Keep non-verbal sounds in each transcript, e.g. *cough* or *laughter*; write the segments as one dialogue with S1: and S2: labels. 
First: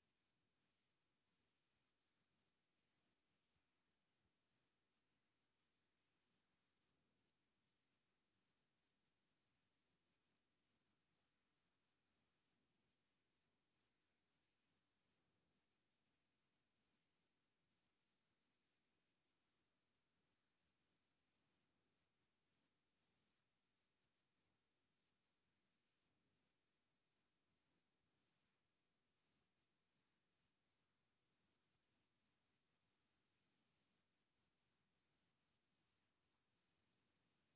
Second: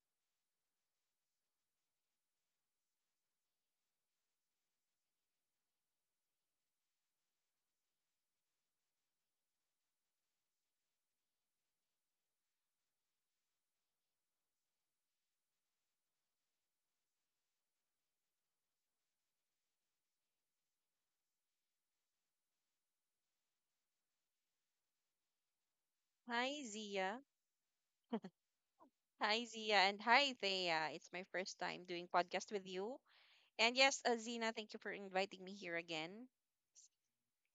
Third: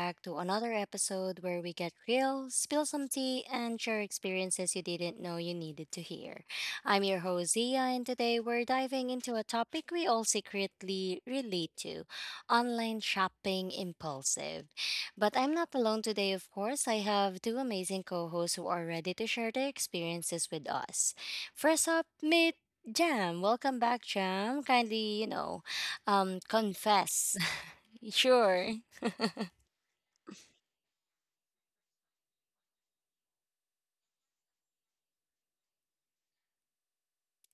S1: back to another episode where we get real, spill some tea, and share experiences you didn't know you needed to hear. I'm your host, Zia, and today we're diving into a topic we all secretly relate to: online shopping impulsive. But I'm not alone today, of course. I have two amazing co hosts who are ready to share their experiences with us. First up, meet Jam. Welcome back, Jam. Kindly, you know,
S2: Hi, Zia.
S1: confess. *laughs* Sure,
S2: Hi, Zia, and hi, Thea. It's my first time doing podcast with you. And yes, Zina, thank you for inviting me here again.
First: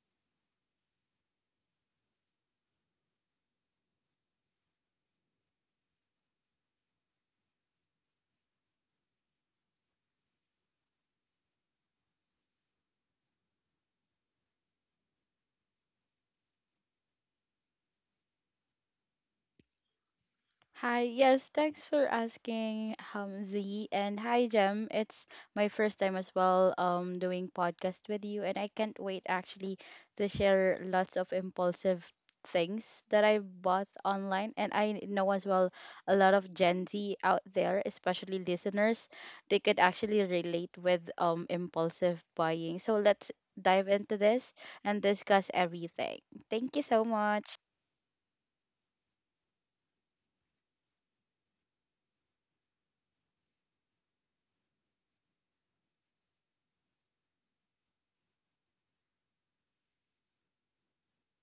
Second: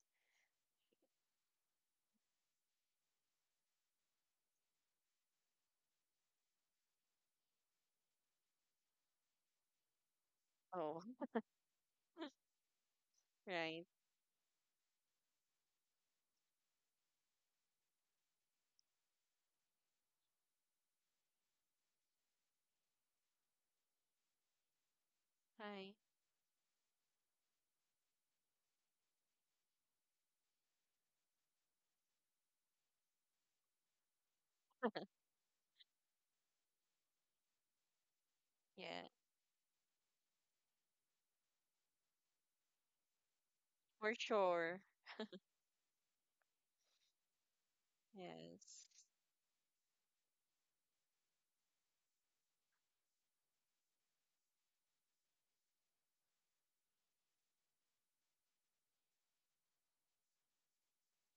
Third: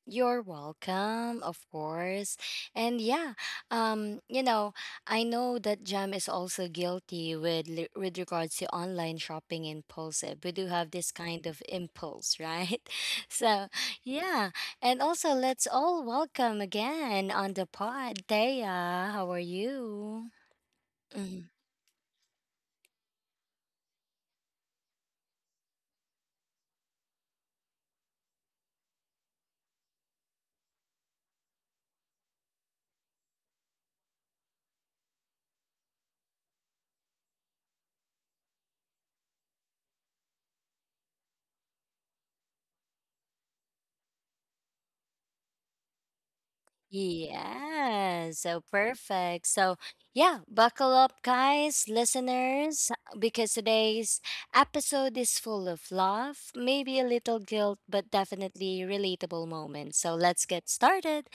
S1: you're welcome, of course. And yeah, um you know I know that Jam is also guilty with with regards to online shopping impulsive. We do have
S2: Oh,
S1: this kind of impulse, right? *laughs* So
S2: right.
S1: yeah. And also let's all welcome again on the pod Thea. How are you?
S3: Hi, yes,
S1: Mm-hmm.
S3: thanks for asking, Z, and hi, Jem. It's my first
S2: Hi.
S3: time as well, doing podcast with you, and I can't wait actually to share lots of impulsive things that I bought online. And I know as well a lot of Gen Z out there, especially listeners,
S2: Yeah,
S3: they could actually relate with impulsive buying. So let's dive into
S2: for
S3: this
S2: sure.
S3: and discuss everything. Thank you so much.
S1: Yeah, so
S2: Yes.
S1: perfect. So, yeah, buckle up, guys, listeners, because today's episode is full of love, maybe a little guilt, but definitely relatable moments. So, let's get started.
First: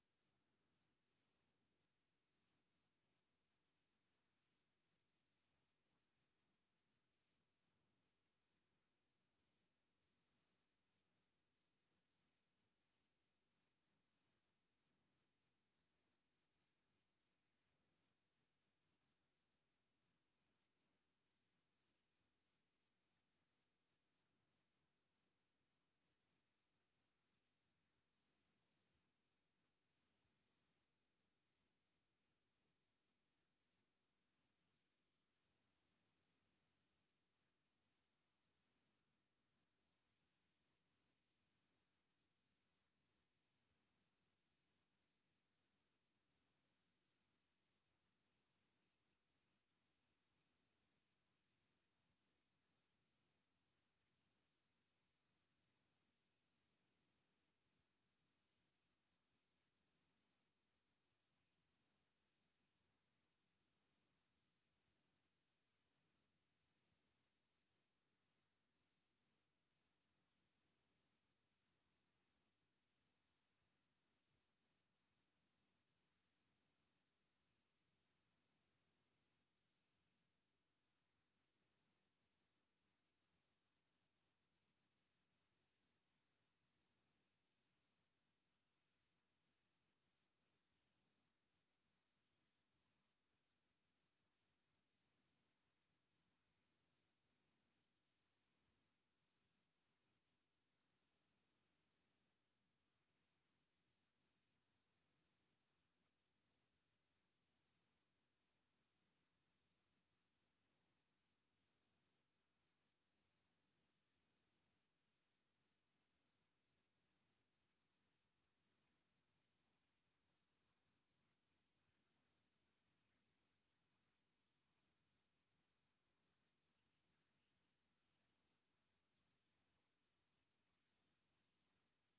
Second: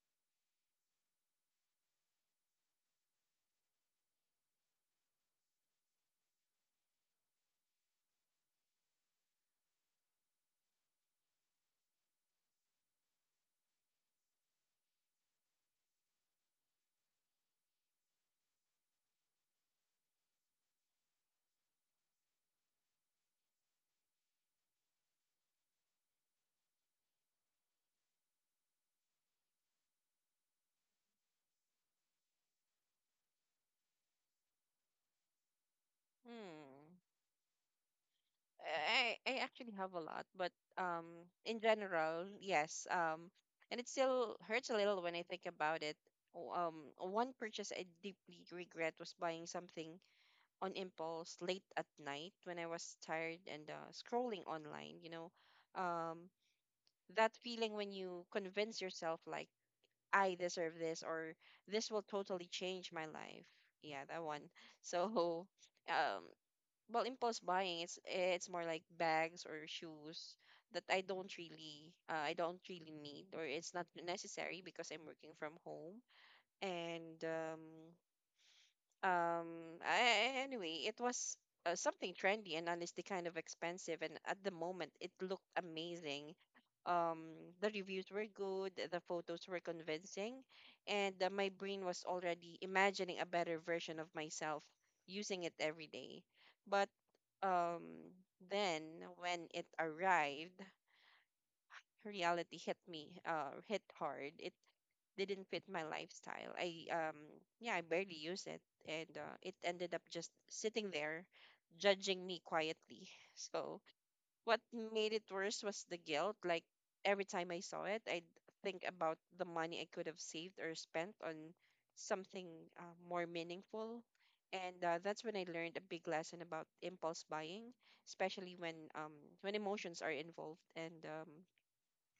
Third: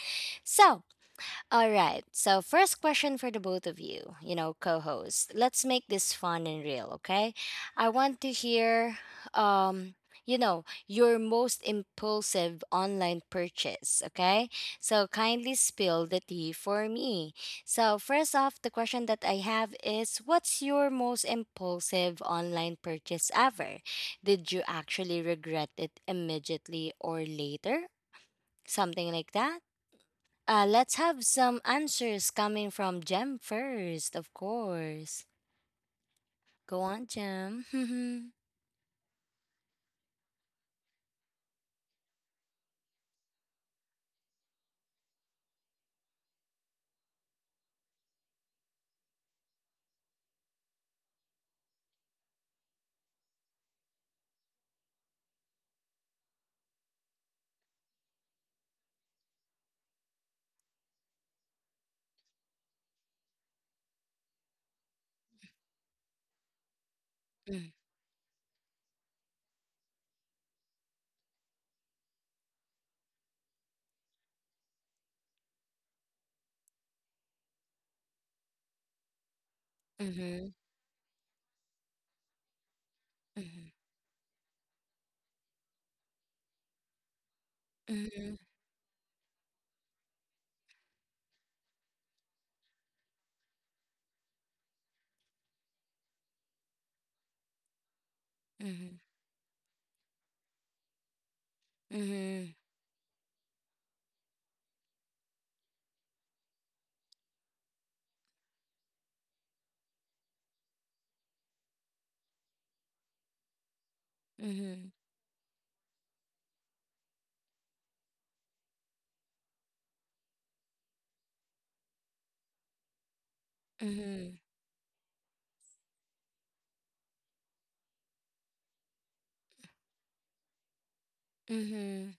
S1: So, all right. So, first question for the both of you, you know, co hosts. Let's make this fun and real, okay? I want to hear, um, you know, your most impulsive online purchase, okay? So, kindly spill the tea for me. So, first off, the question that I have is what's your most impulsive online purchase ever? Did you actually regret it immediately or later? Something like that? Let's have some answers coming from Jem first, of course. Go
S2: Hmm.
S1: on, Jem. *laughs*
S2: I actually have a lot, but in general, yes. And it still hurts a little when I think about it. Oh. One purchase I deeply regret was buying something on impulse late at night when I was tired and scrolling online, um, that feeling when you convince yourself, like, I deserve this, or this will totally change my life. Yeah, that one. *laughs* So, um, well, impulse buying, it's more like bags or shoes that I don't really need, or it's not necessary because I'm working from home. And, um,
S1: Mm-hmm.
S2: a-
S1: Mm-hmm.
S2: anyway, it was something trendy and honestly kind of expensive. And at the moment, it looked amazing. The reviews were
S1: Mm-hmm.
S2: good, the photos were convincing, and my brain was already imagining a better version of myself using it every day. But um, then
S1: Mm-hmm.
S2: when it arrived,
S1: Mm-hmm.
S2: reality hit me, hit hard. It didn't fit my lifestyle. I Yeah, I barely use it, and it ended up just sitting there judging me quietly. *laughs* So what made it worse was the guilt. Like every time I saw it, I'd think about the money I could have saved or spent on something more meaningful.
S1: Mm-hmm.
S2: And that's when I learned a big lesson about impulse buying, especially when emotions are involved, and um
S1: Mm-hmm.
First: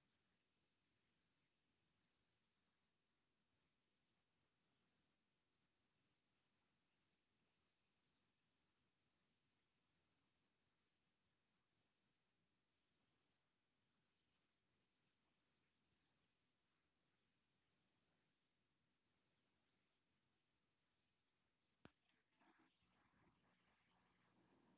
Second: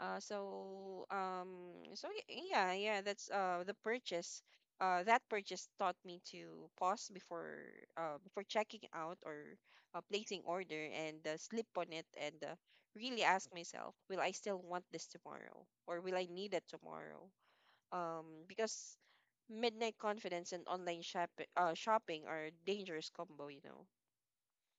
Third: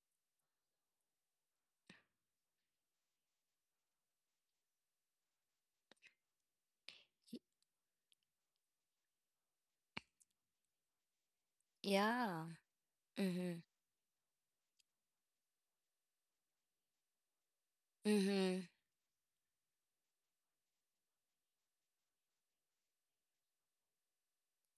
S2: uh, so yeah, that's the purchase. That purchase taught me to pause before checking out, or placing order, and sleep on it, and
S1: Yeah.
S2: really ask
S1: Mm-hmm.
S2: myself, will I still want this tomorrow, or will I need it tomorrow?
S1: Mm-hmm.
S2: Because midnight confidence and online shopping are dangerous combo.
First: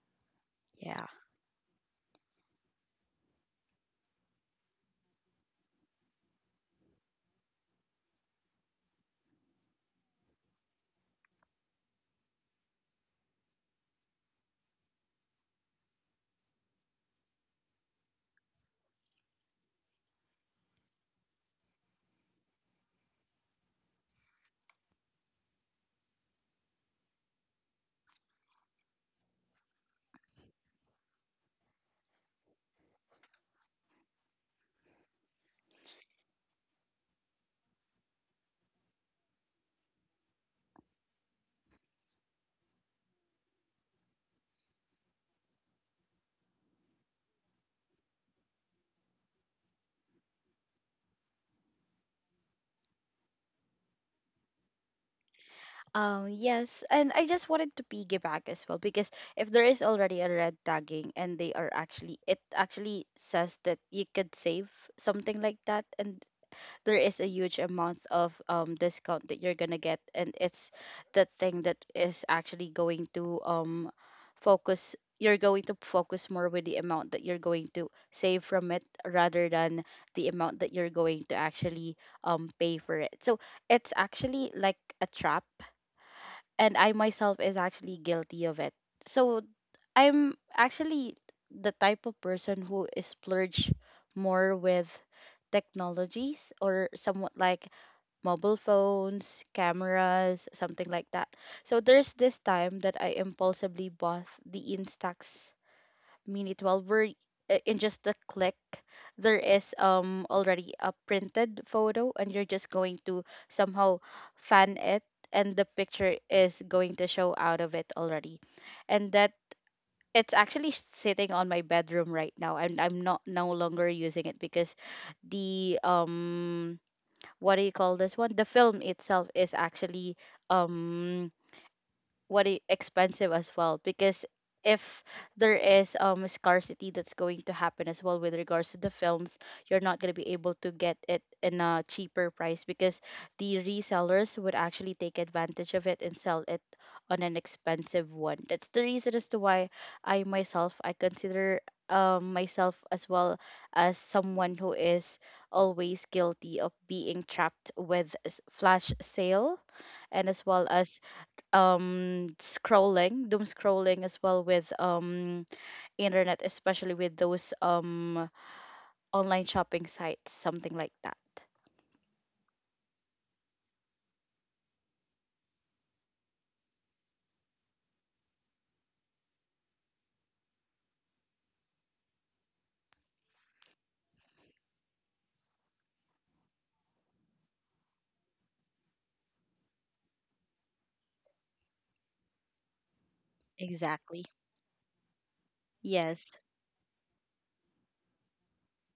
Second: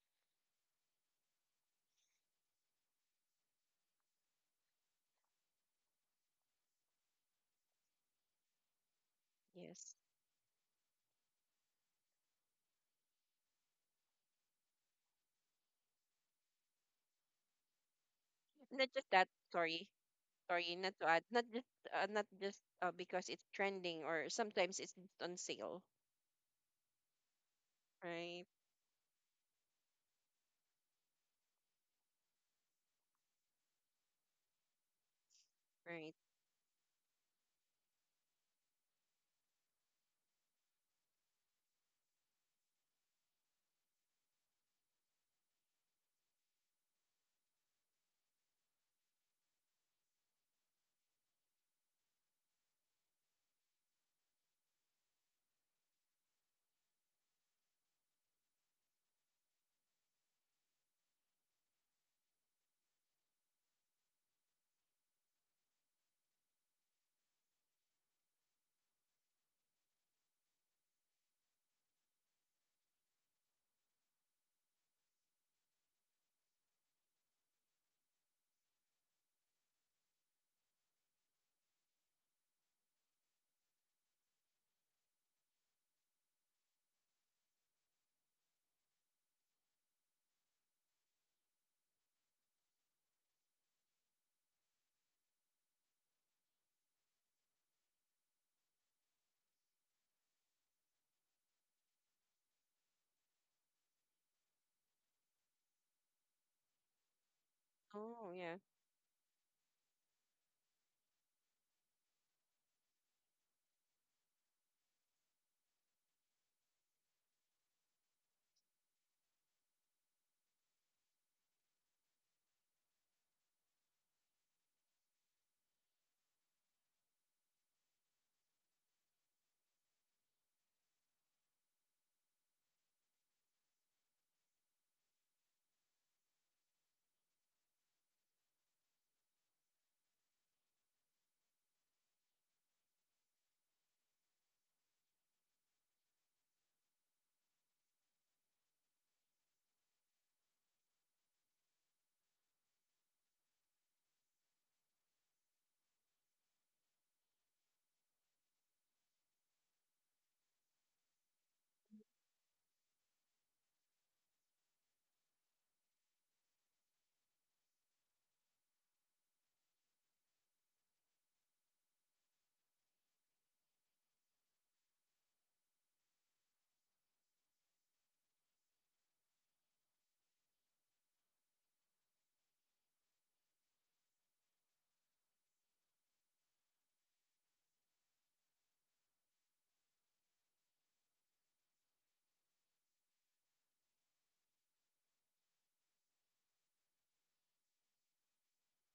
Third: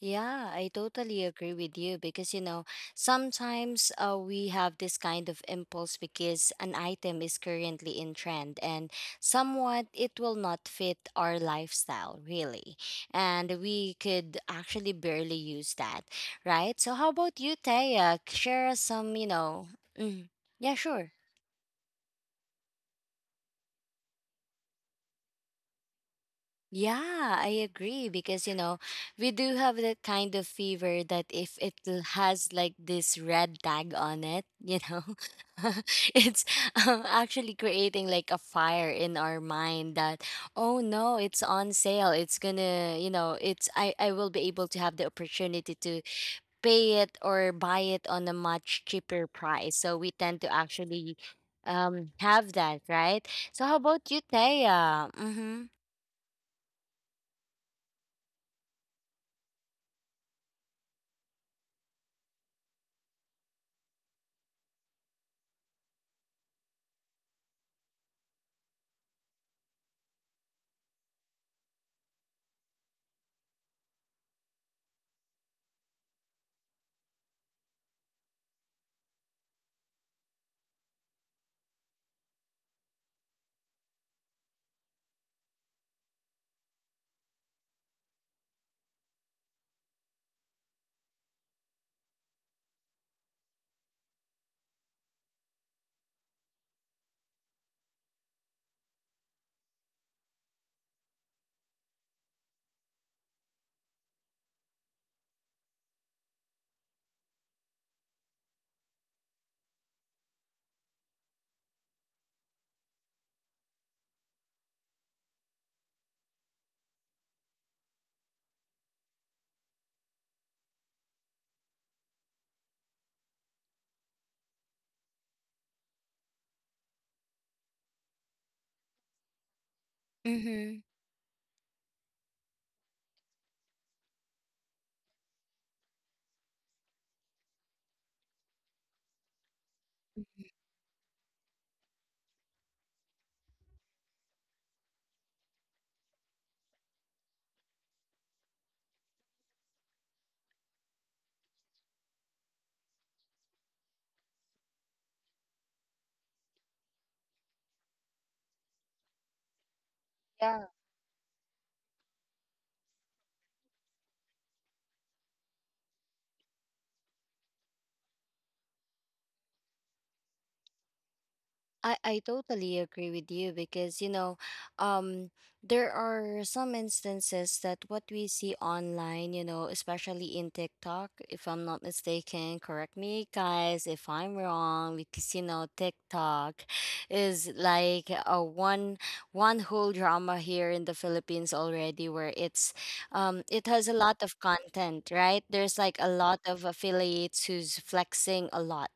S1: Yeah, I
S3: Yeah.
S1: totally agree with you because you know, sometimes we have this kind of impulse because an item is currently in trend and somewhat
S2: Yes,
S1: it will not fit our lifestyle, really. And we could actually barely use that, right? So, how about you, Taya? Share us
S2: not just
S1: some, you
S2: that.
S1: know,
S2: Sorry.
S1: mm, yeah,
S2: Not to
S1: sure.
S2: add, not just, because it's trending, or sometimes it's just on sale.
S1: Yeah, I agree
S2: Right,
S1: because you know, we do have that kind of fever that if it has like this red tag on it, you know. *laughs*
S2: right.
S1: It's actually creating like a fire in our mind that oh no, it's on sale. It's gonna, you know, it's I will be able to have the opportunity to pay it or buy it on a much cheaper price. So we tend to actually have that, right? So how about you, Taya? Mhm.
S3: Yes, and I just wanted to piggyback as well because if there is already a red tagging and they are actually it actually says that you could save something like that, and there is a huge amount of discount that you're gonna get, and it's the thing that is actually going to focus more with the amount that you're going to save from it rather than the amount that you're going to actually pay for it. So it's actually like a trap, and I myself is actually guilty of it. So I'm actually the type of person who is splurge more with technologies or somewhat like mobile phones, cameras, something like that. So there's this time that I impulsively bought the Instax Mini 12, where in just a
S2: Oh,
S3: click,
S2: yeah,
S3: there is already a printed photo, and you're just going to somehow fan it, and the picture is going to show out of it already, and that it's actually sitting on my bedroom right now, and I'm not no longer using it because the what do you call this one? The film itself is actually
S1: Mhm.
S3: um expensive as well, because if there is scarcity that's going to happen as well with regards to the films, you're not going to be able to get it in a cheaper price because the resellers would actually take advantage of it and sell it on an expensive one. That's the reason as to why I myself I consider myself as well as someone who is always guilty of being trapped with flash sale, and as
S1: Yeah.
S3: well as scrolling doom scrolling as well with internet, especially with those online shopping sites, something like that.
S1: I totally agree with you because you know, um there are some instances that what we see online, you know, especially in TikTok, if I'm not mistaken, correct me guys if I'm wrong, because you know, TikTok is like a one whole drama here in the Philippines already, where it's, it has a lot
S3: Exactly.
S1: of content. Right, there's like a
S3: Yes,
S1: lot of affiliates who's flexing a lot,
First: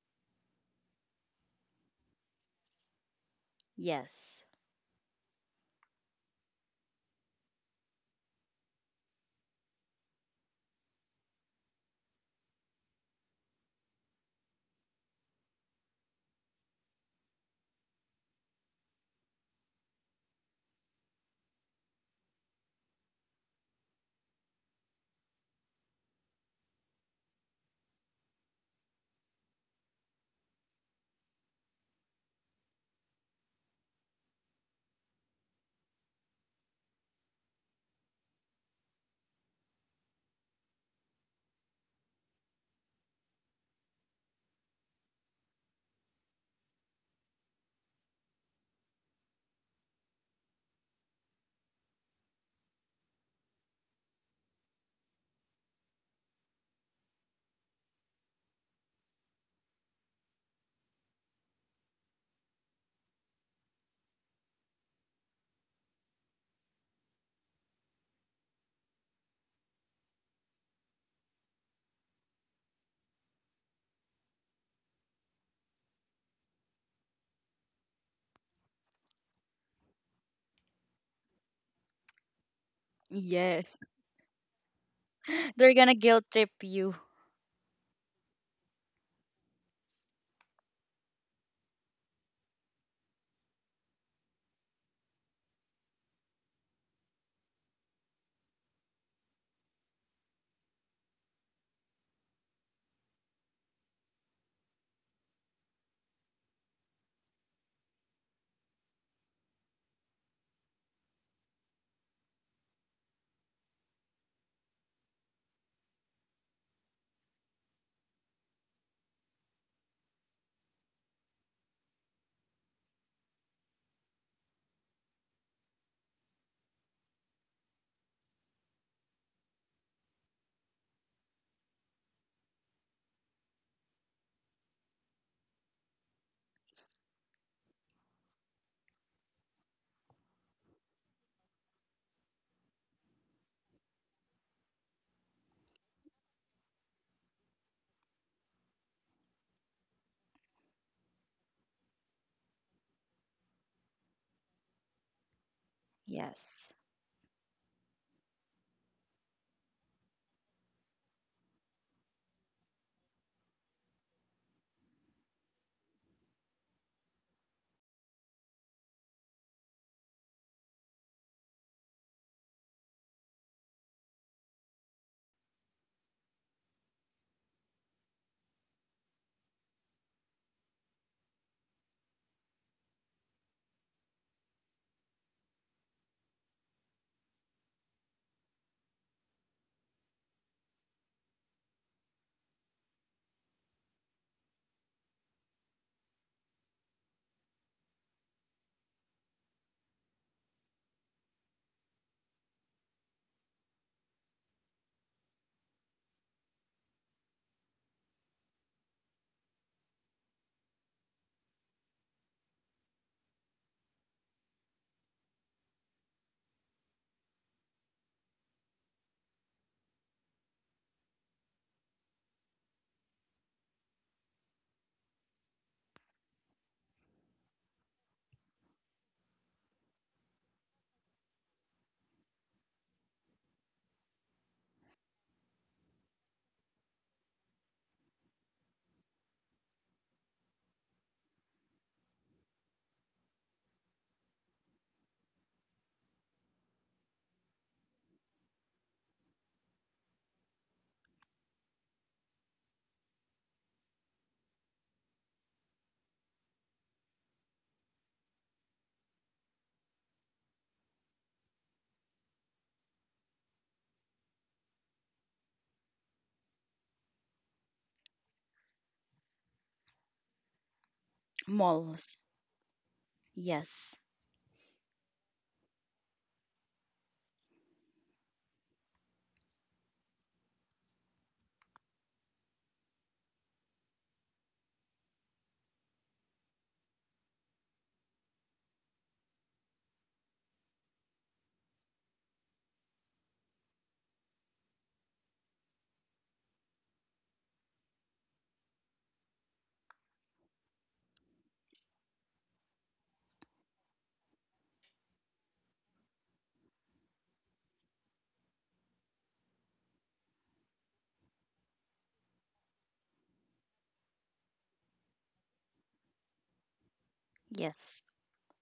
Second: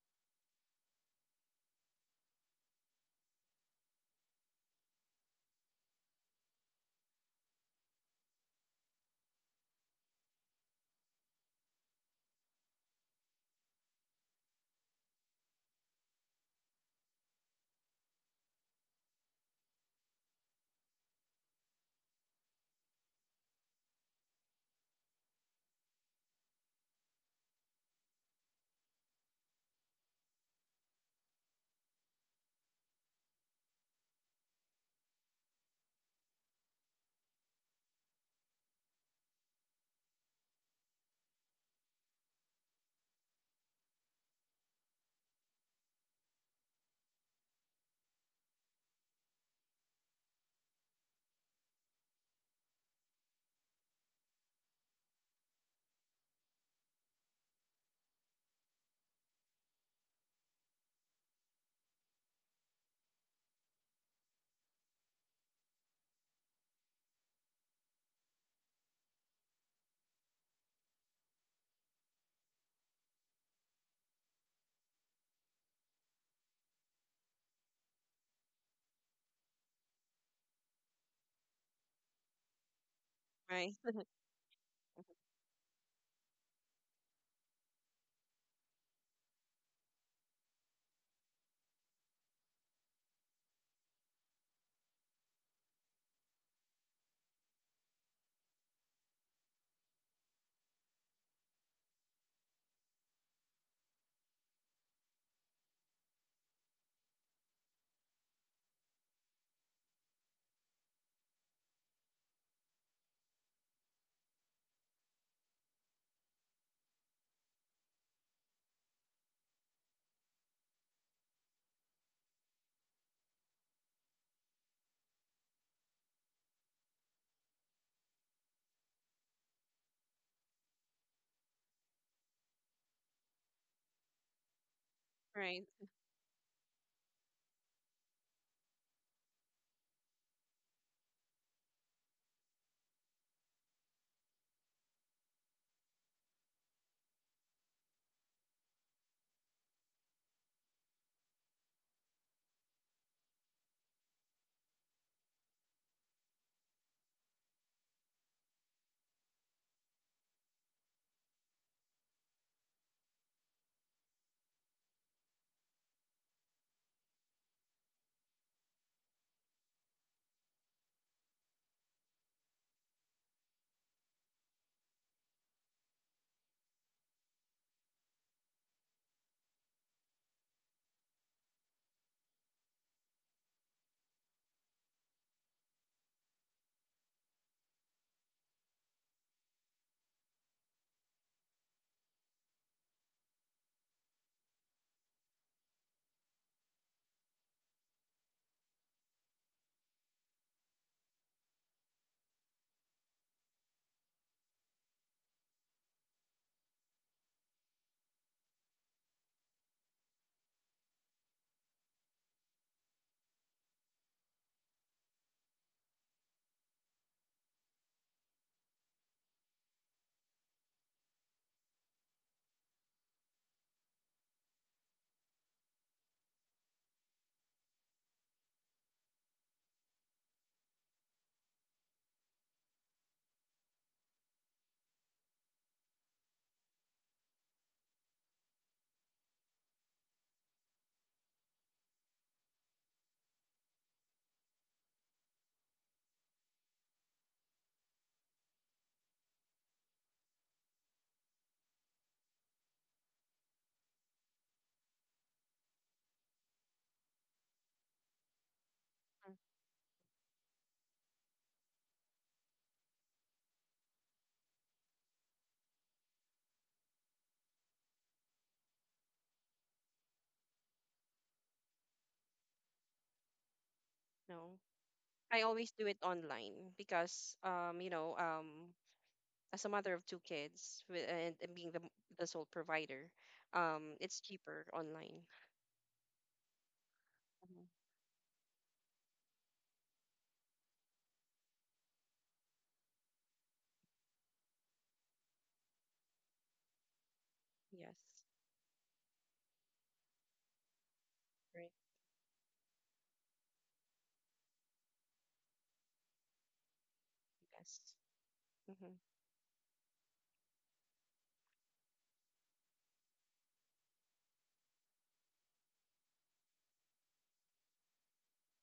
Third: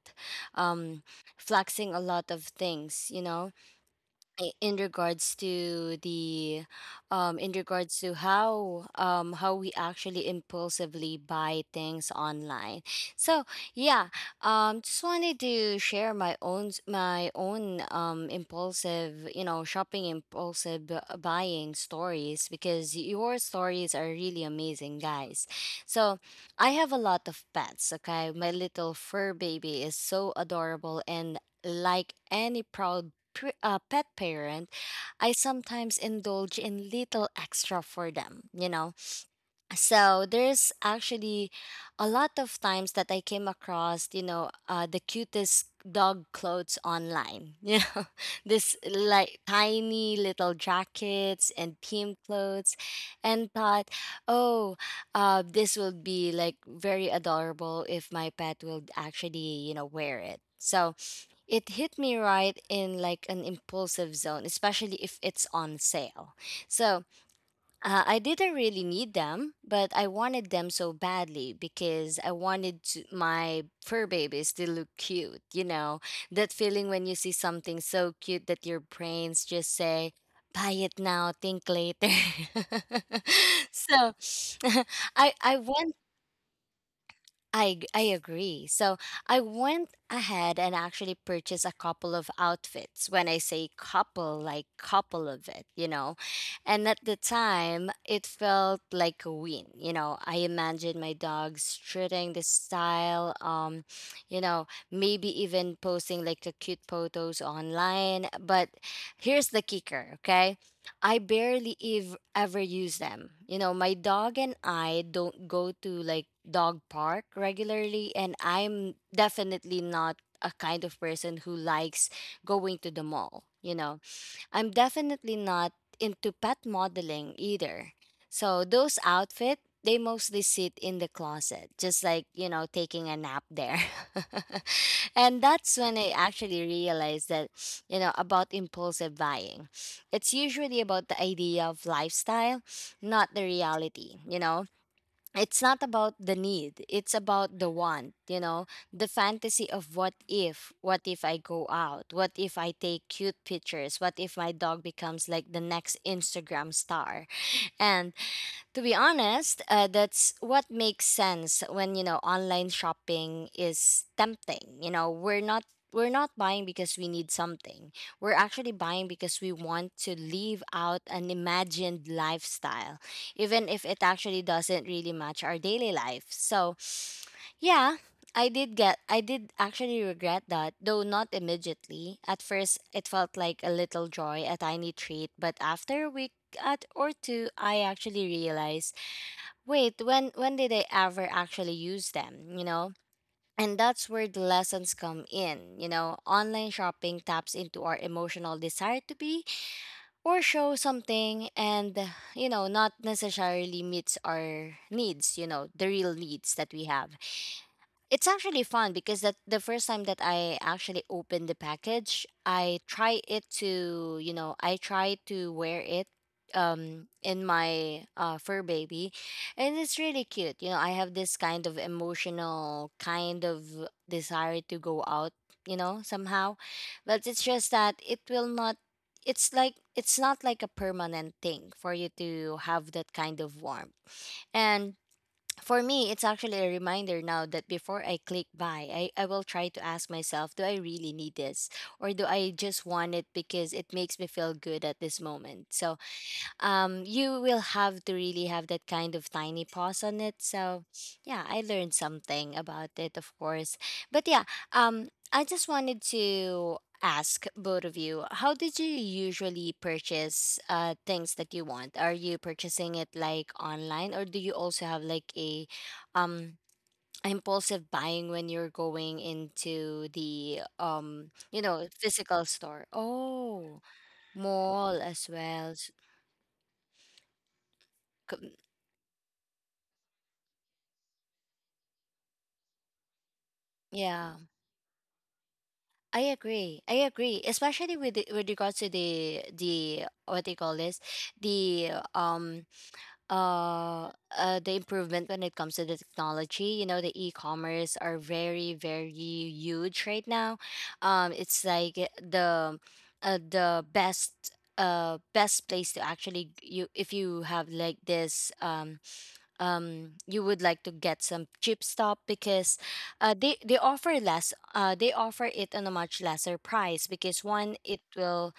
S1: um flexing a lot of things, you know?
S3: yes,
S1: In regards to the, in regards to how, how we actually impulsively buy things online. So yeah, just wanted to share my own, my own impulsive, you know, shopping impulsive buying stories, because your stories are really amazing, guys. So I have a lot of pets, okay? My little fur baby is so adorable, and like any proud pet parent, I sometimes indulge in little extra for them, you know. So there's actually a lot of times that I came across, you know, the cutest dog clothes online, *laughs* you know, this like tiny little jackets and team clothes, and thought, oh, this will be like very adorable if my pet will actually, you know, wear it. So it hit me right in like an impulsive zone, especially if it's on sale. So I didn't really need them, but I wanted them so badly because I wanted to, my fur babies to look cute. You know, that feeling when you see something so cute that your brains just say, buy it now, think later. *laughs*
S2: right,
S3: yes.
S1: So *laughs* I,
S3: *laughs*
S1: I
S3: They're
S1: went
S3: gonna guilt trip you.
S1: I agree. So I went ahead and actually purchased a couple of outfits. When I say couple, like couple of it, you know. And at the time, it felt like a win. You know, I imagined my dog strutting the style. You know, maybe even posting like the cute photos online. But here's the kicker, okay? I barely ever use them. You know, my dog and I don't go to like dog park regularly, and I'm definitely not a kind of person who likes going to the mall, you know. I'm definitely not into pet modeling either. So those outfit, they mostly sit in the closet, just like, you know, taking a nap there. *laughs* And
S2: right.
S1: that's when I actually realized that, you know, about impulsive buying. It's usually about the idea of lifestyle, not the reality, you know? It's not about the need, it's about the want, you know, the fantasy of what if, what if I go out, what if I take cute pictures, what if my dog becomes like the next
S3: Yes.
S1: Instagram star. And to be honest, that's what makes sense when you know online shopping is tempting. You know, we're not buying because we need something. We're actually buying because we want to live out an imagined lifestyle, even if it actually doesn't really match our daily life. So, yeah, I did actually regret that, though not immediately. At first, it felt like a little joy, a tiny treat, but after we at or two I actually realized, wait, when did I ever actually use them, you know? And that's where the lessons come in. You know, online shopping taps into our emotional desire to be or show something, and you know, not necessarily meets our needs, you know, the real needs that we have. It's actually fun because that the first time that I actually opened the package, I try it to, you know, I try to wear it in my fur baby, and it's really cute. You know, I have this kind of emotional kind of desire to go out, you know, somehow. But it's just that it will not, it's like it's not like a permanent thing for you to have that kind of warmth. And for me, it's actually a reminder now that before I click buy, I will try to ask myself, do I really need this? Or do I just want it because it makes me feel good at this moment? So you will have to really have that kind of tiny pause on it. So yeah, I learned something about it, of course. But yeah, I just wanted to ask both of you, how did you
S2: Mm.
S1: usually purchase things that you want? Are you purchasing it like online, or do you also have like a um impulsive buying when you're going into the you know,
S3: Malls.
S1: physical store? Oh,
S3: Yes,
S2: No,
S1: mall as
S2: I always
S1: well.
S2: do it online because
S1: C-
S2: as a mother of two kids with, and being the sole provider, it's
S1: yeah,
S2: cheaper online.
S1: I agree. I agree,
S2: Mhm.
S1: especially with the, with regards to the what do you call this, the um uh, the improvement when it comes to the technology. You know, the
S2: Yes,
S1: e-commerce are very huge right now. It's
S2: right.
S1: like the the best place to actually you if you have
S2: Yes.
S1: like this
S2: Mm-hmm.
S1: um you would like to get some cheap stuff, because they offer less, they offer it on a much lesser price, because one
S3: yes,
S1: it will,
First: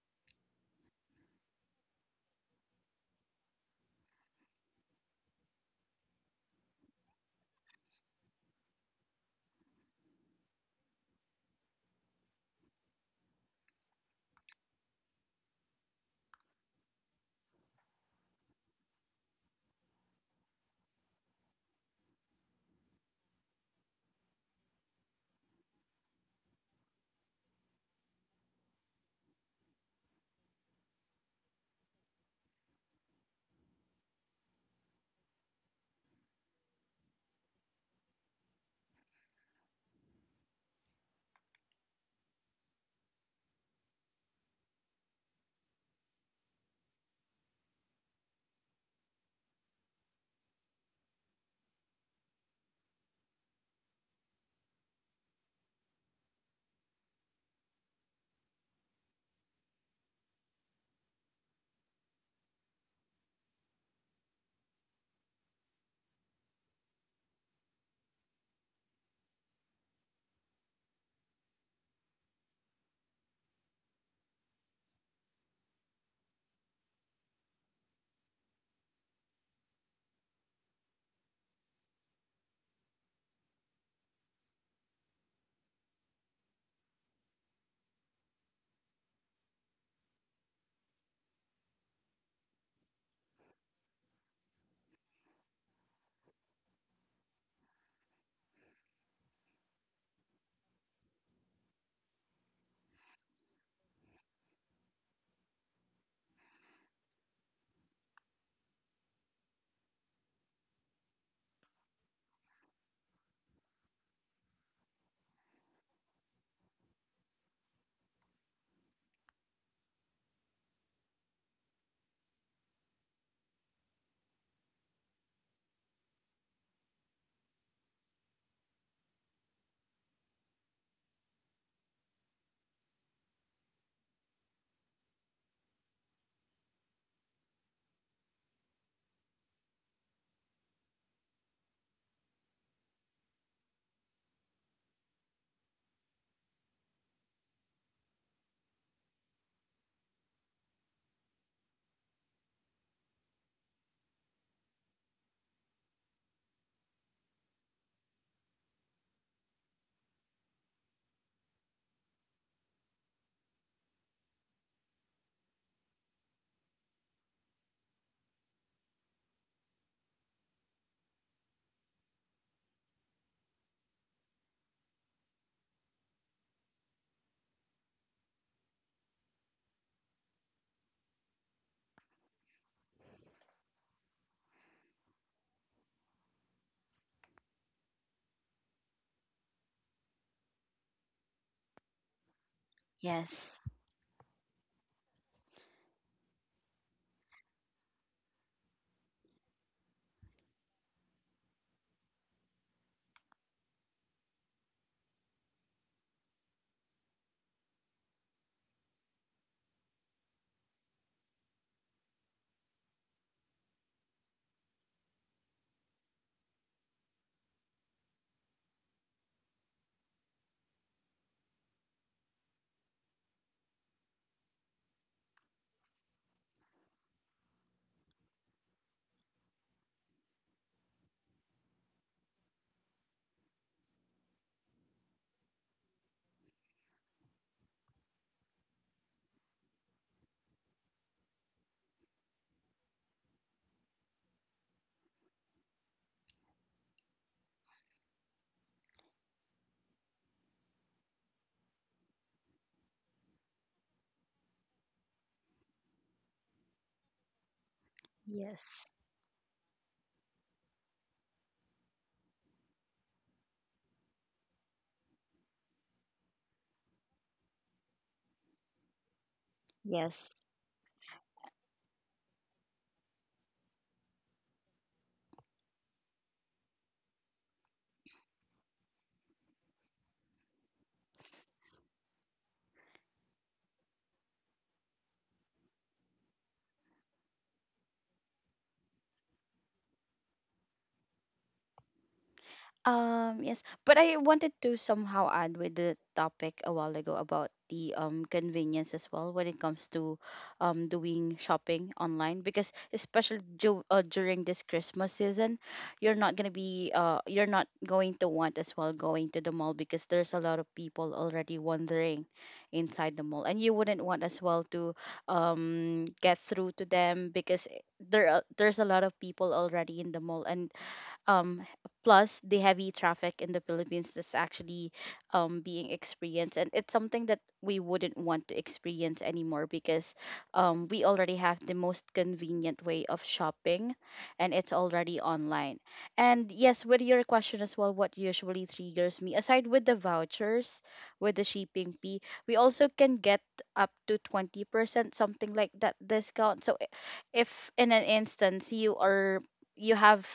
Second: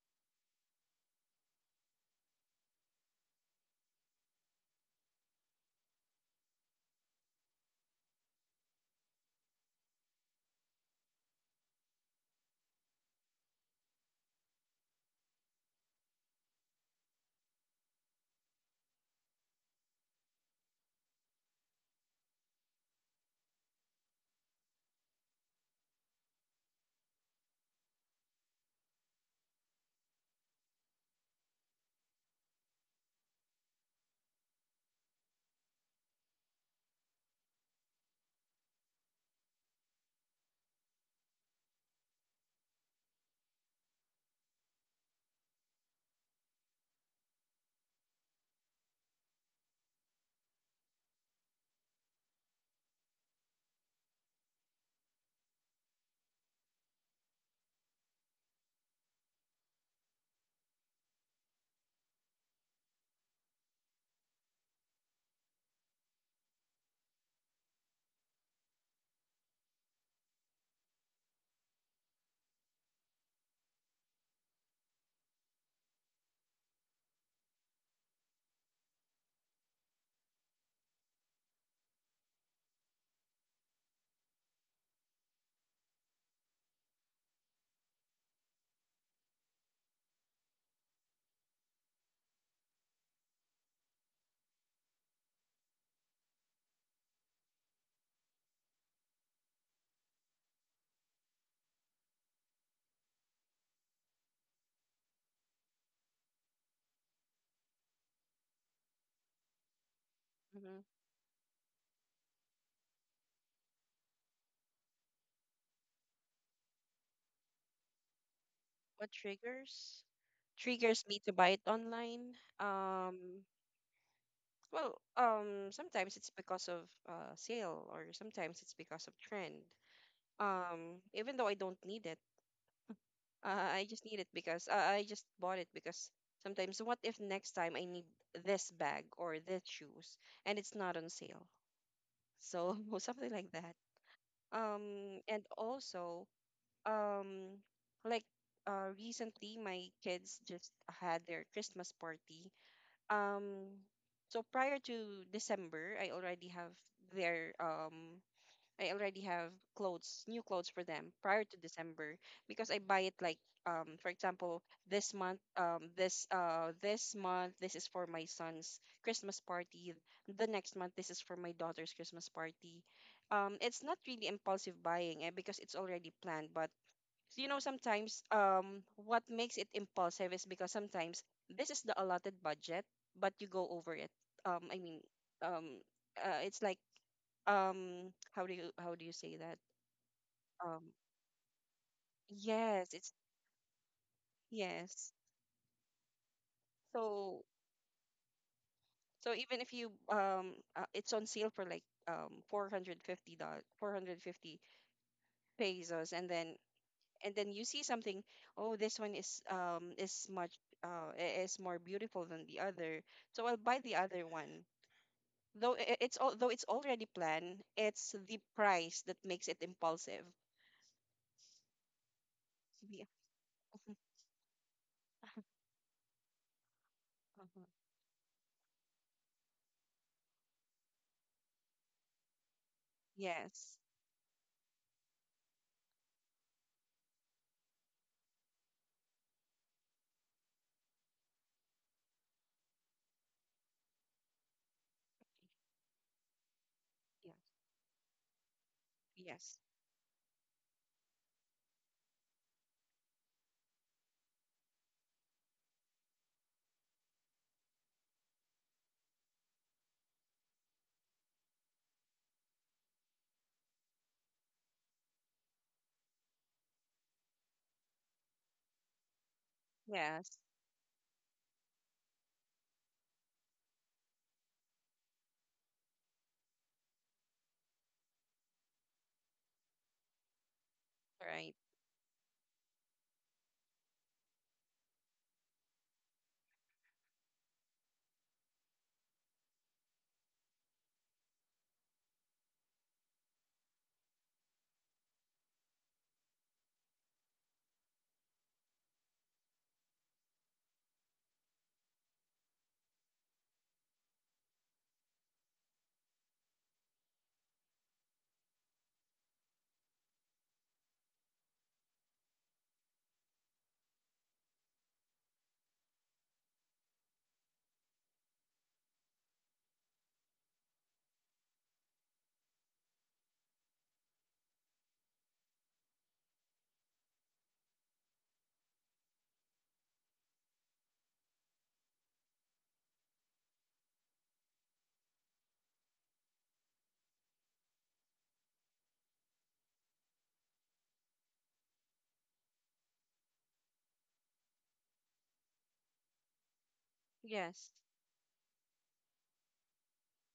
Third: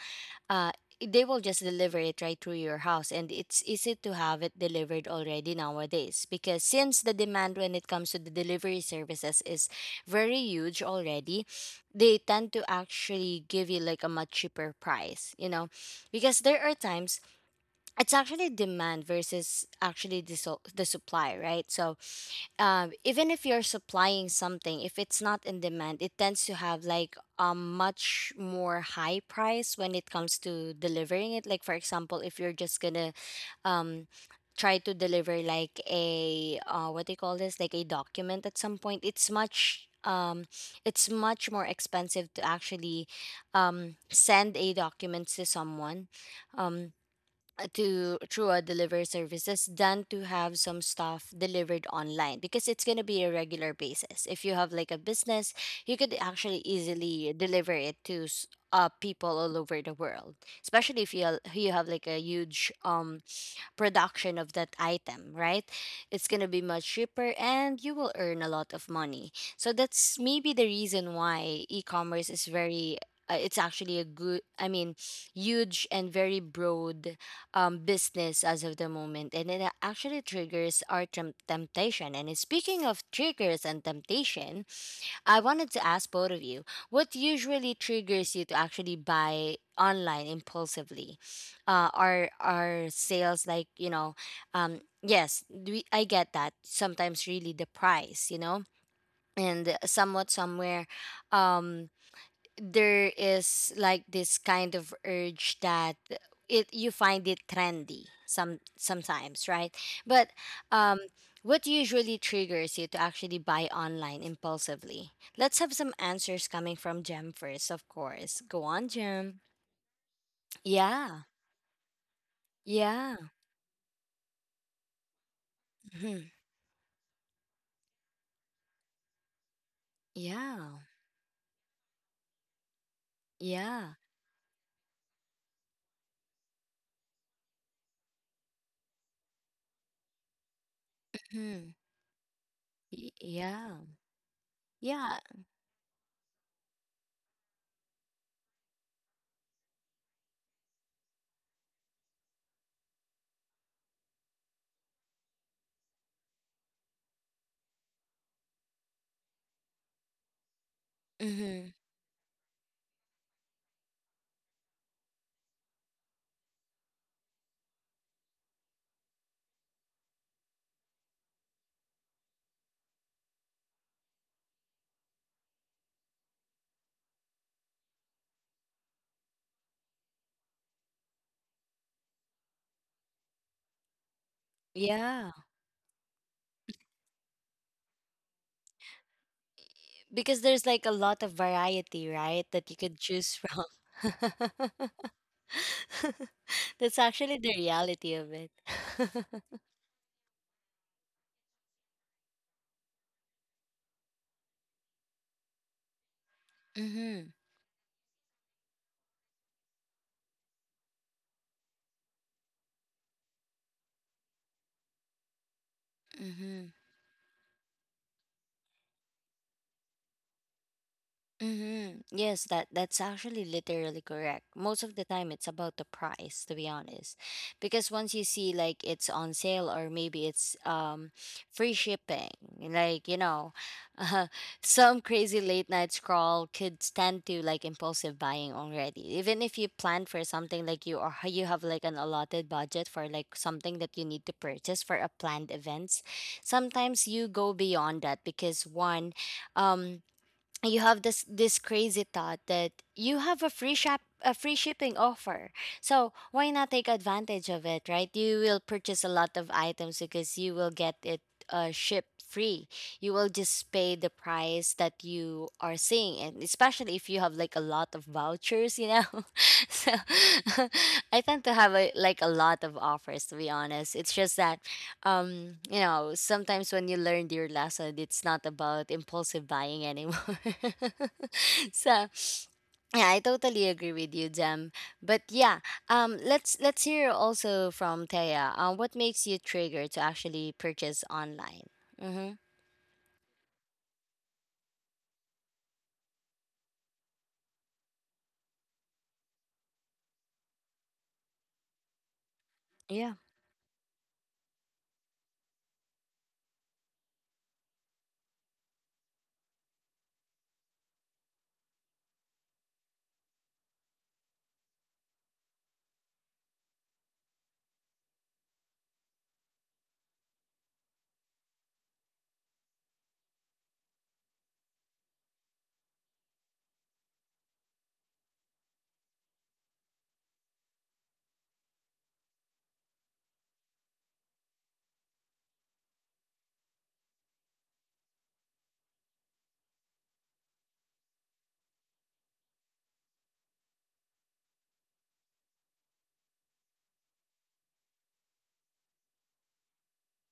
S1: uh they will just deliver it right through your house, and it's easy to have it delivered already nowadays, because since the demand when it comes to the delivery services is very huge already, they tend to actually give you like a much cheaper price, you know. Because there are times, it's actually demand versus actually the, the supply, right? So even if you're supplying something, if it's not in demand it tends to have like a much more high price when it comes to delivering it. Like for example, if you're just gonna um, try to deliver like a what do you call this, like a document at some point, it's much more expensive to actually send a document to someone, um to through a delivery services, than to have some stuff delivered online, because it's going to be a regular basis. If you have like a business, you could actually easily deliver it to people all over the world, especially if you you have like a huge production of that item, right? It's going to be much cheaper and you will earn a lot of money. So that's maybe the reason why e-commerce is very, it's actually a good, I mean, huge and very broad business as of the moment, and it actually triggers our temptation, and speaking of triggers and temptation, I wanted to ask both of you, what usually triggers you to actually buy online impulsively? Are sales, like, you know? Yes, I get that. Sometimes really the price, you know, and somewhat somewhere, um, there is like this kind of urge that it you find it trendy sometimes, right, but
S2: Mm-hmm.
S1: um what usually triggers you to actually buy online impulsively? Let's have some answers coming from Jem first, of course. Go on,
S2: What
S1: Jem.
S2: triggers? Triggers me
S1: Yeah.
S2: to buy it online.
S1: Yeah.
S2: Um, Well, sometimes
S1: Mhm.
S2: it's because of sale, or sometimes it's because of trend.
S1: Yeah.
S2: Even though I don't need it, *laughs* I
S1: Yeah.
S2: just need it, because I just bought it because sometimes, what if next time I need this bag or this shoes and it's not on sale?
S1: Mhm.
S2: So, *laughs* something like that.
S1: Yeah. Yeah.
S2: And also, um, like recently my kids just had their Christmas party. Um, so prior to December, I already have their I already have clothes, new clothes for them, prior to
S1: Mhm.
S2: December, because I buy it like, for example, this month, this is for my son's Christmas party. The next month, this is for my daughter's Christmas party. It's not really impulsive buying, eh, because it's already planned, but so, sometimes, what makes it impulsive is because sometimes this is the allotted budget, but you go over it. I mean,
S1: Yeah,
S2: um, it's like, how do you say that?
S1: because there's like
S2: Um,
S1: a lot of variety, right, that you
S2: yes,
S1: could
S2: it's
S1: choose
S3: yes,
S1: from. *laughs*
S2: yes.
S1: *laughs* That's actually
S2: So
S1: the reality of it. *laughs*
S2: so even if you, it's on sale for like, $450, 450 pesos, and then,
S1: Mhm.
S2: you see something, oh, this one is, is more beautiful than the other, so I'll buy the other one. Though it's
S1: Mhm.
S2: already planned, it's the price that makes it impulsive.
S1: Mm-hmm. Yes, that's
S2: Yeah.
S1: actually literally correct. Most of the time, it's about the price, to be honest,
S2: Uh-huh.
S1: because once you see like it's on sale, or maybe it's free shipping, like,
S2: Yes.
S1: *laughs* uh, some crazy late night scroll could tend to like impulsive buying already. Even if you plan for something like you, or you have like an allotted budget for like something that you need to purchase for a planned events, sometimes
S2: Yeah.
S1: you go beyond that because one,
S2: Yes,
S1: um you have this crazy thought that you have a free shipping offer, so why not take advantage of it, right? You will
S3: yes,
S1: purchase a lot of items because you will get it shipped free. You will just pay the price that you are seeing, and especially if you have like a lot of vouchers, *laughs* so
S3: yes.
S2: yes,
S1: *laughs* I tend to have a, like, a lot of offers, to be honest. It's just that sometimes when you learned your lesson, it's not about impulsive buying anymore.
S2: right,
S1: *laughs* So, yeah, I totally agree with you, Jem. But yeah, let's hear also from Taya. What makes you trigger to actually purchase online? Mm-hmm.
S3: Yes, but I wanted to somehow add with the topic a while ago about the convenience as well when it comes to doing shopping online, because
S1: Yeah.
S3: especially during this Christmas season, you're not gonna be you're not going to want as well going to the mall because there's a lot of people already wandering inside the mall, and you wouldn't want as well to get through to them because there's a lot of people already in the mall, and um plus the heavy traffic in the Philippines that's actually being experienced, and it's something that we wouldn't want to experience anymore because we already have the most convenient way of shopping, and it's already online. And yes, with your question as well, what usually triggers me aside with the vouchers, with the shipping fee, we also can get up to 20% something like that discount. So if
S2: yes.
S3: in an instance you have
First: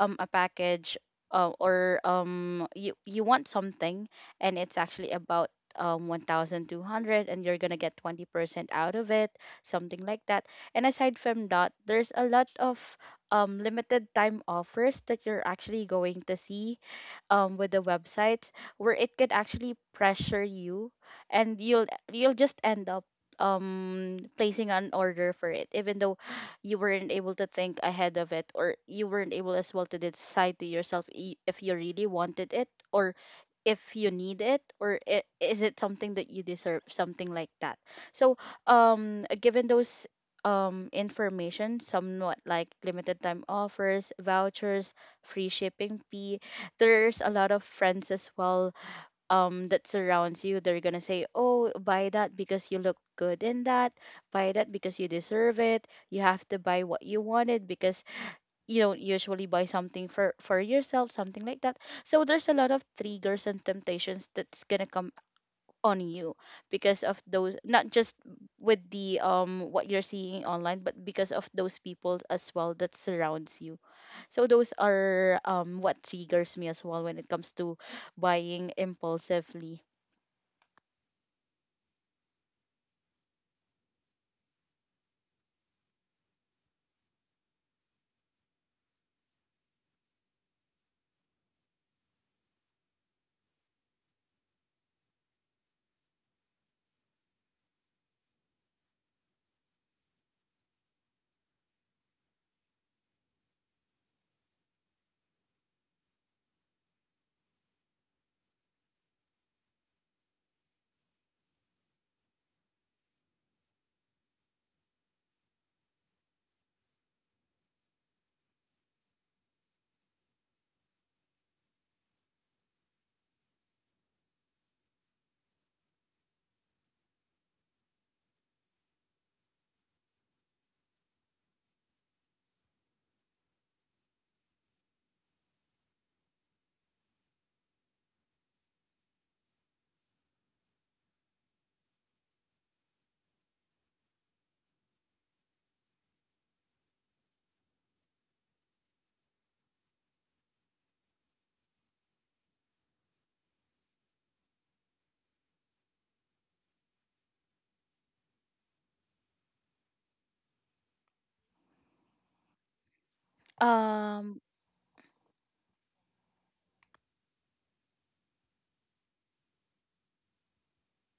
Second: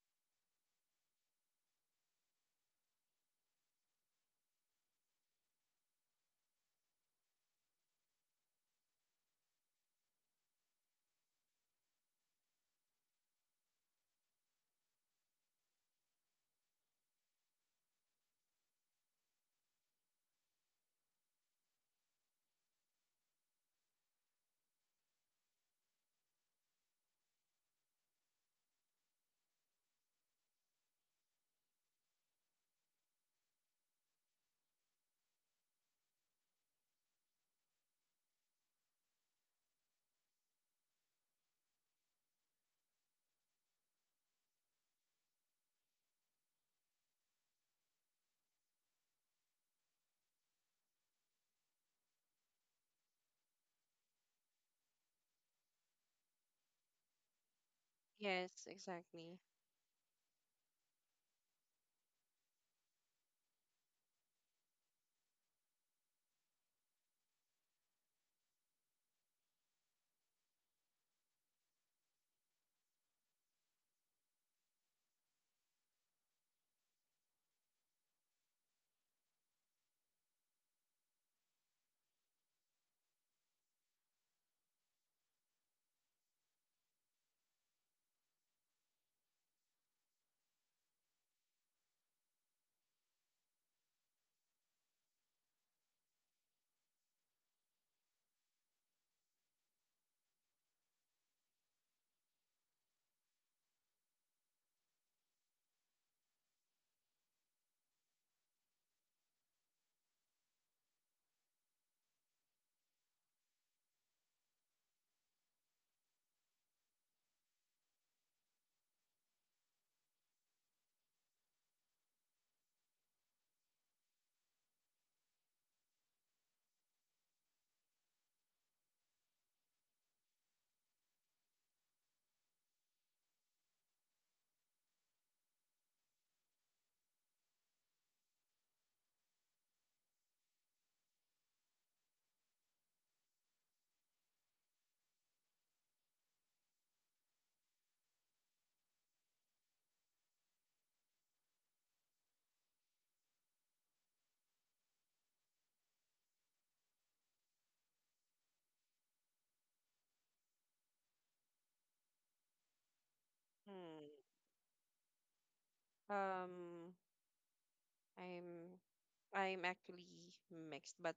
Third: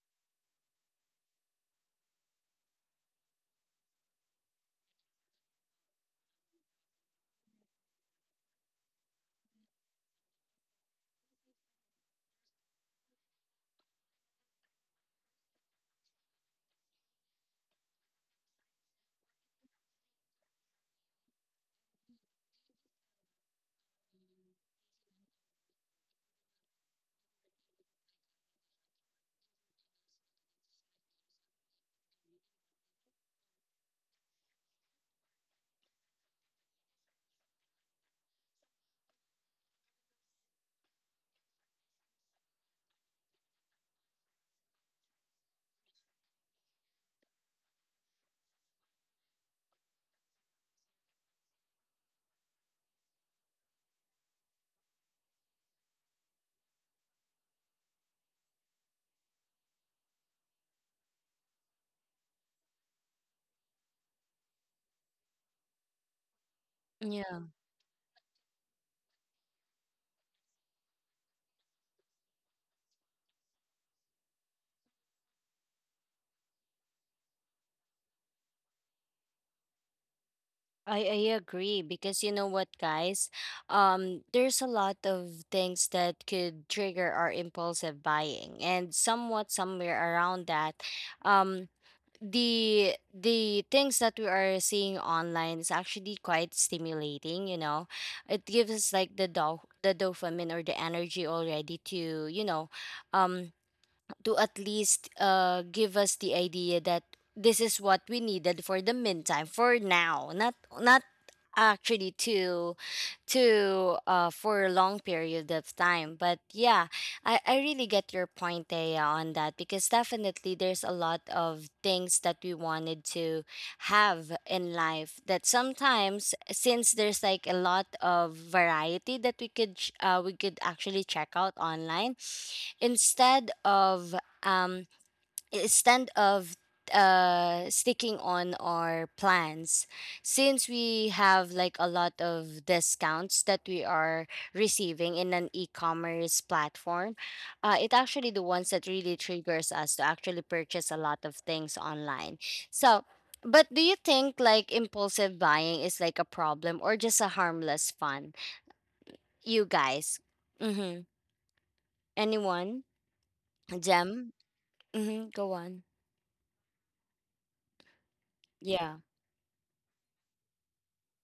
S3: a package, or you want something, and it's actually about 1200 and you're going to get 20% out of it, something like that. And aside from that, there's a lot of limited time offers that you're actually going to see, with the websites, where it could actually pressure you, and you'll just end up placing an order for it, even though you weren't able to think ahead of it, or you weren't able as well to decide to yourself if you really wanted it, or if you need it, or is it something that you deserve, something like that. So given those information, somewhat like limited time offers, vouchers, free shipping fee, there's a lot of friends as well that surrounds you. They're gonna say, oh, buy that because you look good in that, buy that because you deserve it, you have to buy what you wanted because
S2: Yes,
S3: you don't
S2: exactly.
S3: usually buy something for yourself, something like that. So there's a lot of triggers and temptations that's gonna come on you because of
S1: Yeah,
S3: those, not just with the what you're seeing online, but because of those people as well that surrounds you. So those are what triggers me as well when it comes to buying impulsively.
S1: I agree, because you know what, guys? There's a lot of things that could trigger our impulsive buying, and somewhat somewhere around that, um, the things that we are seeing online is actually quite stimulating, you know. It gives us like the dopamine or the energy already to, um to at least give us the idea that this is what we needed for the meantime for now, not actually to, for a long period of time. But yeah, I really get your point, Thea, on that, because definitely there's a lot of things that we wanted to have in life that sometimes, since there's like a lot of variety that we could we could actually check out online instead of um instead of sticking on our plans, since we have like a lot of discounts that we are receiving in an e-commerce platform, it actually, the ones that really triggers us to actually purchase a lot of things online, so, but do you think like impulsive buying is like a problem or just a harmless fun, you guys? Mm-hmm. Anyone?
S2: Hmm.
S1: Gem
S3: Um,
S1: mm-hmm. Go on.
S2: Um, I'm
S1: Yeah.
S2: I'm actually mixed, but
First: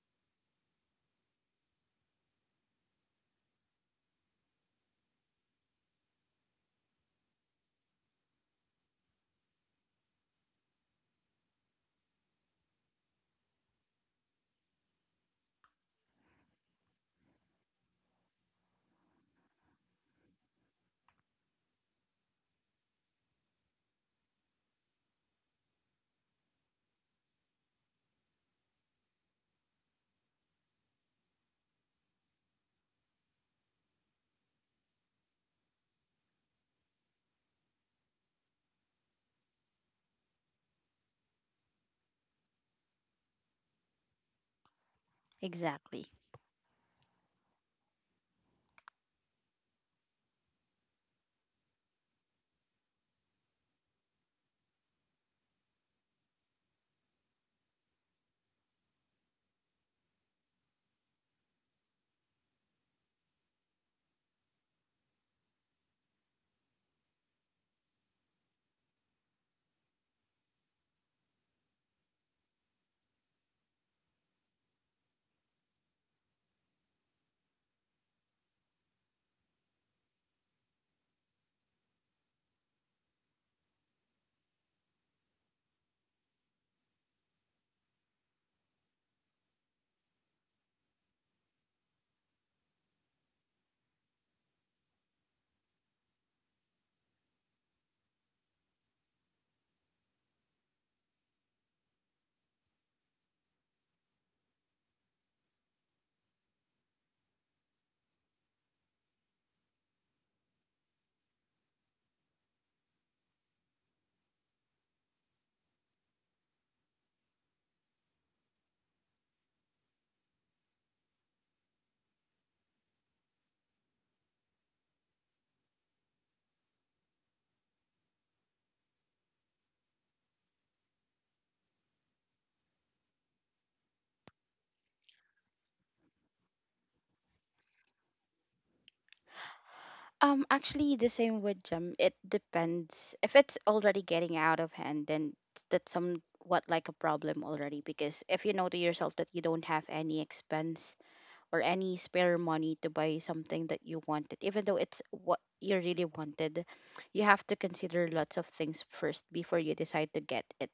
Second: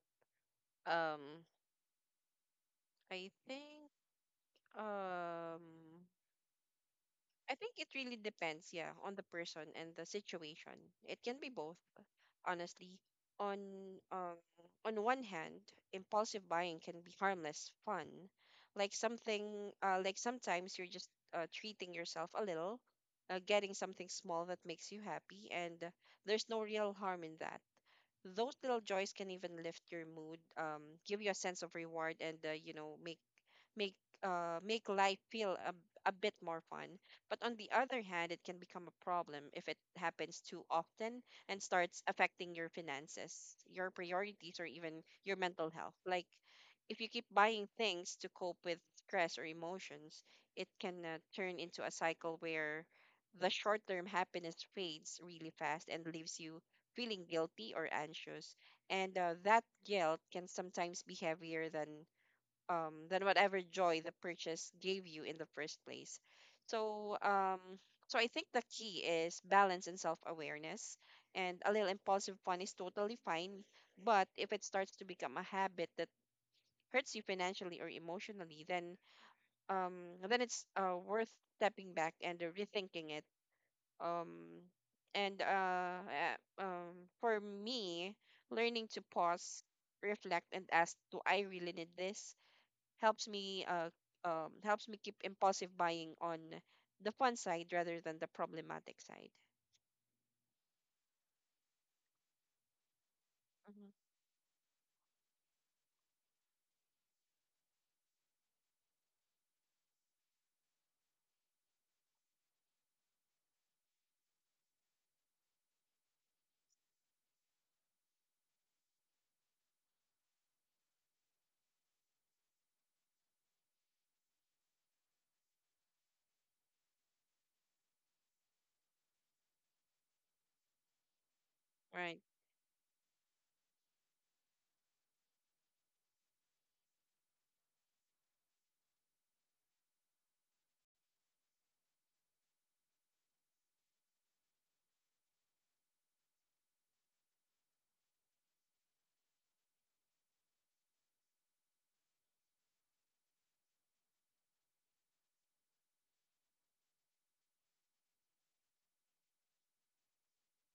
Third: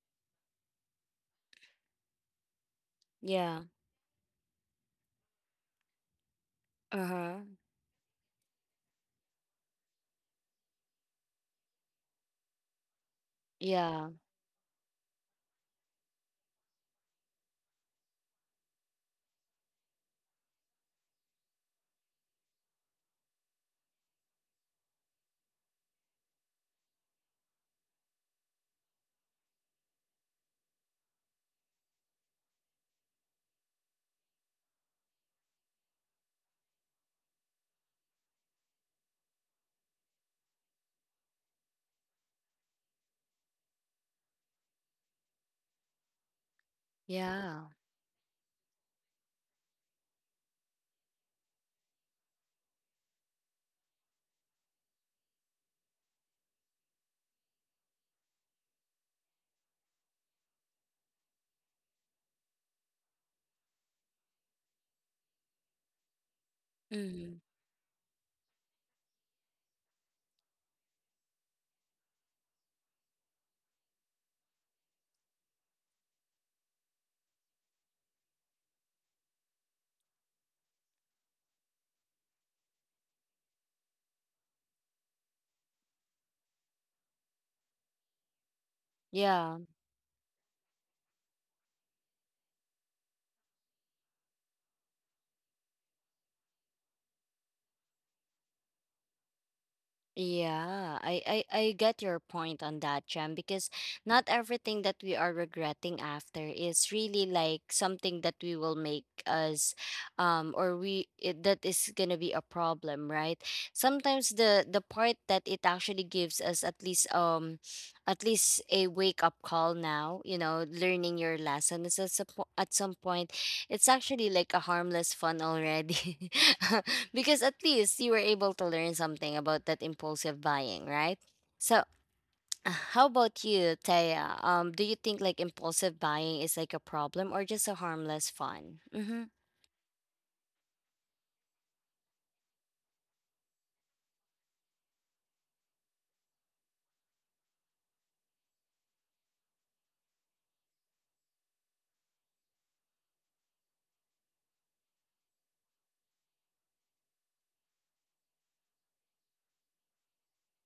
S2: um, I
S1: Yeah.
S2: think um,
S1: Uh-huh.
S2: I think it really depends, yeah, on the person and the situation. It can be both, honestly. On
S1: Yeah,
S2: um, on one hand, impulsive buying can be harmless fun, like something, like sometimes you're just treating yourself a little, getting something small that makes you happy, and there's no real harm in that. Those little joys can even lift your mood, give you a sense of reward, and make make life feel a bit more fun. But on the other hand, it can become a problem if it happens too often and starts affecting your finances, your priorities, or even your mental health.
S3: exactly.
S2: Like, if you keep buying
S1: yeah.
S2: things to cope with stress or emotions, it can turn into a cycle where the short term happiness fades really fast and leaves you feeling guilty or anxious. And that guilt can sometimes be heavier than whatever joy the purchase gave you in the first place. So
S1: Hmm.
S2: um, so I think the key is balance and self awareness. And a little impulsive fun is totally fine, but if it starts to become a habit that hurts you financially or emotionally, then it's worth stepping back and rethinking it. Um and uh uh, um for me, learning to pause,
S1: Yeah,
S2: reflect, and ask, do I really need this, helps me uh helps me keep impulsive buying on the fun side rather than the problematic side.
S1: yeah. I get your point on that, Jem, because
S2: Hmm.
S1: not everything that we are regretting after is really like something that we will make us, or we it, that is gonna be a problem, right? Sometimes the part that it actually gives us at least a wake up call now, you know, learning your lesson, is at at some point. It's actually like a harmless fun already. *laughs* Because at least you were able to learn something about that impulsive buying, right? So,
S2: Right.
S1: *sighs* *tsk* how about you, Taya? Do you think like impulsive buying is like a problem or just a harmless fun? Mm-hmm.
S3: Actually, the same with gym. It depends. If it's already getting out of hand, then that's somewhat like a problem already. Because if you know to yourself that you don't have any expense or any spare money to buy something that you wanted, even though it's what you really wanted, you have to consider lots of things first before you decide to get it.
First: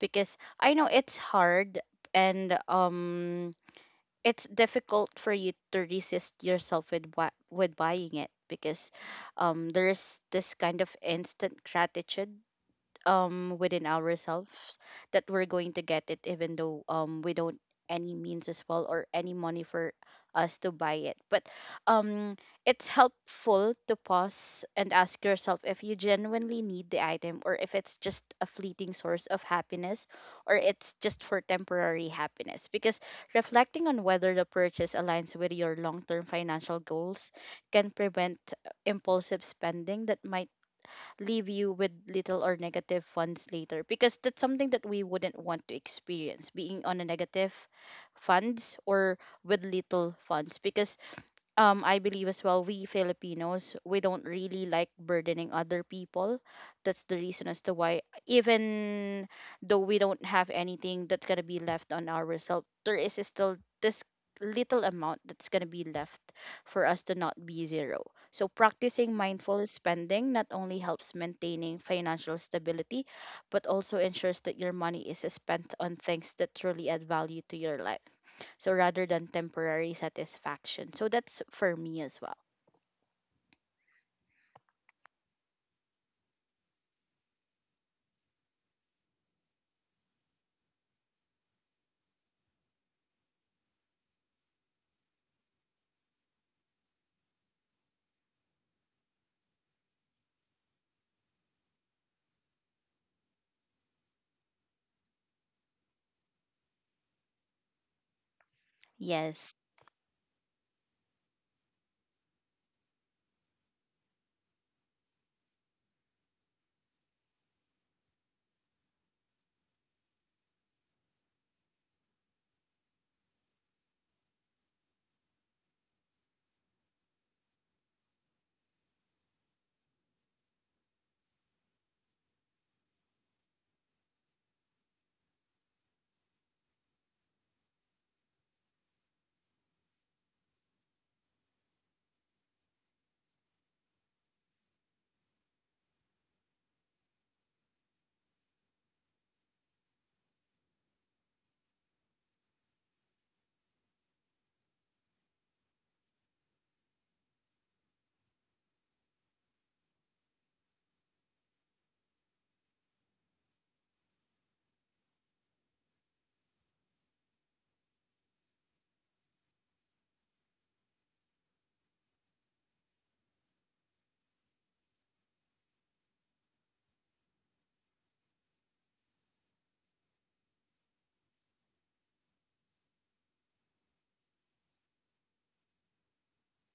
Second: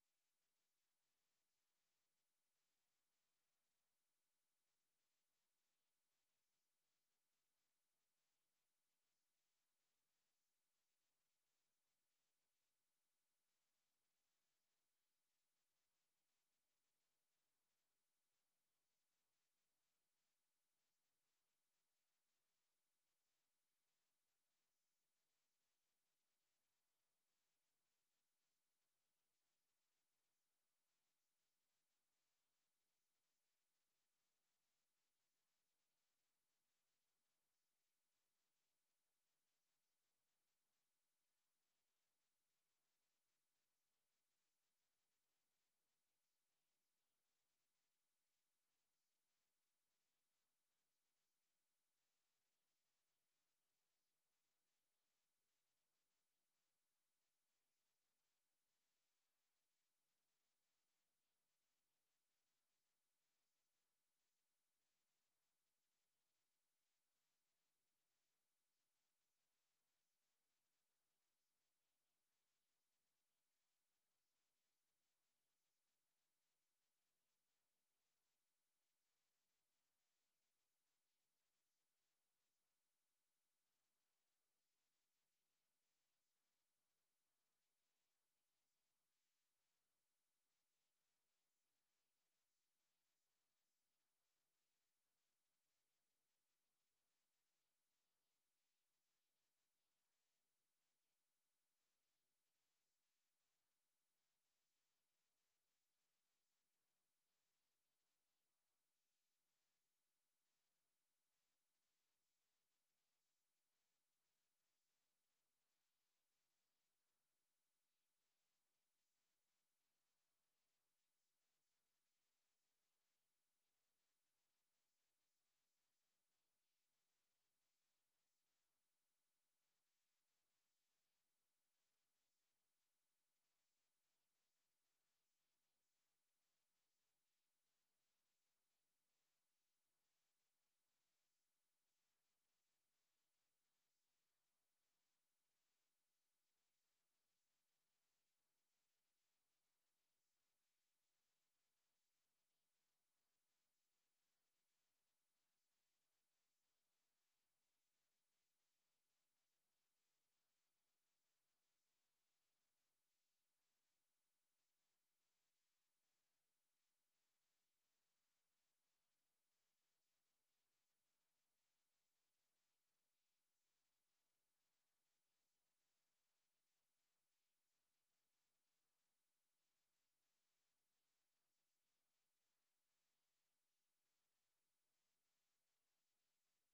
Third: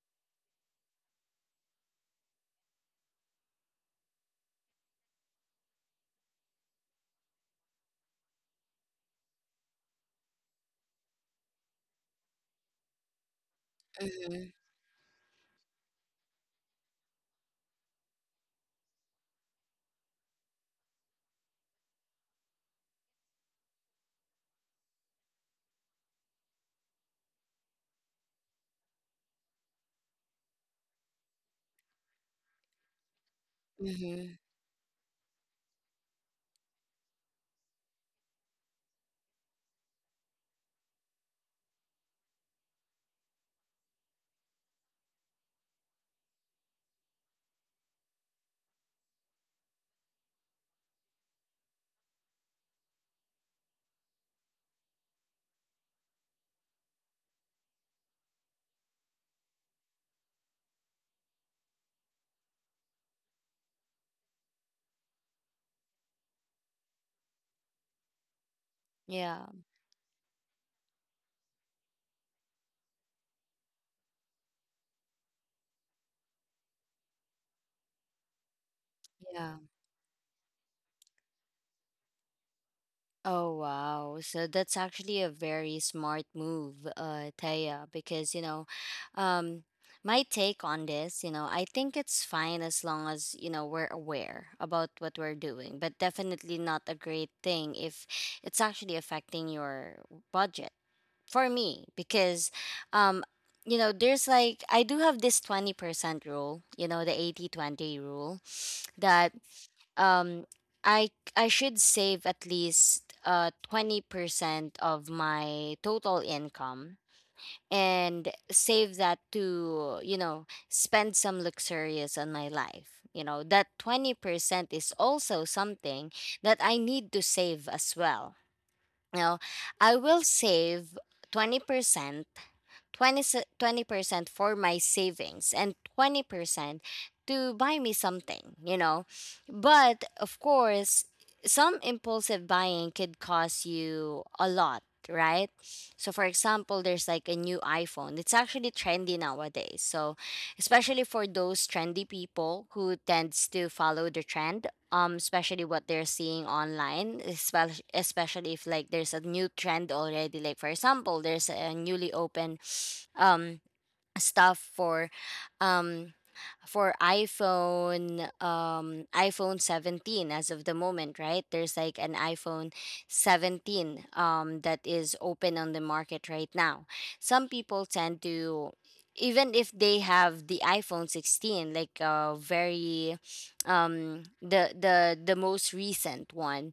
S3: Because I know it's hard, and it's difficult for you to resist yourself with buying it because there's this kind of instant gratitude within
S1: Mm-hmm.
S3: ourselves that we're going to get it, even though we don't any means as well or any money for us to buy it. But um it's helpful to pause and ask yourself if you genuinely need the item, or if it's just a fleeting source of happiness, or it's just for temporary happiness, because reflecting on whether
S1: Mm-hmm.
S3: the purchase aligns with your long-term financial goals can prevent impulsive spending that might leave you with little or negative funds later, because that's something that we wouldn't want to experience, being on a negative funds or with little funds, because I believe as well, we Filipinos, we don't really like burdening other people. That's the reason as to why, even though we don't have anything that's going to be left on our result, there is still this little amount that's going to be left for us to not be zero. So, practicing
S1: Yeah.
S3: mindful spending not only helps maintaining financial stability, but also ensures that your money is spent on things that truly add value to your life, so rather than
S1: Yeah.
S3: temporary satisfaction. So that's for me as well.
S1: Oh wow. So that's actually a very smart move, Taya, because, you know, um my take on this, you know, I think it's fine as long as, you know, we're aware about what we're doing, but definitely not a great thing if it's actually affecting your budget. For me, because um you know, there's like, I do have this 20% rule, you know, the 80/20 rule that
S3: Yes,
S1: um i I should save at least 20% of my total income and save that to, you know, spend some luxurious on my life. You know, that 20% is also something that I need to save as well. Now, I will save 20% 20% for my savings, and 20% to buy me something, But of course, some impulsive buying could cost you a lot, right? So for example, there's like a new iPhone. It's actually trendy nowadays. So especially for those trendy people who tends to follow the trend, especially what they're seeing online, especially if like there's a new trend already, like for example there's a newly open um stuff um for iPhone, iPhone 17 as of the moment, right? There's like an iPhone 17 that is open on the market right now. Some people tend to, even if they have the iPhone 16, like, very the most recent one,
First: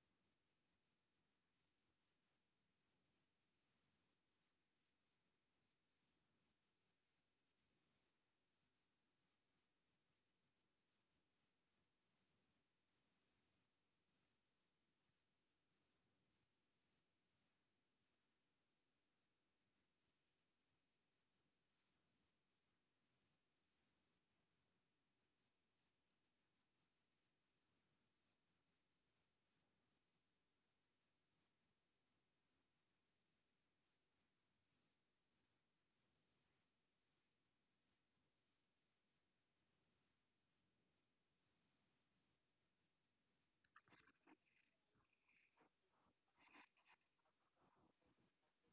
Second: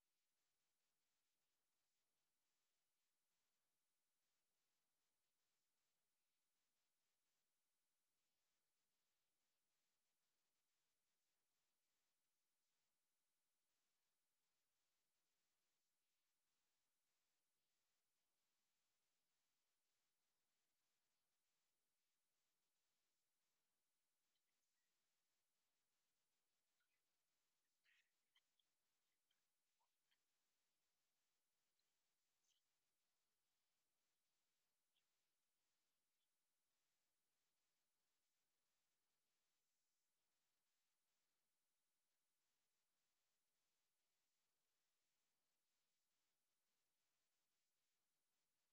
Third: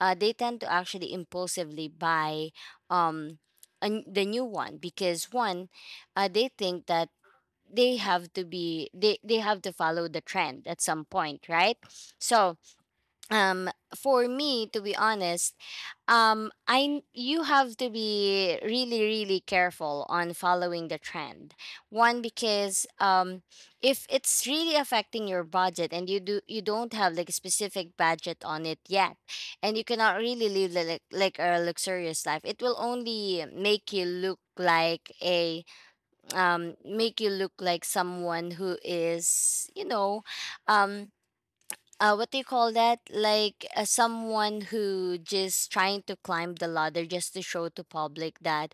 S1: they tend to actually impulsively buy, um the new one, because one, they think that they have to follow the trend at some point, right. So um for me, to be honest, I you have to be really really careful on following the trend, one because if it's really affecting your budget, and you don't have like a specific budget on it yet, and you cannot really live like a luxurious life, it will only make you look like a, make you look like someone who is, you know, um, what do you call that? Like, someone who just trying to climb the ladder just to show to public that,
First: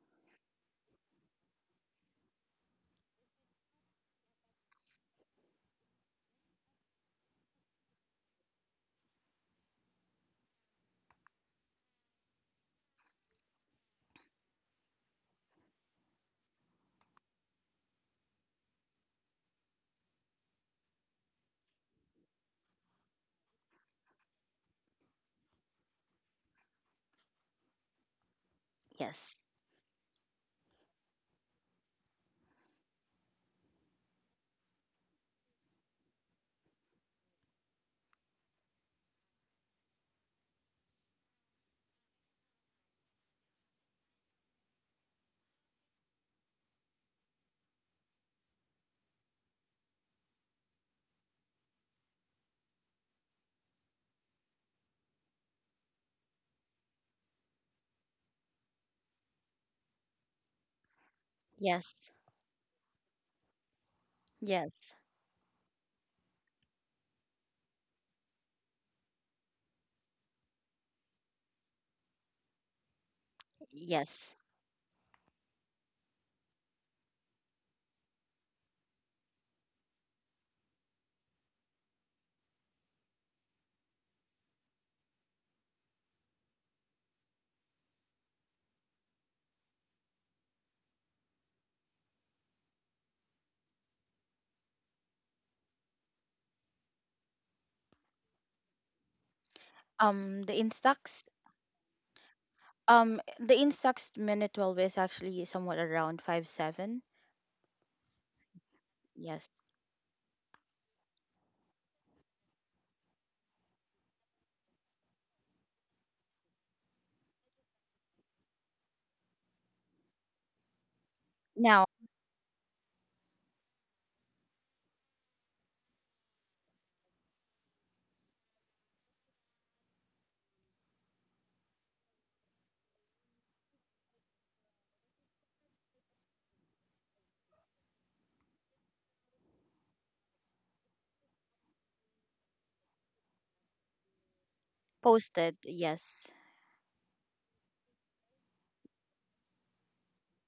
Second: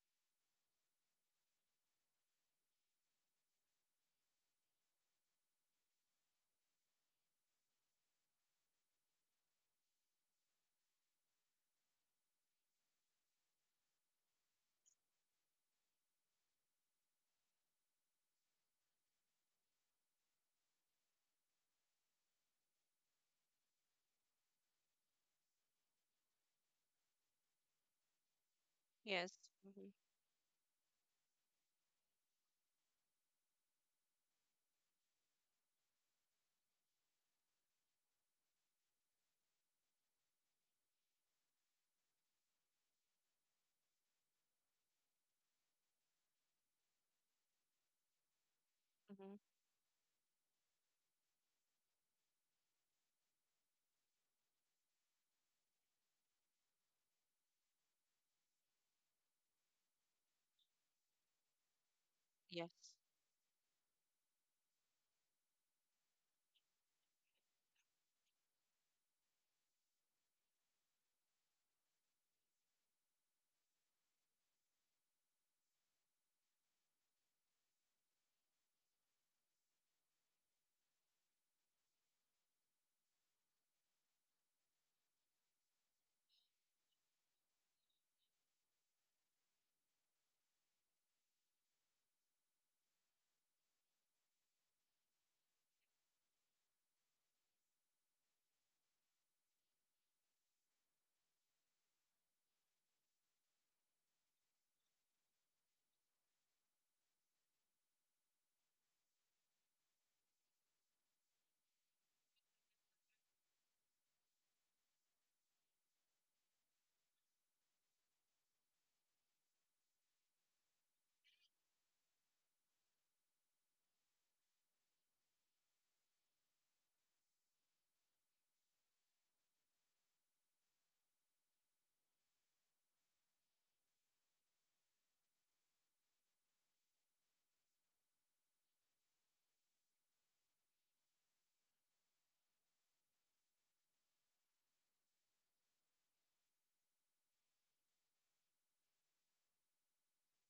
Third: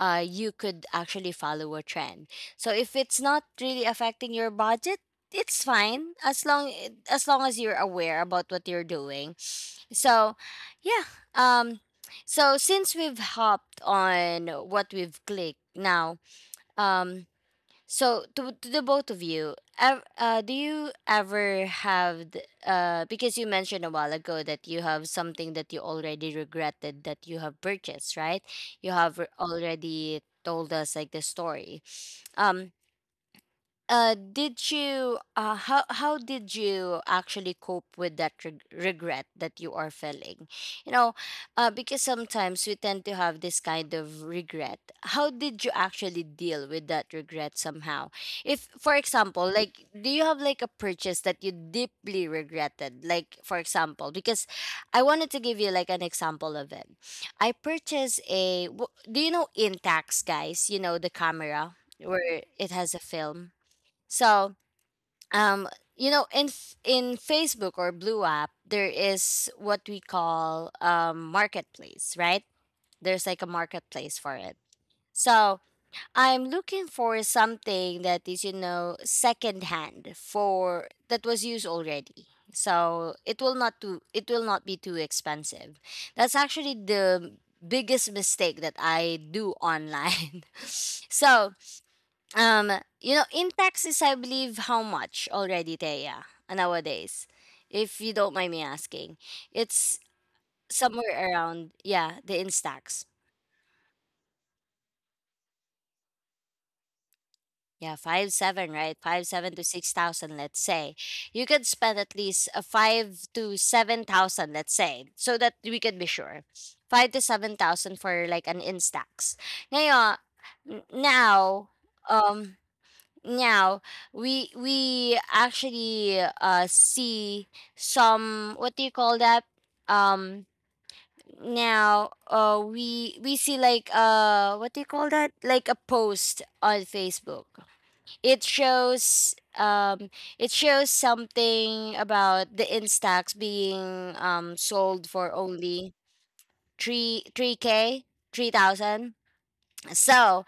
S1: you could actually follow a trend. So if it's not really affecting your budget, it's fine as long as you're aware about what you're doing. So, yeah. Um, so since we've hopped on what we've clicked now, um. So to the both of you, do you ever have because you mentioned a while ago that you have something that you already regretted that you have purchased, right? You have
S2: Yes.
S3: yes,
S2: Hmm.
S1: already told us like the story. Um did you how did you actually cope with that regret that you are feeling? You know, because sometimes we tend to have this kind of regret. How did you actually deal with that regret somehow? If, for example,
S2: Hmm.
S1: like, do you have like a purchase that you deeply regretted? Like, for example, because I wanted to give you like an example of it. I purchased Do you know Intax, guys? You know, the camera
S3: yes,
S1: where
S2: Yes.
S1: it has a film. So,
S3: yes,
S1: um, you know, in Facebook or Blue app, there is what we call marketplace, right? There's like a marketplace
S3: yes.
S1: for it. So I'm looking for something that is, you know, secondhand for that was used already. So it will not too it will not be too expensive. That's actually the biggest mistake that I do online. *laughs* So, um, you know, in taxes, I believe how much already, Thea, nowadays, if you don't mind me asking. It's
S3: The Instax,
S1: somewhere around, yeah, the Instax.
S3: the Instax minute 12 is actually somewhat around 5-7.
S1: Yeah, 5-7, right? Five
S3: Yes.
S1: seven to 6,000, let's say. You could spend at least a five to seven thousand, let's say, so that we could be sure. Five to seven thousand for like an Instax. Now, now,
S3: Now
S1: um, Now we actually see some, what do you call that? Um now we see like what do you call that? Like a post on Facebook. It shows, it shows something about the Instax being sold for
S3: posted.
S1: only
S3: Yes,
S1: 3 3K 3,000. So,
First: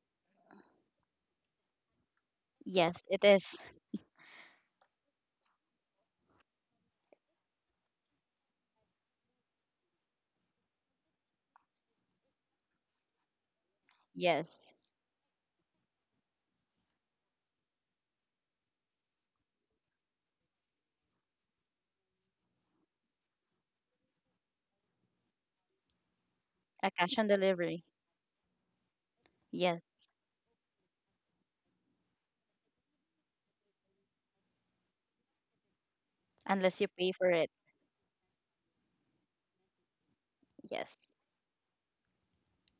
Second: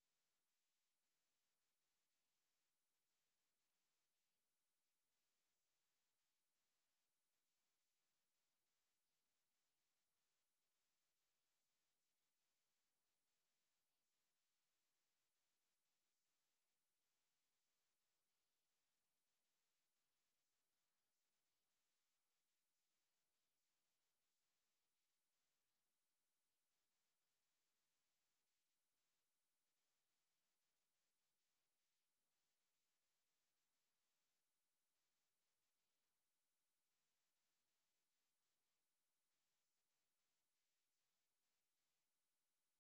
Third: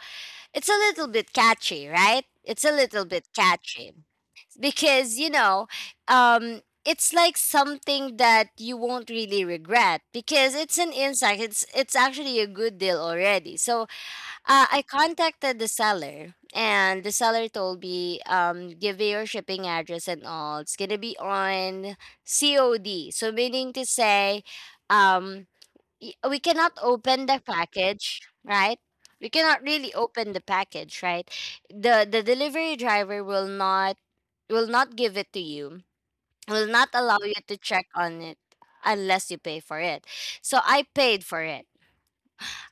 S1: it's a little bit catchy, right? It's a little
S3: yes, it
S1: bit
S3: is.
S1: catchy because, it's like something that you won't really regret because it's an insight, it's actually a good deal already, so
S3: Yes,
S1: I contacted the seller, and the seller told me, give me your shipping address and all, it's gonna be on cod. So, meaning to say, um we cannot
S3: a cash on
S1: open the
S3: delivery.
S1: package, right? We cannot
S3: Yes,
S1: really open the package, right? The delivery driver will not, give it to you, will
S3: unless you
S1: not
S3: pay
S1: allow
S3: for
S1: you
S3: it.
S1: to check on it, unless you pay for it. So I
S3: Yes,
S1: paid for it.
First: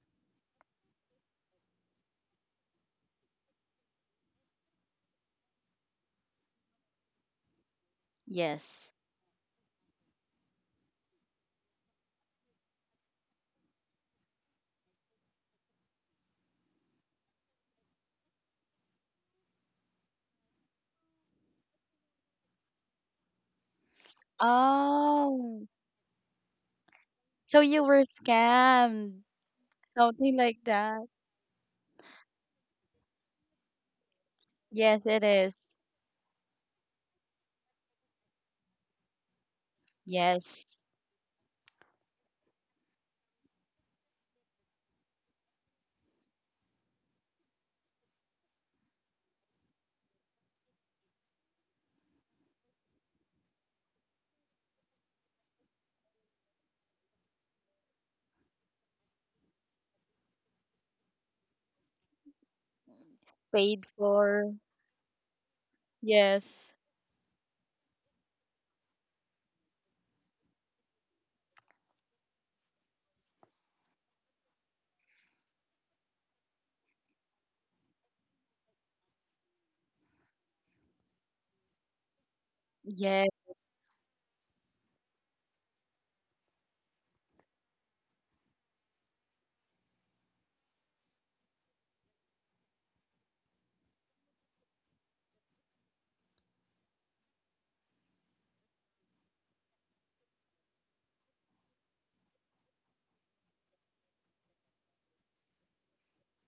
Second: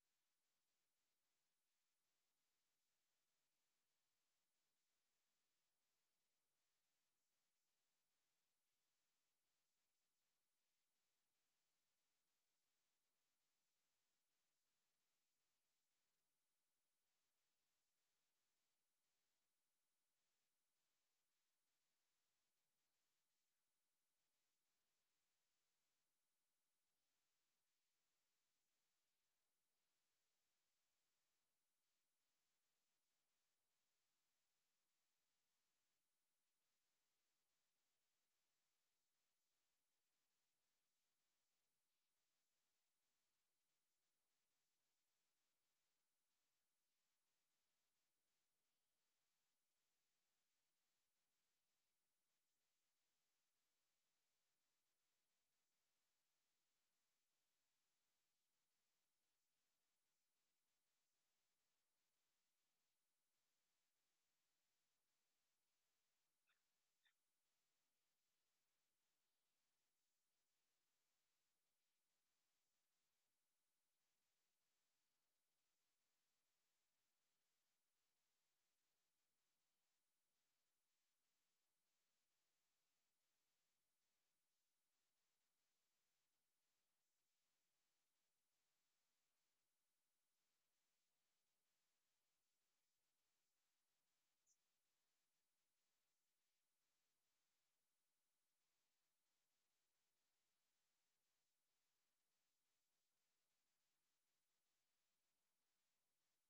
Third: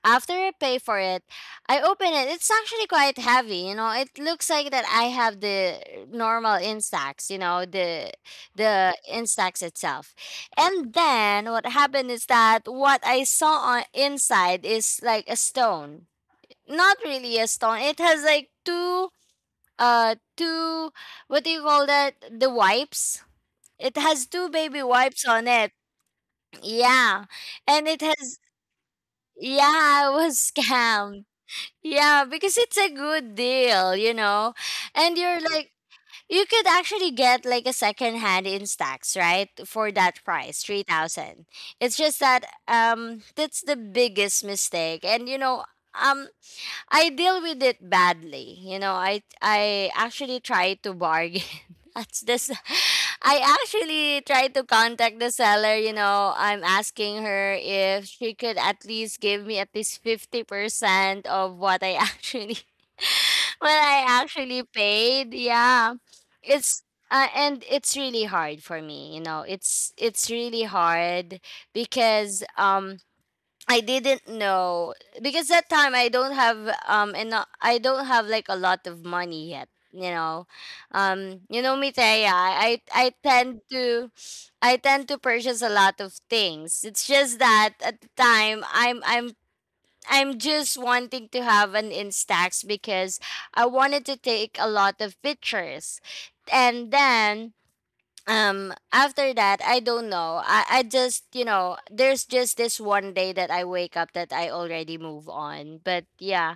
S1: After I pay for it, I open it. It's actually quite heavy, you know. It looks like that I have the normal Instax, you know, the
S3: yes.
S1: Instax itself. And then what happened is that what I saw on inside is like a stone. Not really a stone. It has like two what do you call that? The wipes, it has two baby wipes on it.
S3: Oh,
S1: Yeah.
S3: so
S1: And
S3: you
S1: it
S3: were
S1: has,
S3: scammed.
S1: yeah, I
S3: Something
S1: was *laughs*
S3: like that.
S1: scammed. Yeah, because it's a good deal, you know?
S3: Yes,
S1: And
S3: it
S1: you're
S3: is.
S1: like, you could actually get like a second hand in stacks, right? For that price,
S3: Yes.
S1: 3,000. It's just that that's the biggest mistake. And um I deal with it badly. I actually try to bargain. *laughs* That's this. I actually try to contact the seller. I'm asking her if she could at least give me at least 50% of what I actually *laughs* what
S3: Paid
S1: I
S3: for.
S1: actually paid. Yeah,
S3: Yes.
S1: it's. And it's really hard for me. it's really hard because I didn't know, because that time I don't have and I don't have like a lot of money yet. You know me, Taya. I I I
S3: Yeah.
S1: tend to, I tend to purchase a lot of things. It's just that at the time I'm just wanting to have an Instax because I wanted to take a lot of pictures. And then after that I don't know, I just there's just this one day that I wake up that I already move on. But yeah,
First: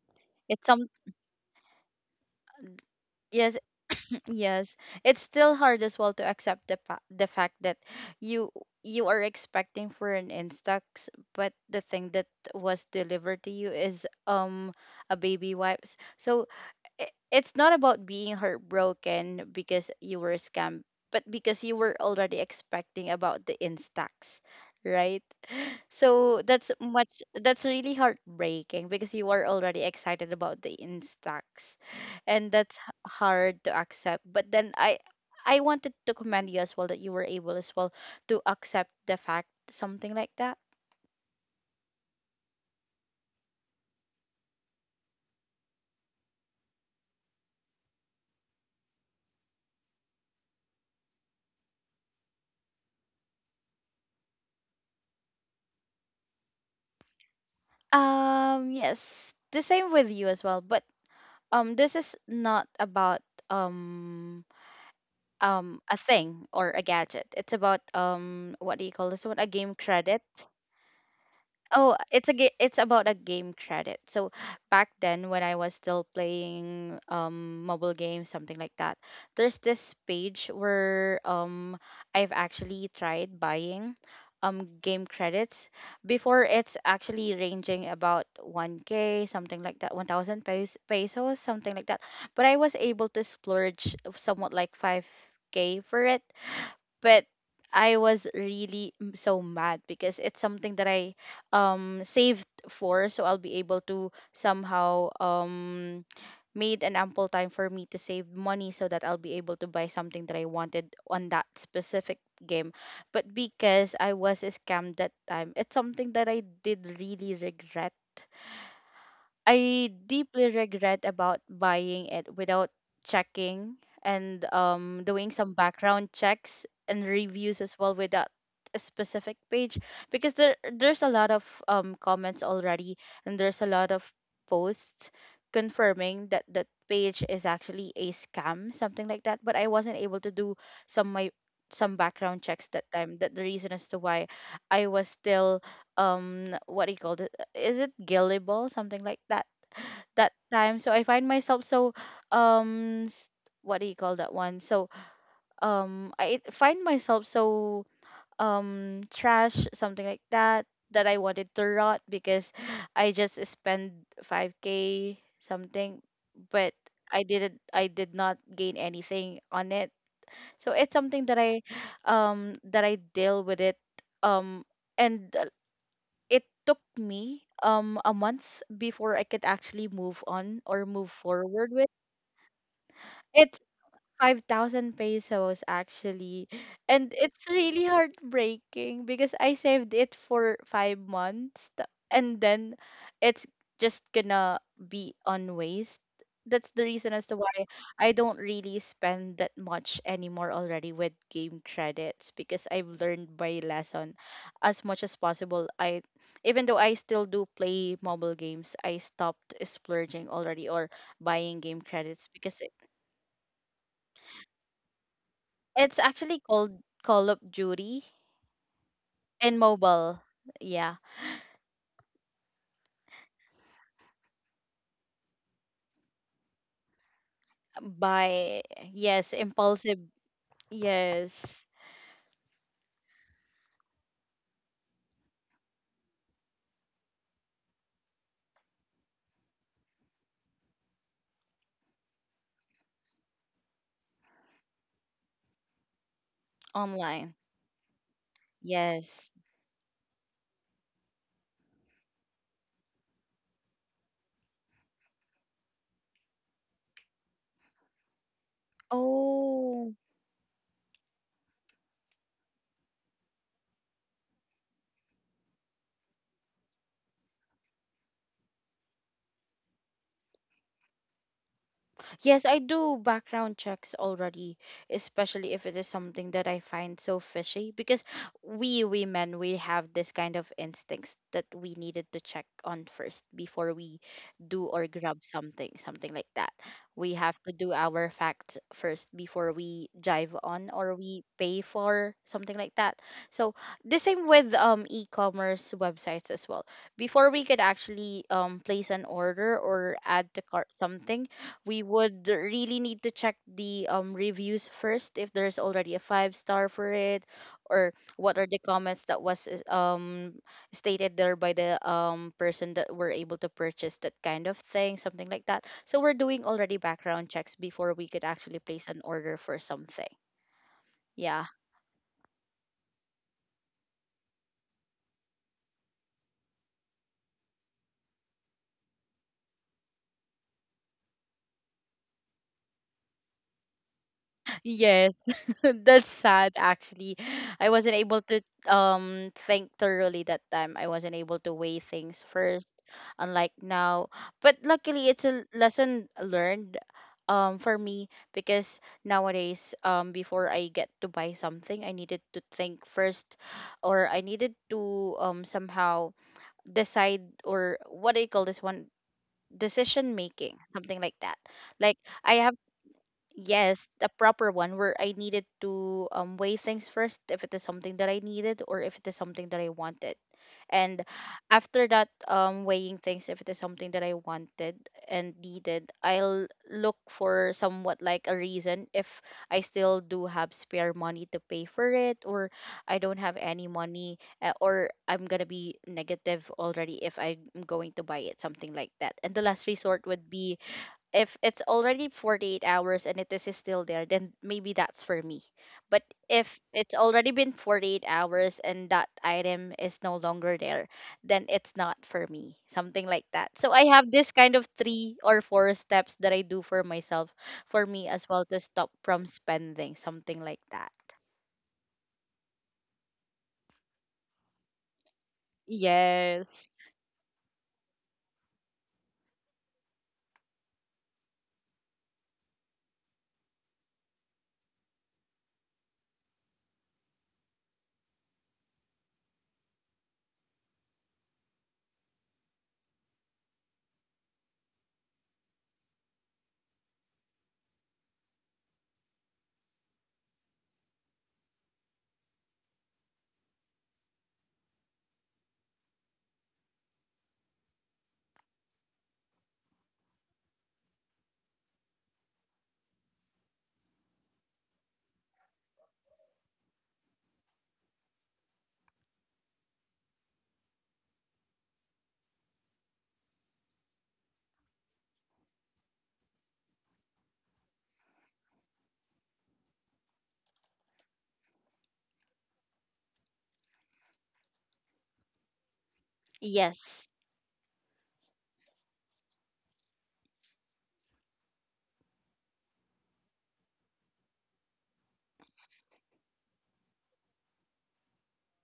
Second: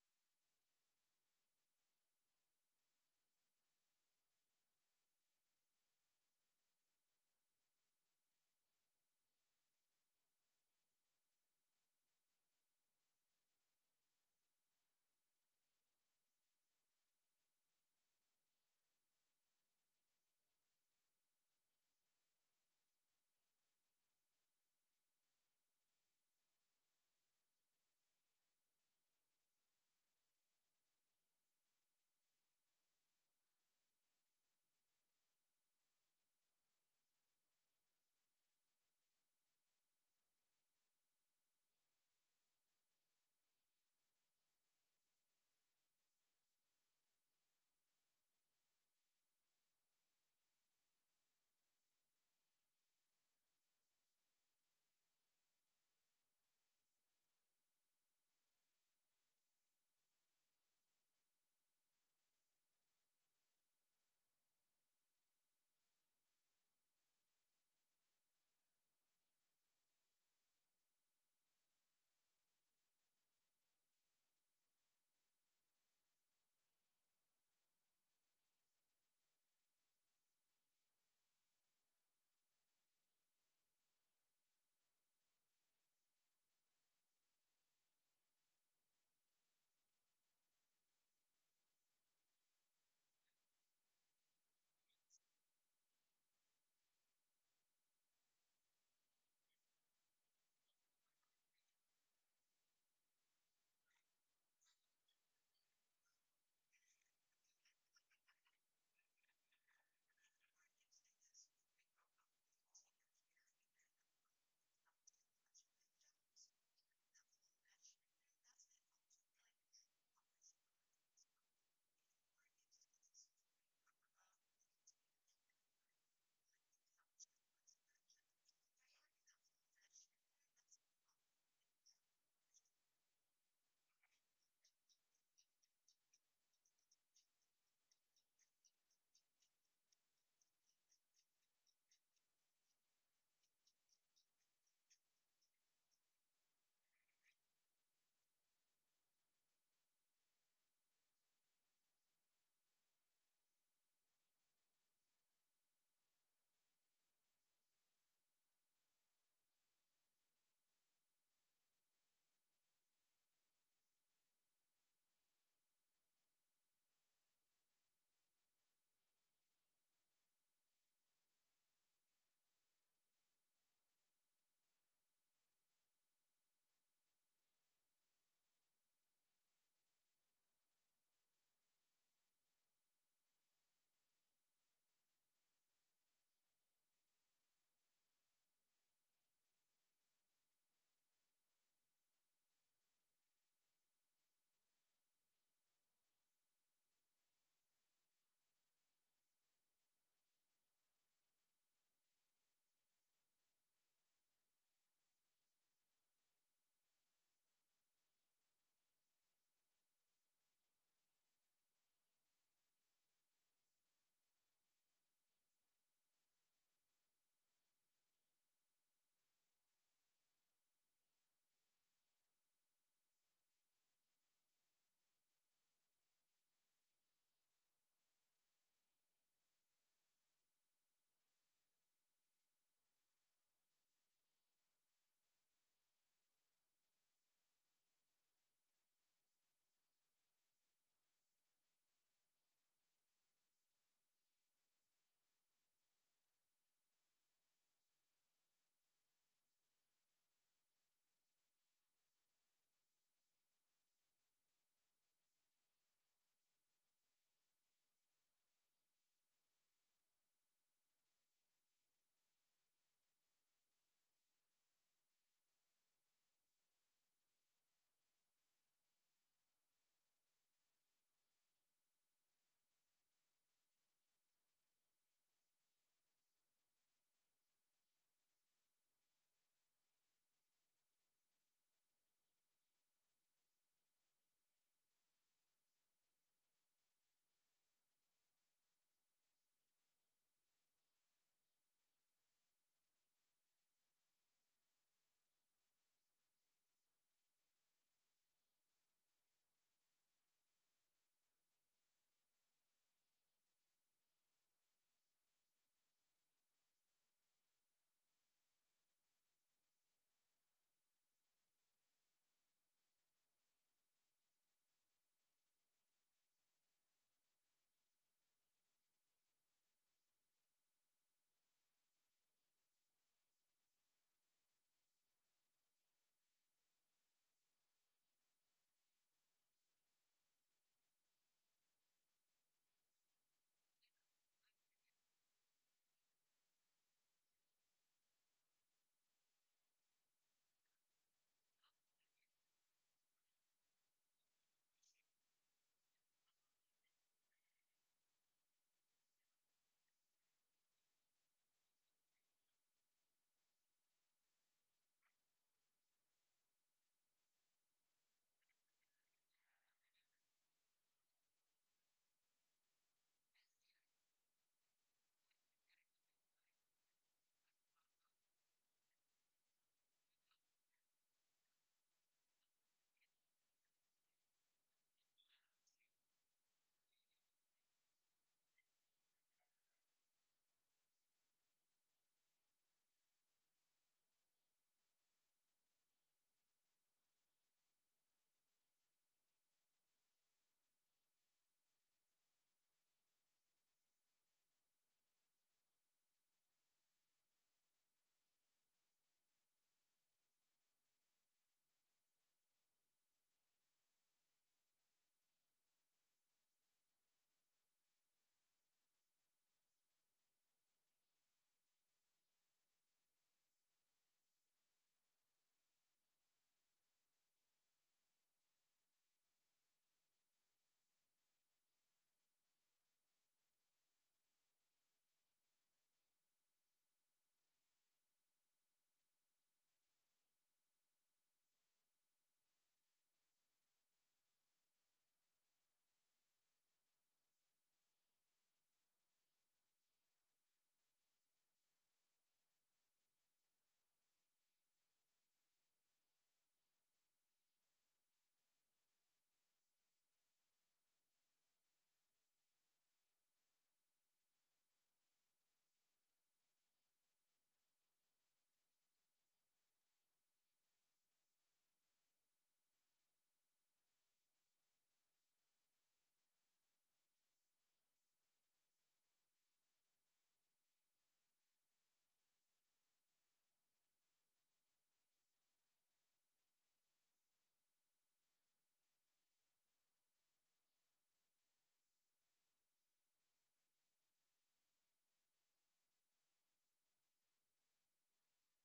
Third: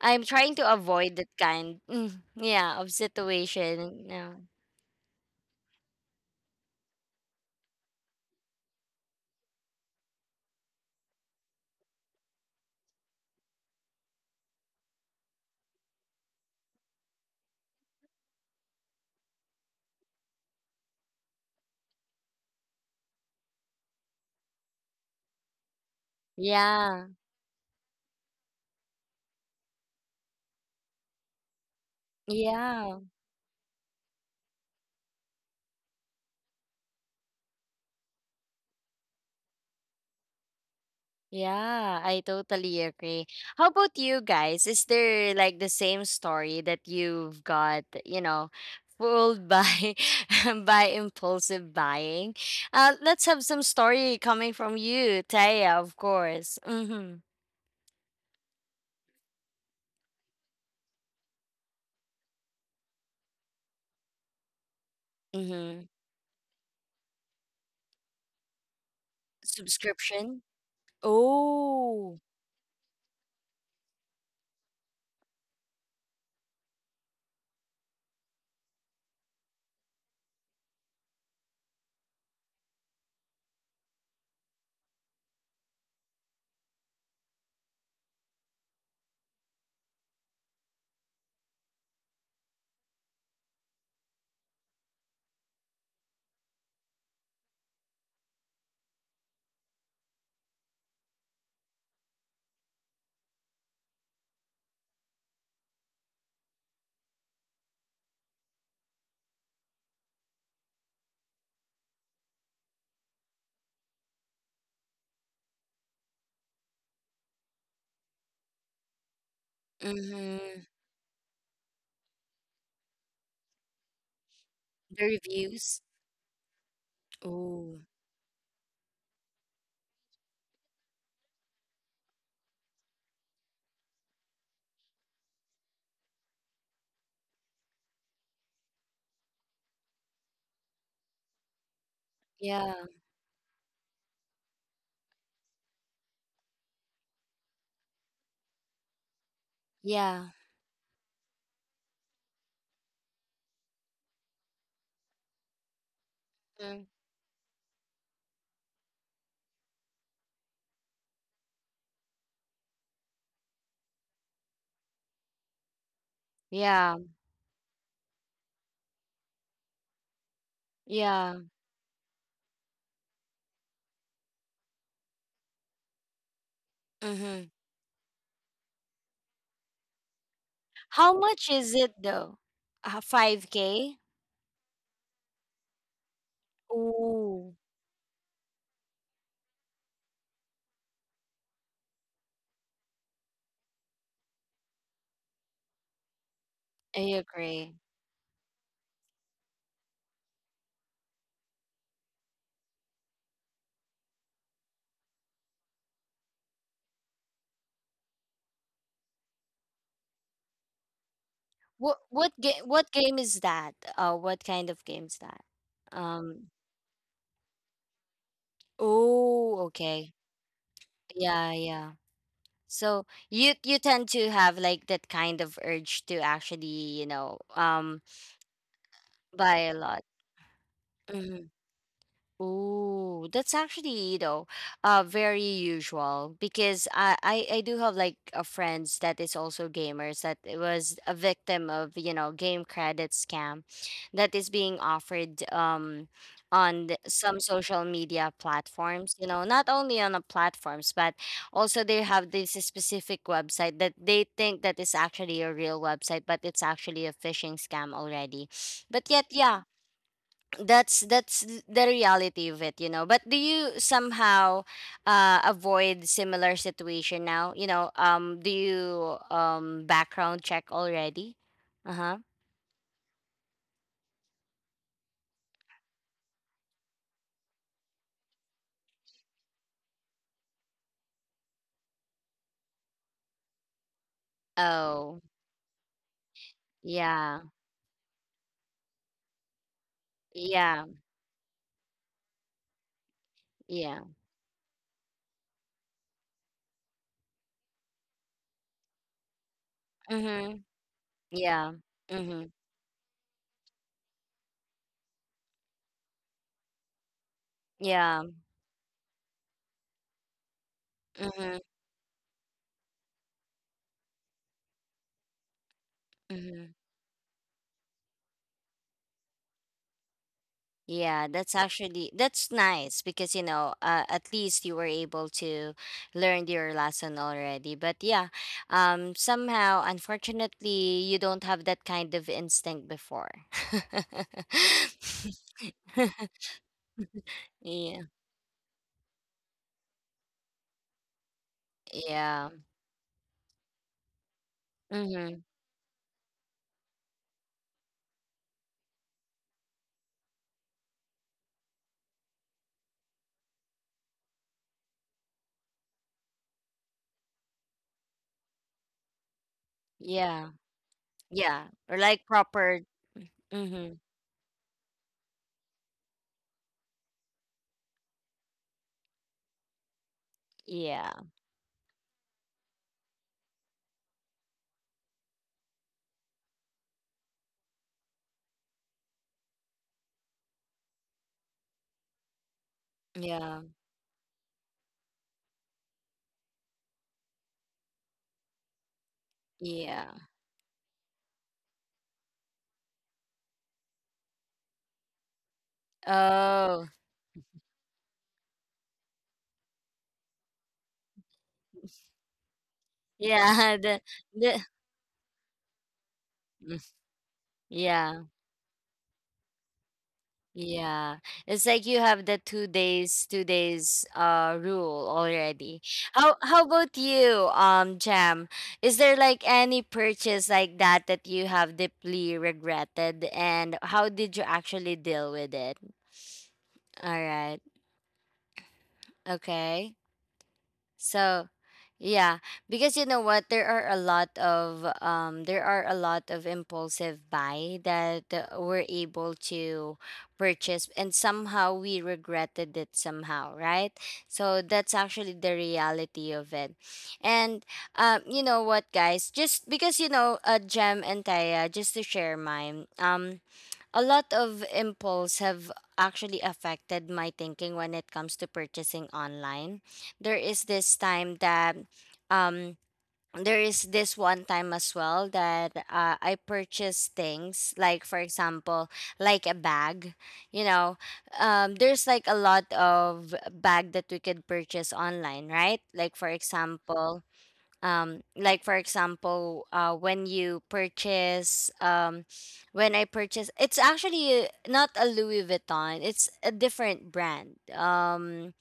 S1: I'm trying
S3: It's
S1: to
S3: some,
S1: avoid that kind, yeah, of
S3: yes,
S1: situation.
S3: *clears throat*
S1: Yeah,
S3: yes. It's still hard as well to accept the the fact that you you are expecting for an Instax, but the thing that was delivered to you is a baby wipes. So it's not about being heartbroken because you were scammed, but because you were already expecting about the Instax, right? So that's
S1: yeah,
S3: much, that's really heartbreaking because you are already excited about the Instax, and that's
S1: yeah.
S3: hard to accept. But then I wanted to commend you as well that you were able as well to accept the fact, something like that.
S1: Yeah, I totally agree. How about you guys? Is there like the same story that you've got, fooled by *laughs* by impulsive buying? Let's have some story coming from you, Taya, of course. Mm-hmm.
S3: Yes, the same with you as well, but this is not about um
S1: Mm-hmm.
S3: a thing or a gadget. It's about what do you call this one? A game credit.
S1: Subscription.
S3: Oh,
S1: Oh.
S3: it's about a game credit. So back then when I was still playing mobile games, something like that, there's this page where I've actually tried buying game credits. Before, it's actually ranging about 1K, something like that, 1,000 pesos, something like that. But I was able to splurge somewhat like 5K for it, but I was so mad because it's something that I saved for so I'll be able to somehow made an ample time for me to save money so that I'll be able to buy something that I wanted on that specific game. But because I was scammed that time, it's something that I did really regret. I deeply
S1: Mm-hmm.
S3: regret about buying it without checking and
S1: The
S3: doing some
S1: reviews.
S3: background checks and reviews as
S1: Oh.
S3: well without a specific page, because there's a lot of comments already, and there's a lot of posts confirming that that page is actually a scam, something like that. But I wasn't able to do some my some background checks
S1: Yeah.
S3: that time, that the reason as to why I was still what do you call it, is it gullible, something like that,
S1: Yeah.
S3: that time. So I find myself so um s- what do you call that one? So I find
S1: Mm.
S3: myself so trash, something like that, that I wanted to rot because *sighs* I just spent 5k something, but
S1: Yeah.
S3: I did not gain anything on it. So it's something that
S1: Yeah.
S3: I that I deal with it. um and it took me
S1: Mm-hmm.
S3: a month before I could actually move on or move
S1: How much
S3: forward
S1: is
S3: with.
S1: it though?
S3: It
S1: 5K?
S3: 5,000 pesos actually. And it's
S1: Oh,
S3: really heartbreaking because I saved it for 5 months and then it's just gonna be on waste. That's the reason
S1: I
S3: as to why
S1: agree.
S3: I don't really spend that much anymore already with game credits, because I've learned by lesson as much as possible. I Even though I still do play mobile games, I stopped splurging already or buying game
S1: What
S3: credits
S1: what
S3: because
S1: game what game is that? What kind of game is that?
S3: it's actually
S1: Um,
S3: called Call of Duty in
S1: oh, okay.
S3: mobile. Yeah.
S1: Yeah, yeah. So you tend to have like that kind of urge to actually,
S3: By yes,
S1: buy a
S3: impulsive.
S1: lot.
S3: Yes.
S1: Oh, that's actually, very usual because I do have like a friends that is also gamers that it was a victim of, game credit scam that is being offered on
S3: Online.
S1: some social media platforms,
S3: Yes.
S1: not only on the platforms, but also they have this specific website that they think that is actually a real website, but it's actually a phishing scam already. But yet, yeah,
S3: Oh.
S1: that's the reality of it. But do you somehow avoid similar situation now? Do you background check already? Uh-huh.
S3: Yes, I do background checks already, especially if it is something that I find so fishy, because we women, we have this kind of instincts that we needed to check on first before we do or
S1: Oh,
S3: grab something, something like that. We have
S1: yeah,
S3: to do our facts first before we jive on
S1: yeah,
S3: or we pay for something like that. So the
S1: yeah.
S3: same with e-commerce websites as well. Before we could actually place an order or add to
S1: Mm-hmm.
S3: cart something,
S1: Yeah.
S3: we would
S1: Mm-hmm.
S3: really need to check the reviews first, if there's already a five star for it or
S1: Yeah.
S3: what are the comments that was stated there by
S1: Mm-hmm.
S3: the person that were able to purchase that kind of thing, something like that. So we're doing
S1: Mm-hmm.
S3: already background checks before we could actually place an order for something.
S1: Yeah,
S3: Yeah.
S1: that's actually, that's nice because at least you were able to learn your lesson already. But yeah, somehow unfortunately you don't have that kind of instinct before.
S3: Yes,
S1: *laughs*
S3: *laughs* that's sad actually. I wasn't
S1: Yeah,
S3: able to think thoroughly that time. I wasn't able to weigh things
S1: yeah,
S3: first, unlike now. But luckily,
S1: mm-hmm.
S3: it's a lesson learned for me, because nowadays before I get to buy something, I needed to think first, or I needed to somehow decide, or what do you call this one? Decision
S1: Yeah,
S3: making, something like that.
S1: yeah,
S3: Like
S1: or like
S3: I have
S1: proper.
S3: Yes,
S1: Mm-hmm.
S3: the proper one, where I needed to weigh things first if it is something that I needed or if it is something that I wanted. And
S1: Yeah,
S3: after that weighing things, if it is something that I wanted and needed, I'll look for somewhat like a reason if I still do have spare money to pay for it, or I don't have
S1: yeah,
S3: any money or I'm going to be negative already if I'm going to buy it, something like that. And the last resort
S1: yeah.
S3: would be if it's already 48 hours and it is still there, then maybe that's for me. But if
S1: Oh,
S3: it's already been 48 hours and that item is no longer there, then it's not for me, something like that.
S1: yeah.
S3: So
S1: *laughs*
S3: I have this kind
S1: The
S3: of three or four steps that I do
S1: Mm,
S3: for myself, for me
S1: yeah.
S3: as well, to stop from spending something like that.
S1: Yeah. It's like you have the 2 days, 2 days rule already. How
S3: Yes.
S1: about you, Jam? Is there like any purchase like that that you have deeply regretted and how did you actually deal with it? All right. Okay. So, yeah, because you know what, there are a lot of there are a lot of impulsive buy that we're able to purchase, and somehow we regretted it somehow, right? So that's actually the reality of it. And you know what, guys, just because Jem and Taya, just to share mine, a lot of impulse have actually affected my thinking when it comes to purchasing online. There is this time that um there is this one time as well that I purchased things like, for example, like a bag, you know there's like a lot of bag that we could purchase online, right? Like, for
S3: Yes,
S1: example, when you purchase when I purchase. It's actually not a Louis Vuitton, it's a different brand. um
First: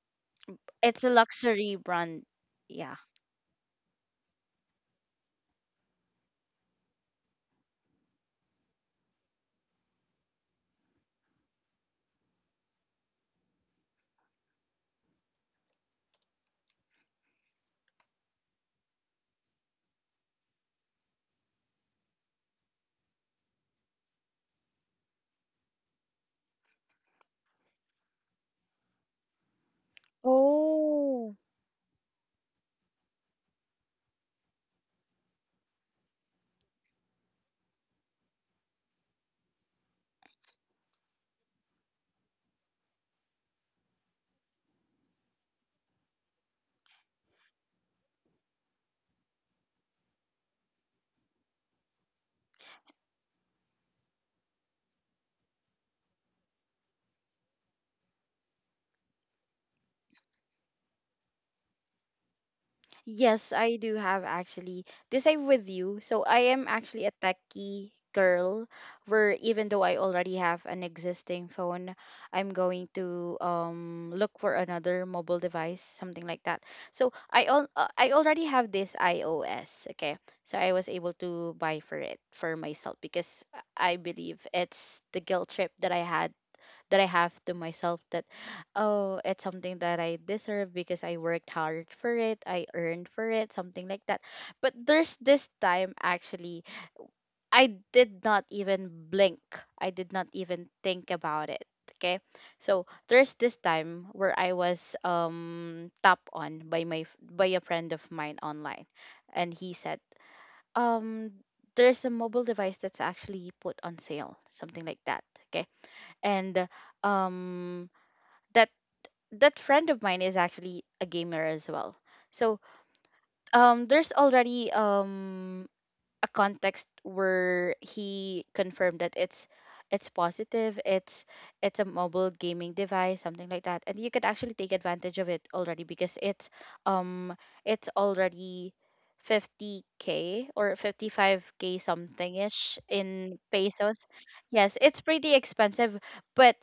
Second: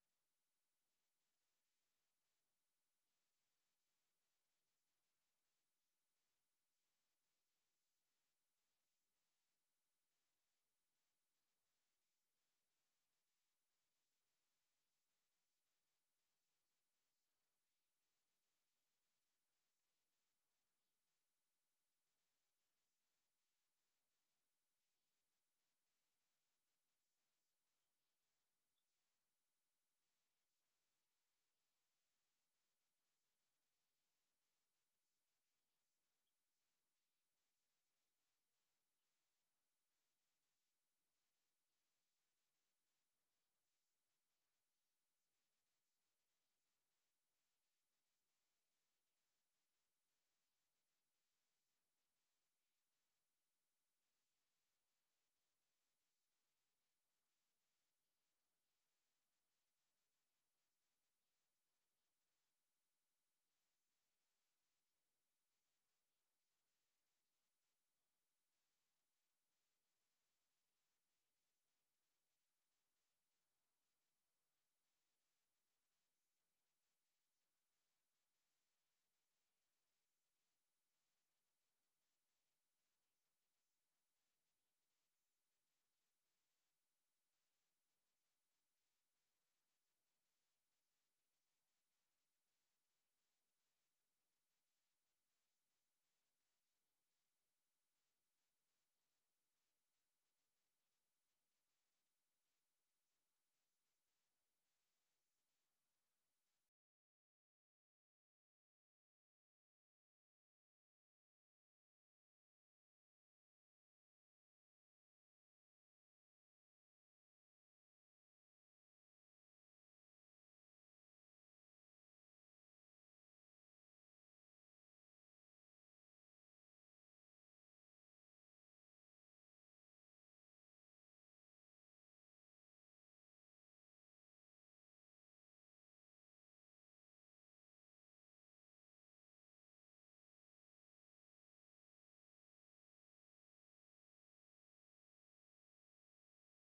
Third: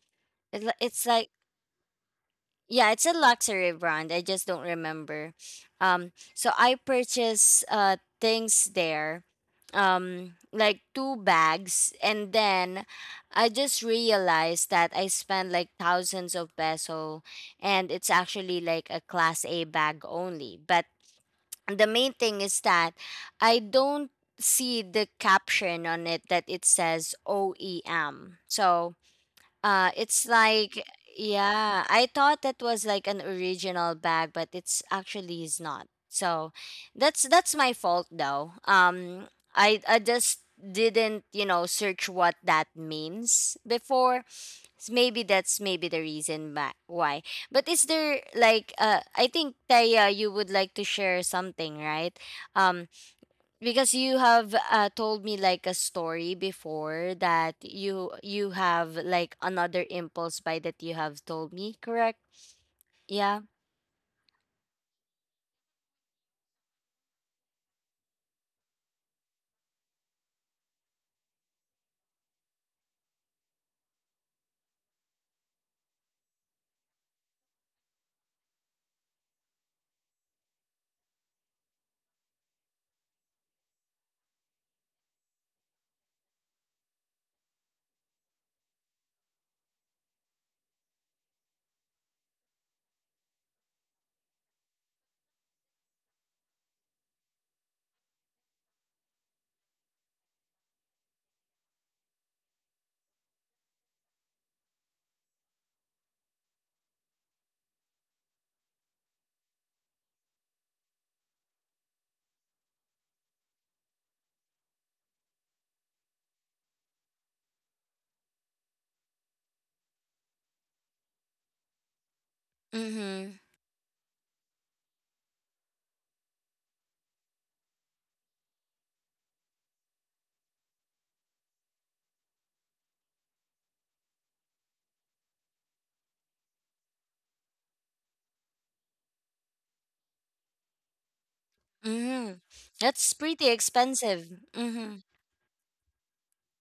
S1: it,
S3: it's
S1: it's
S3: a
S1: like,
S3: luxury brand.
S1: yeah,
S3: Yeah.
S1: it's a luxury brand. I just don't remember. So I purchased things there, like two bags, and then I just realized that I spent like thousands of peso, and it's actually like a class A bag only. But the main thing is that I don't see the caption on it that it says OEM. So it's like,
S3: Oh.
S1: yeah, I thought that was like an original bag, but it's actually is not. So that's my fault though. I just didn't search what that means before. Maybe that's maybe the reason why. But is there like I think Taya, you would like to share something, right? Um, because you have told me like a story before that you have like another impulse buy that you have told me, correct? Yeah.
S3: Yes, I do have actually. This I'm with you. So I am actually a techie girl, where even though I already have an existing phone, I'm going to look for another mobile device, something like that. So I already have this iOS, okay? So I was able to buy for it for myself because I believe it's the guilt trip that I had, that I have to myself, that oh, it's something that I deserve because I worked hard for it, I earned for it, something like that. But there's this time actually I did not even blink. I did not even think about it. Okay. So there's this time where I was tap on by by a friend of mine online, and he said, um there's a mobile device that's actually put on sale, something like that. Okay. And um that that friend of mine is actually a gamer as well. So
S1: Mm-hmm.
S3: there's already a context where he confirmed that it's positive, it's a mobile gaming device, something like that, and you could actually take advantage of it already because um it's already 50k or 55k
S1: Mm-hmm.
S3: something ish
S1: That's
S3: in
S1: pretty
S3: pesos.
S1: expensive.
S3: Yes,
S1: Mm-hmm.
S3: it's pretty expensive, but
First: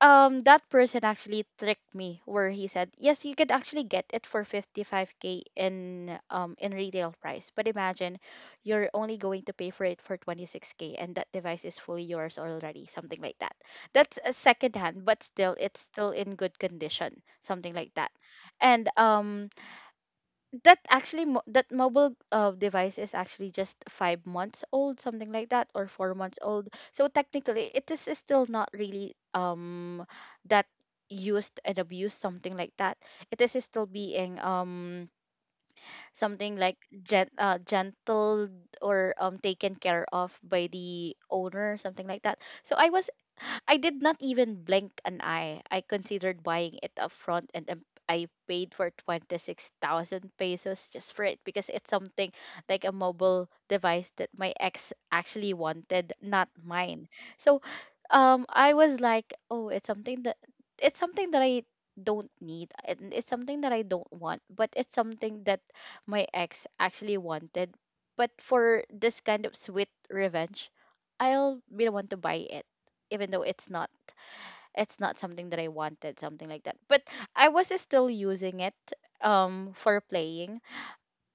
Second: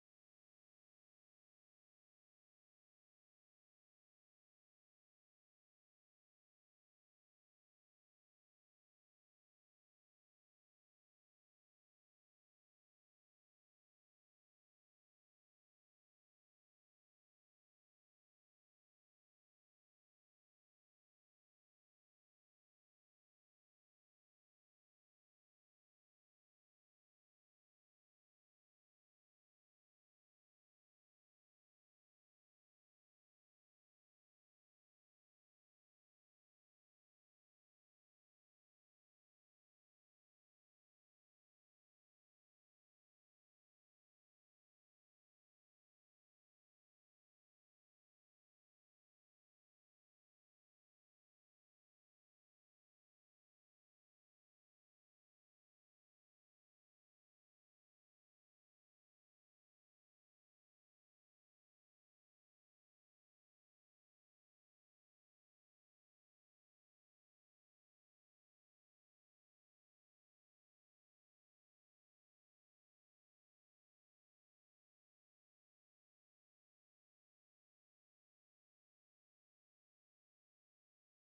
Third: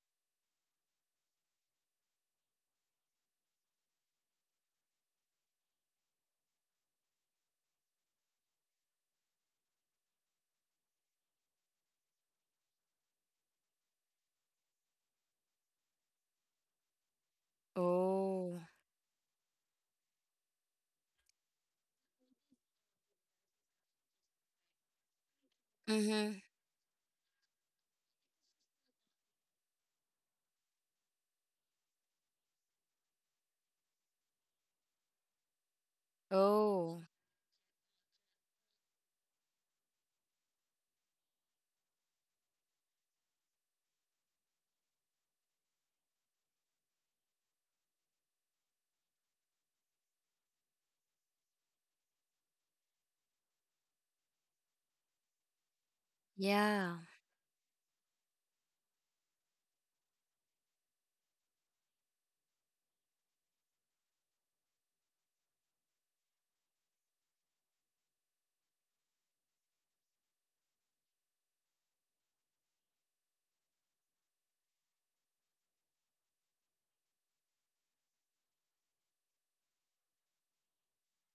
S3: that person actually tricked me, where he said yes, you could actually get it for 55k in retail price, but imagine you're only going to pay for it for 26k and that device is fully yours already, something like that. That's a second hand, but still it's still in good condition, something like that.
S1: Oh.
S3: And that actually that mobile device is actually just 5 months old, something like that, or four
S1: Mm-hmm.
S3: months old, so technically it is still not really that used and abused, something like that. It is still being something like
S1: Oh,
S3: gentle or taken care of by the owner, something like that. So I was, I did not even blink an eye. I considered buying it up front and I paid for 26,000 pesos just for it because it's something like a mobile device that my ex actually wanted, not
S1: yeah.
S3: mine. So I was like, oh, it's something that I don't need, and it's something that I don't want, but it's something that my ex actually wanted. But for this kind of sweet revenge, I'll be the one to buy it, even though it's not something that I wanted, something like that. But I was still using it for playing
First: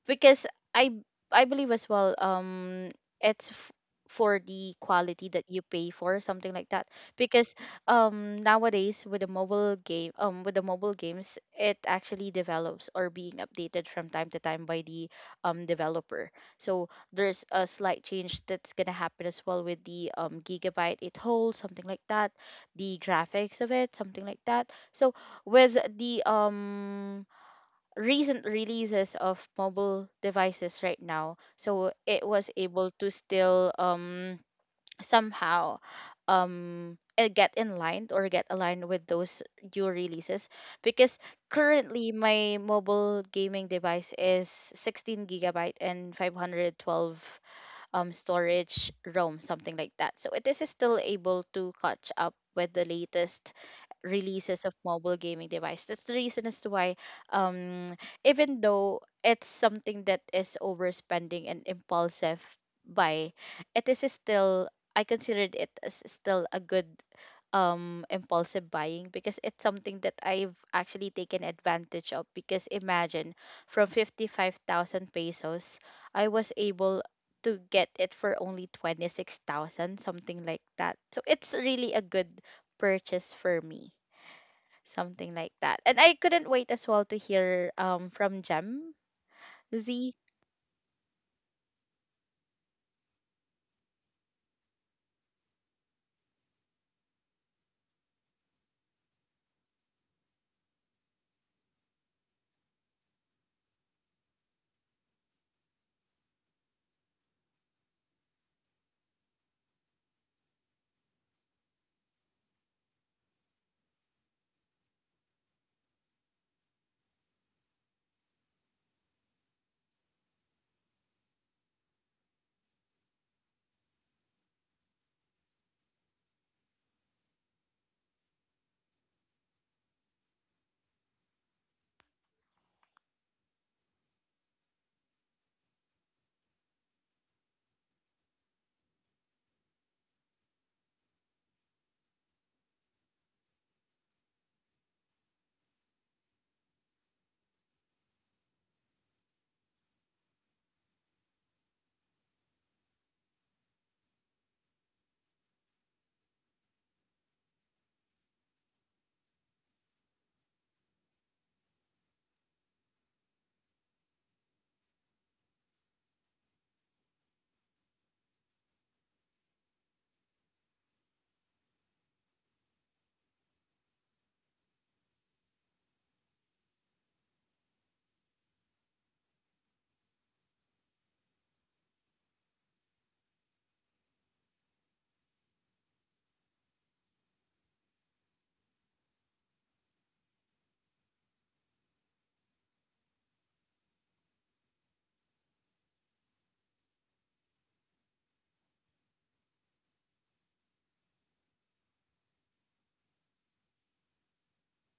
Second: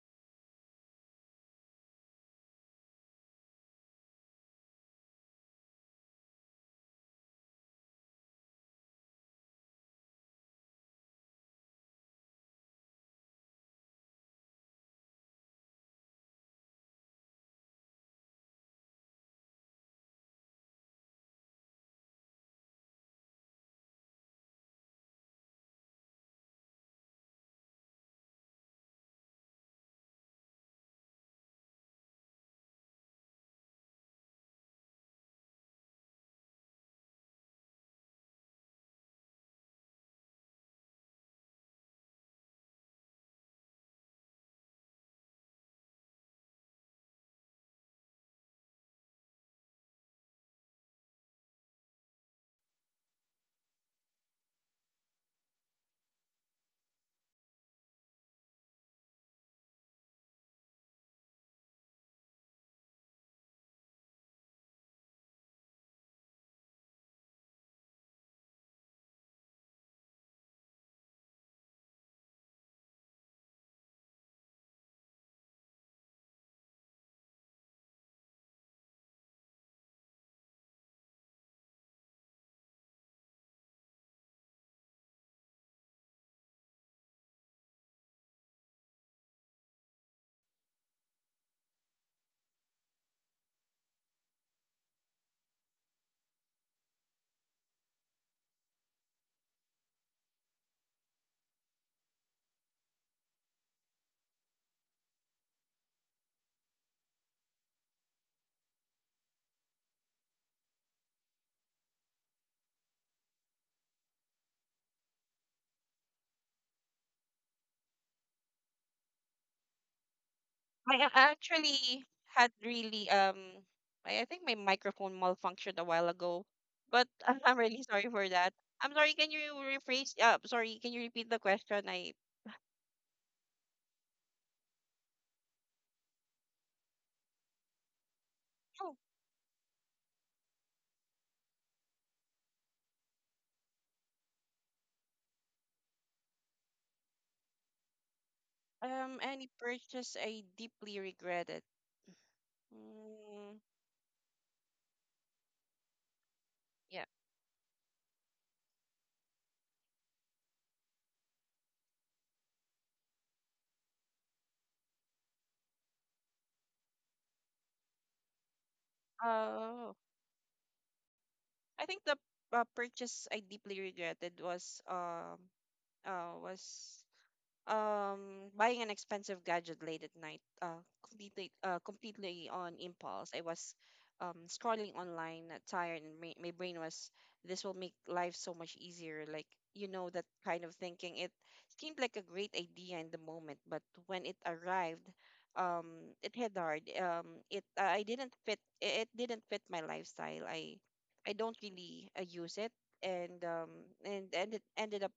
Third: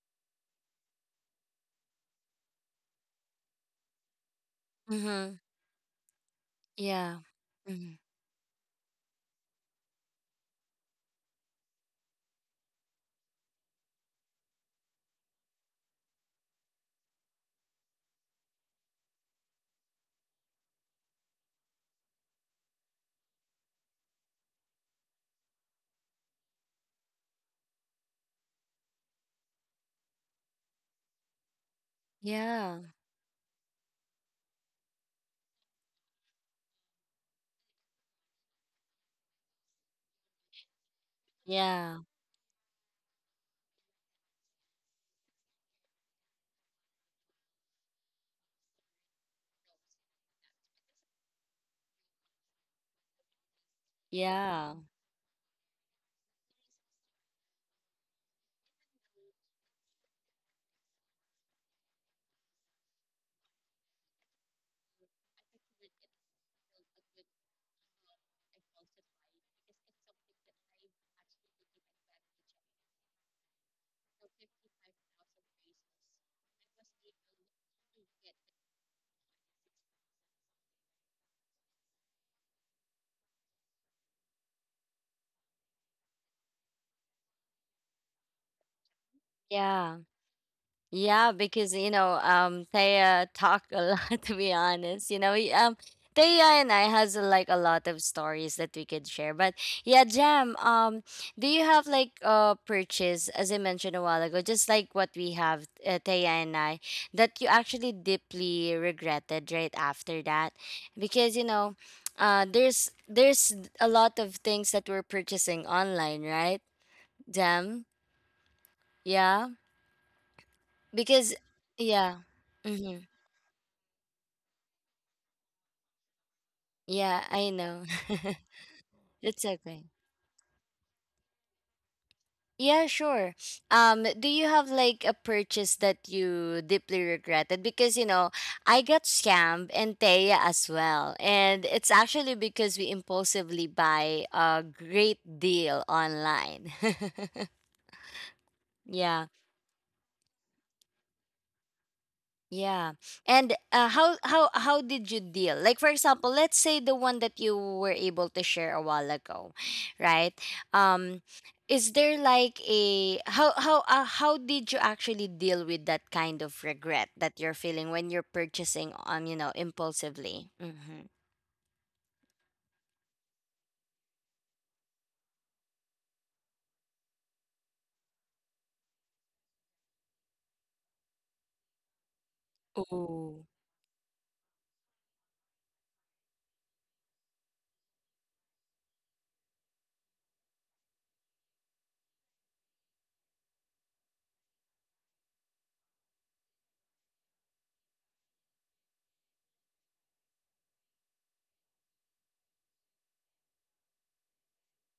S3: because I I believe as well it's for the quality
S1: Mm-hmm.
S3: that you pay for, something like that.
S1: Yeah.
S3: Because
S1: Mm-hmm.
S3: nowadays with the mobile games, it actually develops or being updated from time to time by the developer. So there's a slight change that's gonna happen as well with the gigabyte it holds, something like that, the graphics of it, something like that. So with the recent releases of mobile devices right now, so it was
S1: Yeah,
S3: able to still somehow get in line or get aligned with those new releases, because
S1: yeah,
S3: currently my mobile gaming device is 16 gigabyte and 512 storage ROM, something like that. So it is still able to catch up with the latest releases of
S1: yeah,
S3: mobile gaming device. That's the reason as to why, um, even though it's something that is overspending and impulsive buy, it is still, I considered it as still a good impulsive buying, because it's something that I've actually taken advantage of, because imagine from 55,000 pesos I was able to get it for only 26,000, something like that. So it's really a good purchase for me, something like that. And I couldn't wait as well to hear from Gem
S1: yeah.
S3: Z.
S1: Yeah, because Taya talk a lot. *laughs* To be honest, Taya and I has like a lot of stories that we could share. But yeah, Jam, do you have like purchase as I mentioned a while ago, just like what we have, Taya and I, that you actually deeply regretted right after that, because there's a lot of things that we're purchasing online, right, Jam? Yeah,
S2: I a-
S1: because
S2: actually
S1: yeah.
S2: had
S1: Mhm.
S2: really I think my microphone malfunctioned a while ago, but *laughs*
S1: Yeah,
S2: I'm,
S1: I
S2: I'm really
S1: know.
S2: sorry for
S1: *laughs*
S2: that. I'm sorry. Can
S1: It's
S2: you
S1: okay.
S2: rephrase? Sorry. Can you repeat the question? I
S1: Yeah, sure. Do you have like a purchase that you deeply regretted? Because you know, I
S2: Oh.
S1: got scammed and Taya as well. And it's actually because we impulsively buy a great deal online. *laughs* Yeah.
S2: Any purchase I deeply regretted.
S1: Yeah.
S2: Mm.
S1: And how did you deal? Like for example, let's say
S2: Yeah.
S1: the one that you were able to share a while ago, right? Um is there like a how did you actually deal with that kind of regret that you're feeling when you're purchasing
S2: Oh,
S1: impulsively? Mhm.
S2: I think the, purchase I deeply regretted was, uh, was buying an expensive gadget late at night, completely on impulse. I
S1: Oh.
S2: was scrolling online, tired, and my brain was, this will make life so much easier, like, you know, that kind of thinking. It seemed like a great idea in the moment, but when it arrived, um it hit hard. It didn't fit my lifestyle. I don't really use it, and and it ended up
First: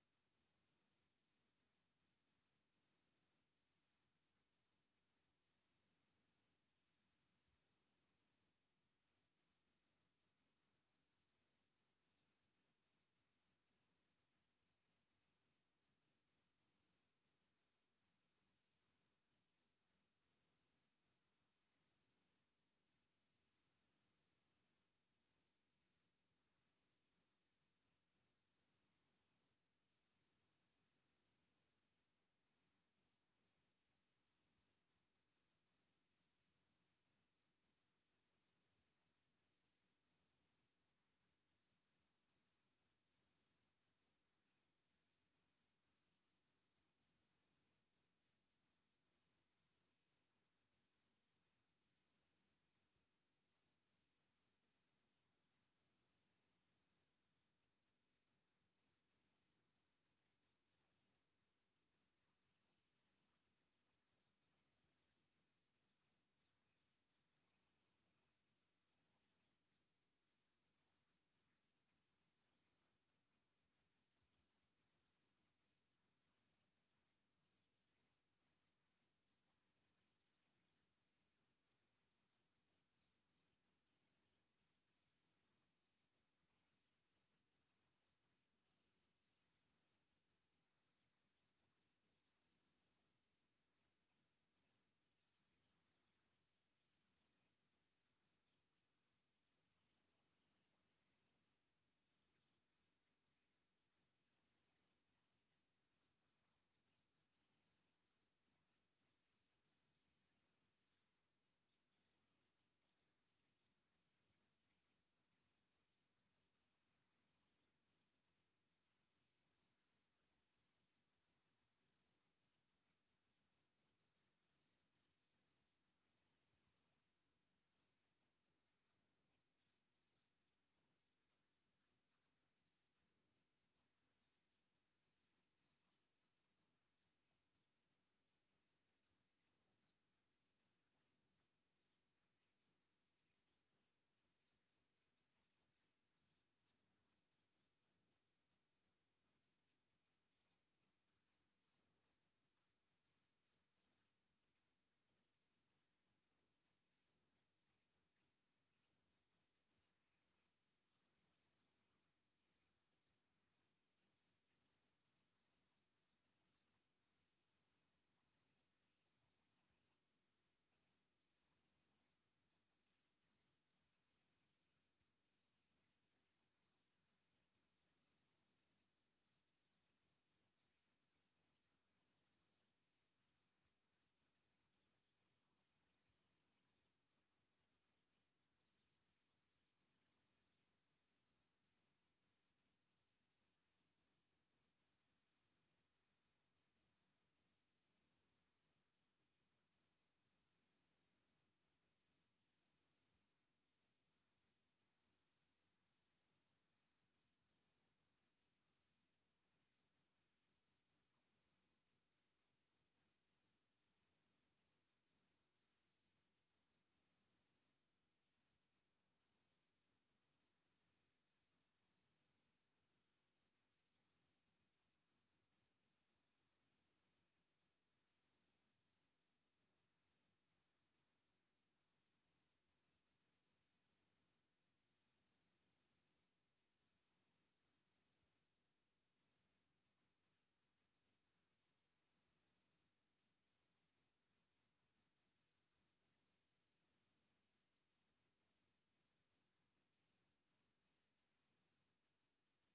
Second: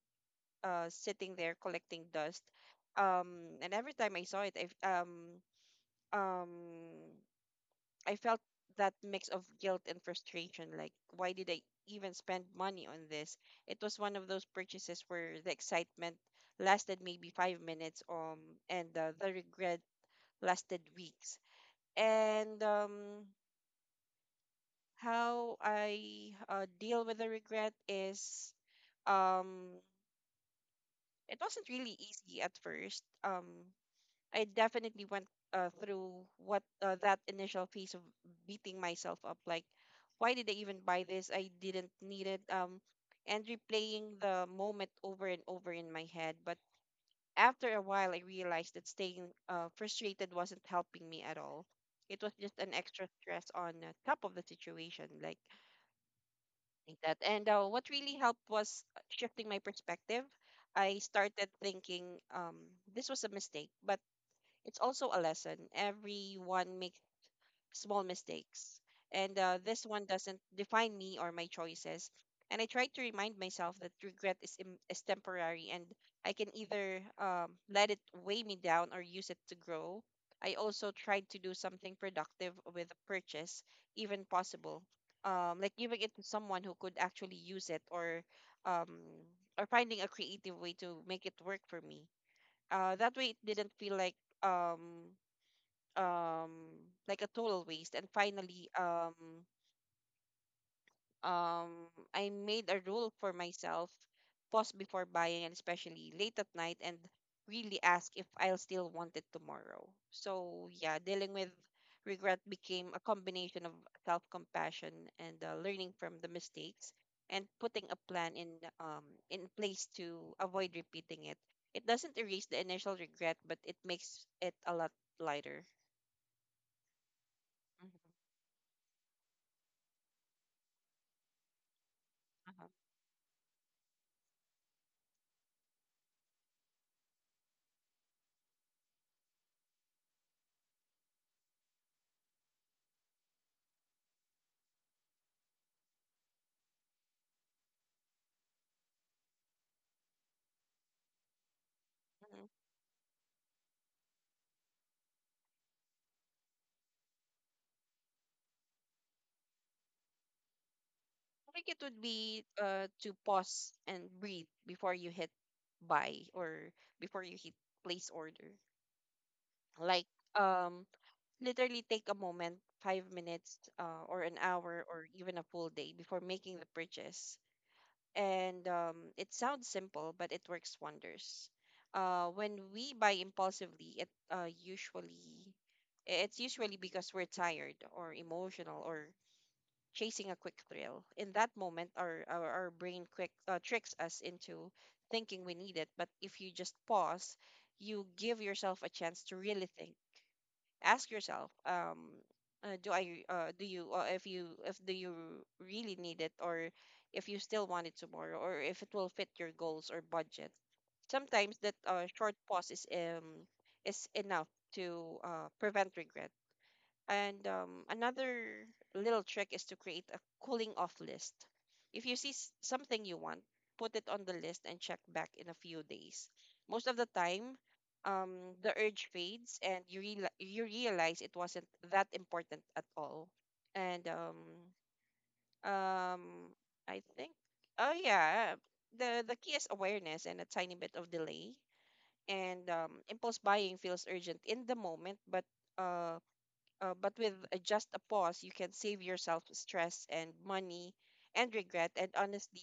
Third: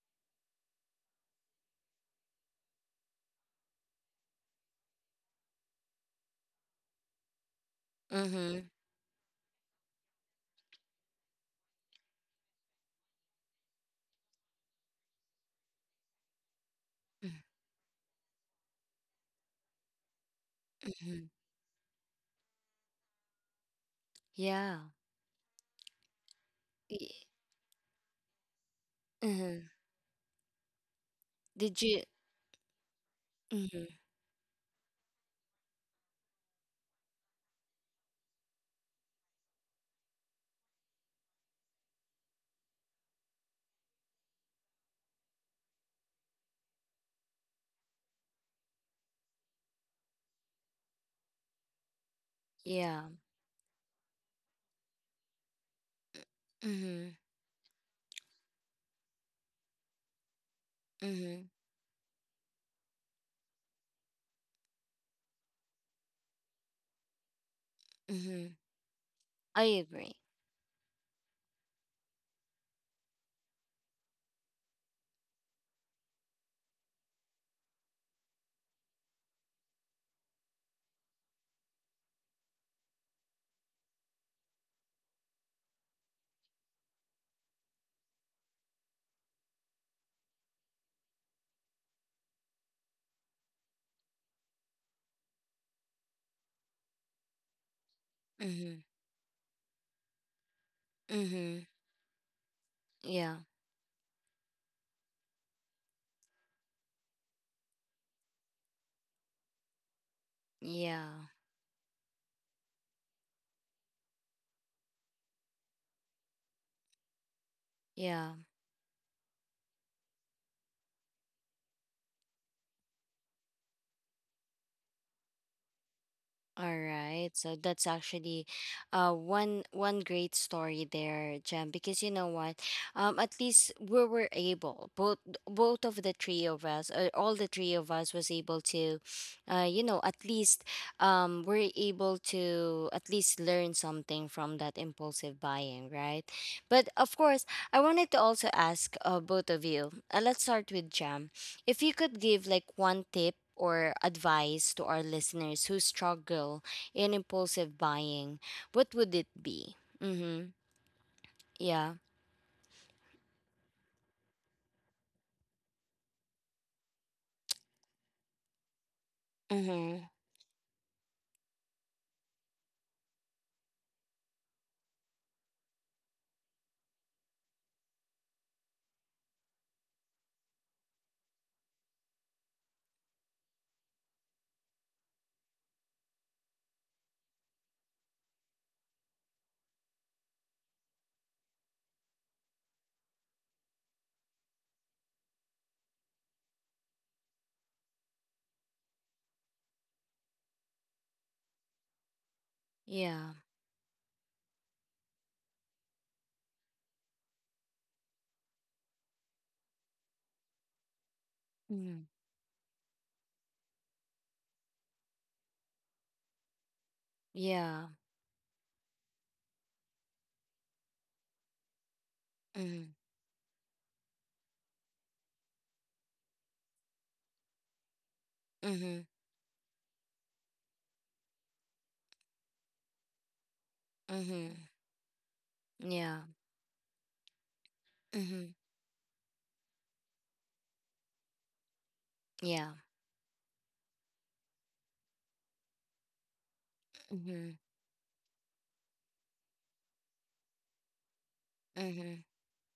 S2: sitting there collecting dust. And every time I saw it, um I felt
S1: Mhm.
S2: that mix of guilt and frustration. Like, why did I even spend money on this? It was one of those purchases where the excitement lasted maybe 5 minutes, and the regret lasted
S1: Mhm.
S2: weeks. And,
S1: Yeah.
S2: how I deal with
S1: Y-
S2: the regret is,
S1: Mhm.
S2: um it wasn't
S1: Did
S2: really
S1: you
S2: easy at first.
S1: Mhm.
S2: I definitely went through what that initial phase of beating myself up. Like, why did I even buy this? I didn't need it. And replaying the moment over and over in my head. But after a while, I realized that staying frustrated wasn't helping me at all. It was just an
S1: Yeah.
S2: extra stress on, top of the situation, like
S1: Mhm.
S2: that. And what really helped was shifting my perspective. I started
S1: Mhm.
S2: thinking, this was a mistake, but it's also a lesson. Everyone makes small
S1: Mhm.
S2: mistakes, and
S1: I
S2: this one
S1: agree.
S2: doesn't define me or my choices. And I try to remind myself that regret is, is temporary, and I can either let it weigh me down or use it to grow. I also tried to do something productive with a purchase, even possible, like giving it to someone who could actually use it, or, um, finding a creative way to make it work for me. That way, it didn't feel like, um um like a total waste. And finally,
S1: Mm-hmm. Mm-hmm.
S2: um I made a rule for
S1: Yeah.
S2: myself: pause before buying, and especially late at night, and really ask if I'll still want it tomorrow. So, yeah,
S1: Yeah.
S2: dealing with regret became a combination of self-compassion and learning from the mistakes, and putting a
S1: Yeah.
S2: plan in, in place, to avoid repeating it. It doesn't erase the initial regret, but it makes it a lot lighter.
S1: All right. So that's
S2: Mhm.
S1: actually one great story there, Jem, because you know what?
S2: Uh-huh.
S1: At least we were able, both of the three of us, all the three of us was able to at least we're able to at least learn something from that impulsive buying, right? But of course, I wanted to also ask both of you. Let's start with Jem. If you could give like one tip or advice to our listeners who struggle in impulsive buying, what would it be? Mm-hmm.
S2: I think
S1: Yeah.
S2: it would be to pause and breathe before you hit buy, or before you hit place order.
S1: Mm-hmm.
S2: Like, um literally take a moment, 5 minutes, or an hour, or even a full day, before making the purchase. And, it sounds simple, but it works wonders. When we buy impulsively, it's usually because we're tired, or emotional, or chasing a quick thrill. In that moment, our brain quick tricks us into thinking we need it. But if you just pause, you give yourself a chance to really think. Ask yourself, do
S1: Yeah.
S2: I do you if you if do you really need it, or if you still want it tomorrow, or if it will fit your goals or budget. Sometimes that
S1: Mm-hmm.
S2: short pause is, is enough to prevent regret. And
S1: Yeah.
S2: another little trick is to create a cooling off list. If you see
S1: Mm-hmm.
S2: something you want, put it on the list and check back in a few days. Most of the time, the
S1: Mm-hmm.
S2: urge fades, and you realize it wasn't that important at all. And
S1: Mm-hmm. Yeah.
S2: um, I think, oh
S1: Mm-hmm.
S2: yeah, the key is awareness and a tiny bit of delay.
S1: Yeah.
S2: And impulse buying feels urgent in the moment, but uh, but with
S1: Mm-hmm.
S2: just a pause, you can save yourself stress, and money, and regret.
S1: Mm-hmm.
S2: And honestly,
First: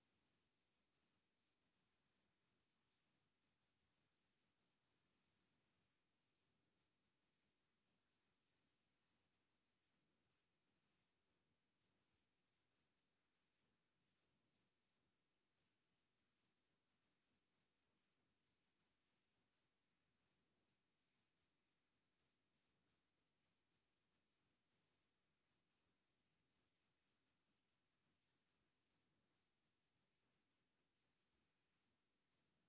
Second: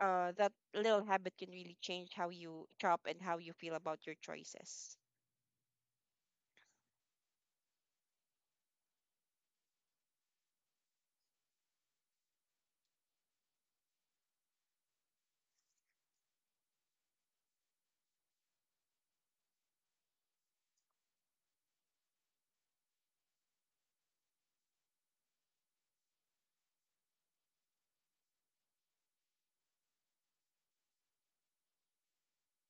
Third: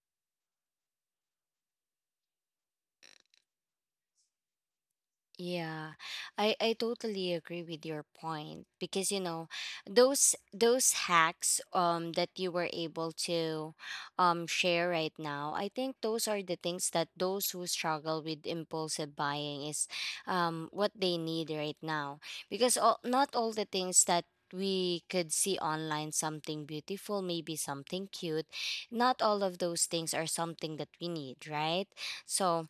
S2: that little habit can really change how you shop and how you feel about your choices.
S1: Yeah, I totally agree with your point because you know those hacks that you were able to share right now. I think those are the things that those who struggle with impulsive buying is what they need right now because not all the things that we could see online, something beautiful, maybe something cute, not all of those things are something that we need, right? So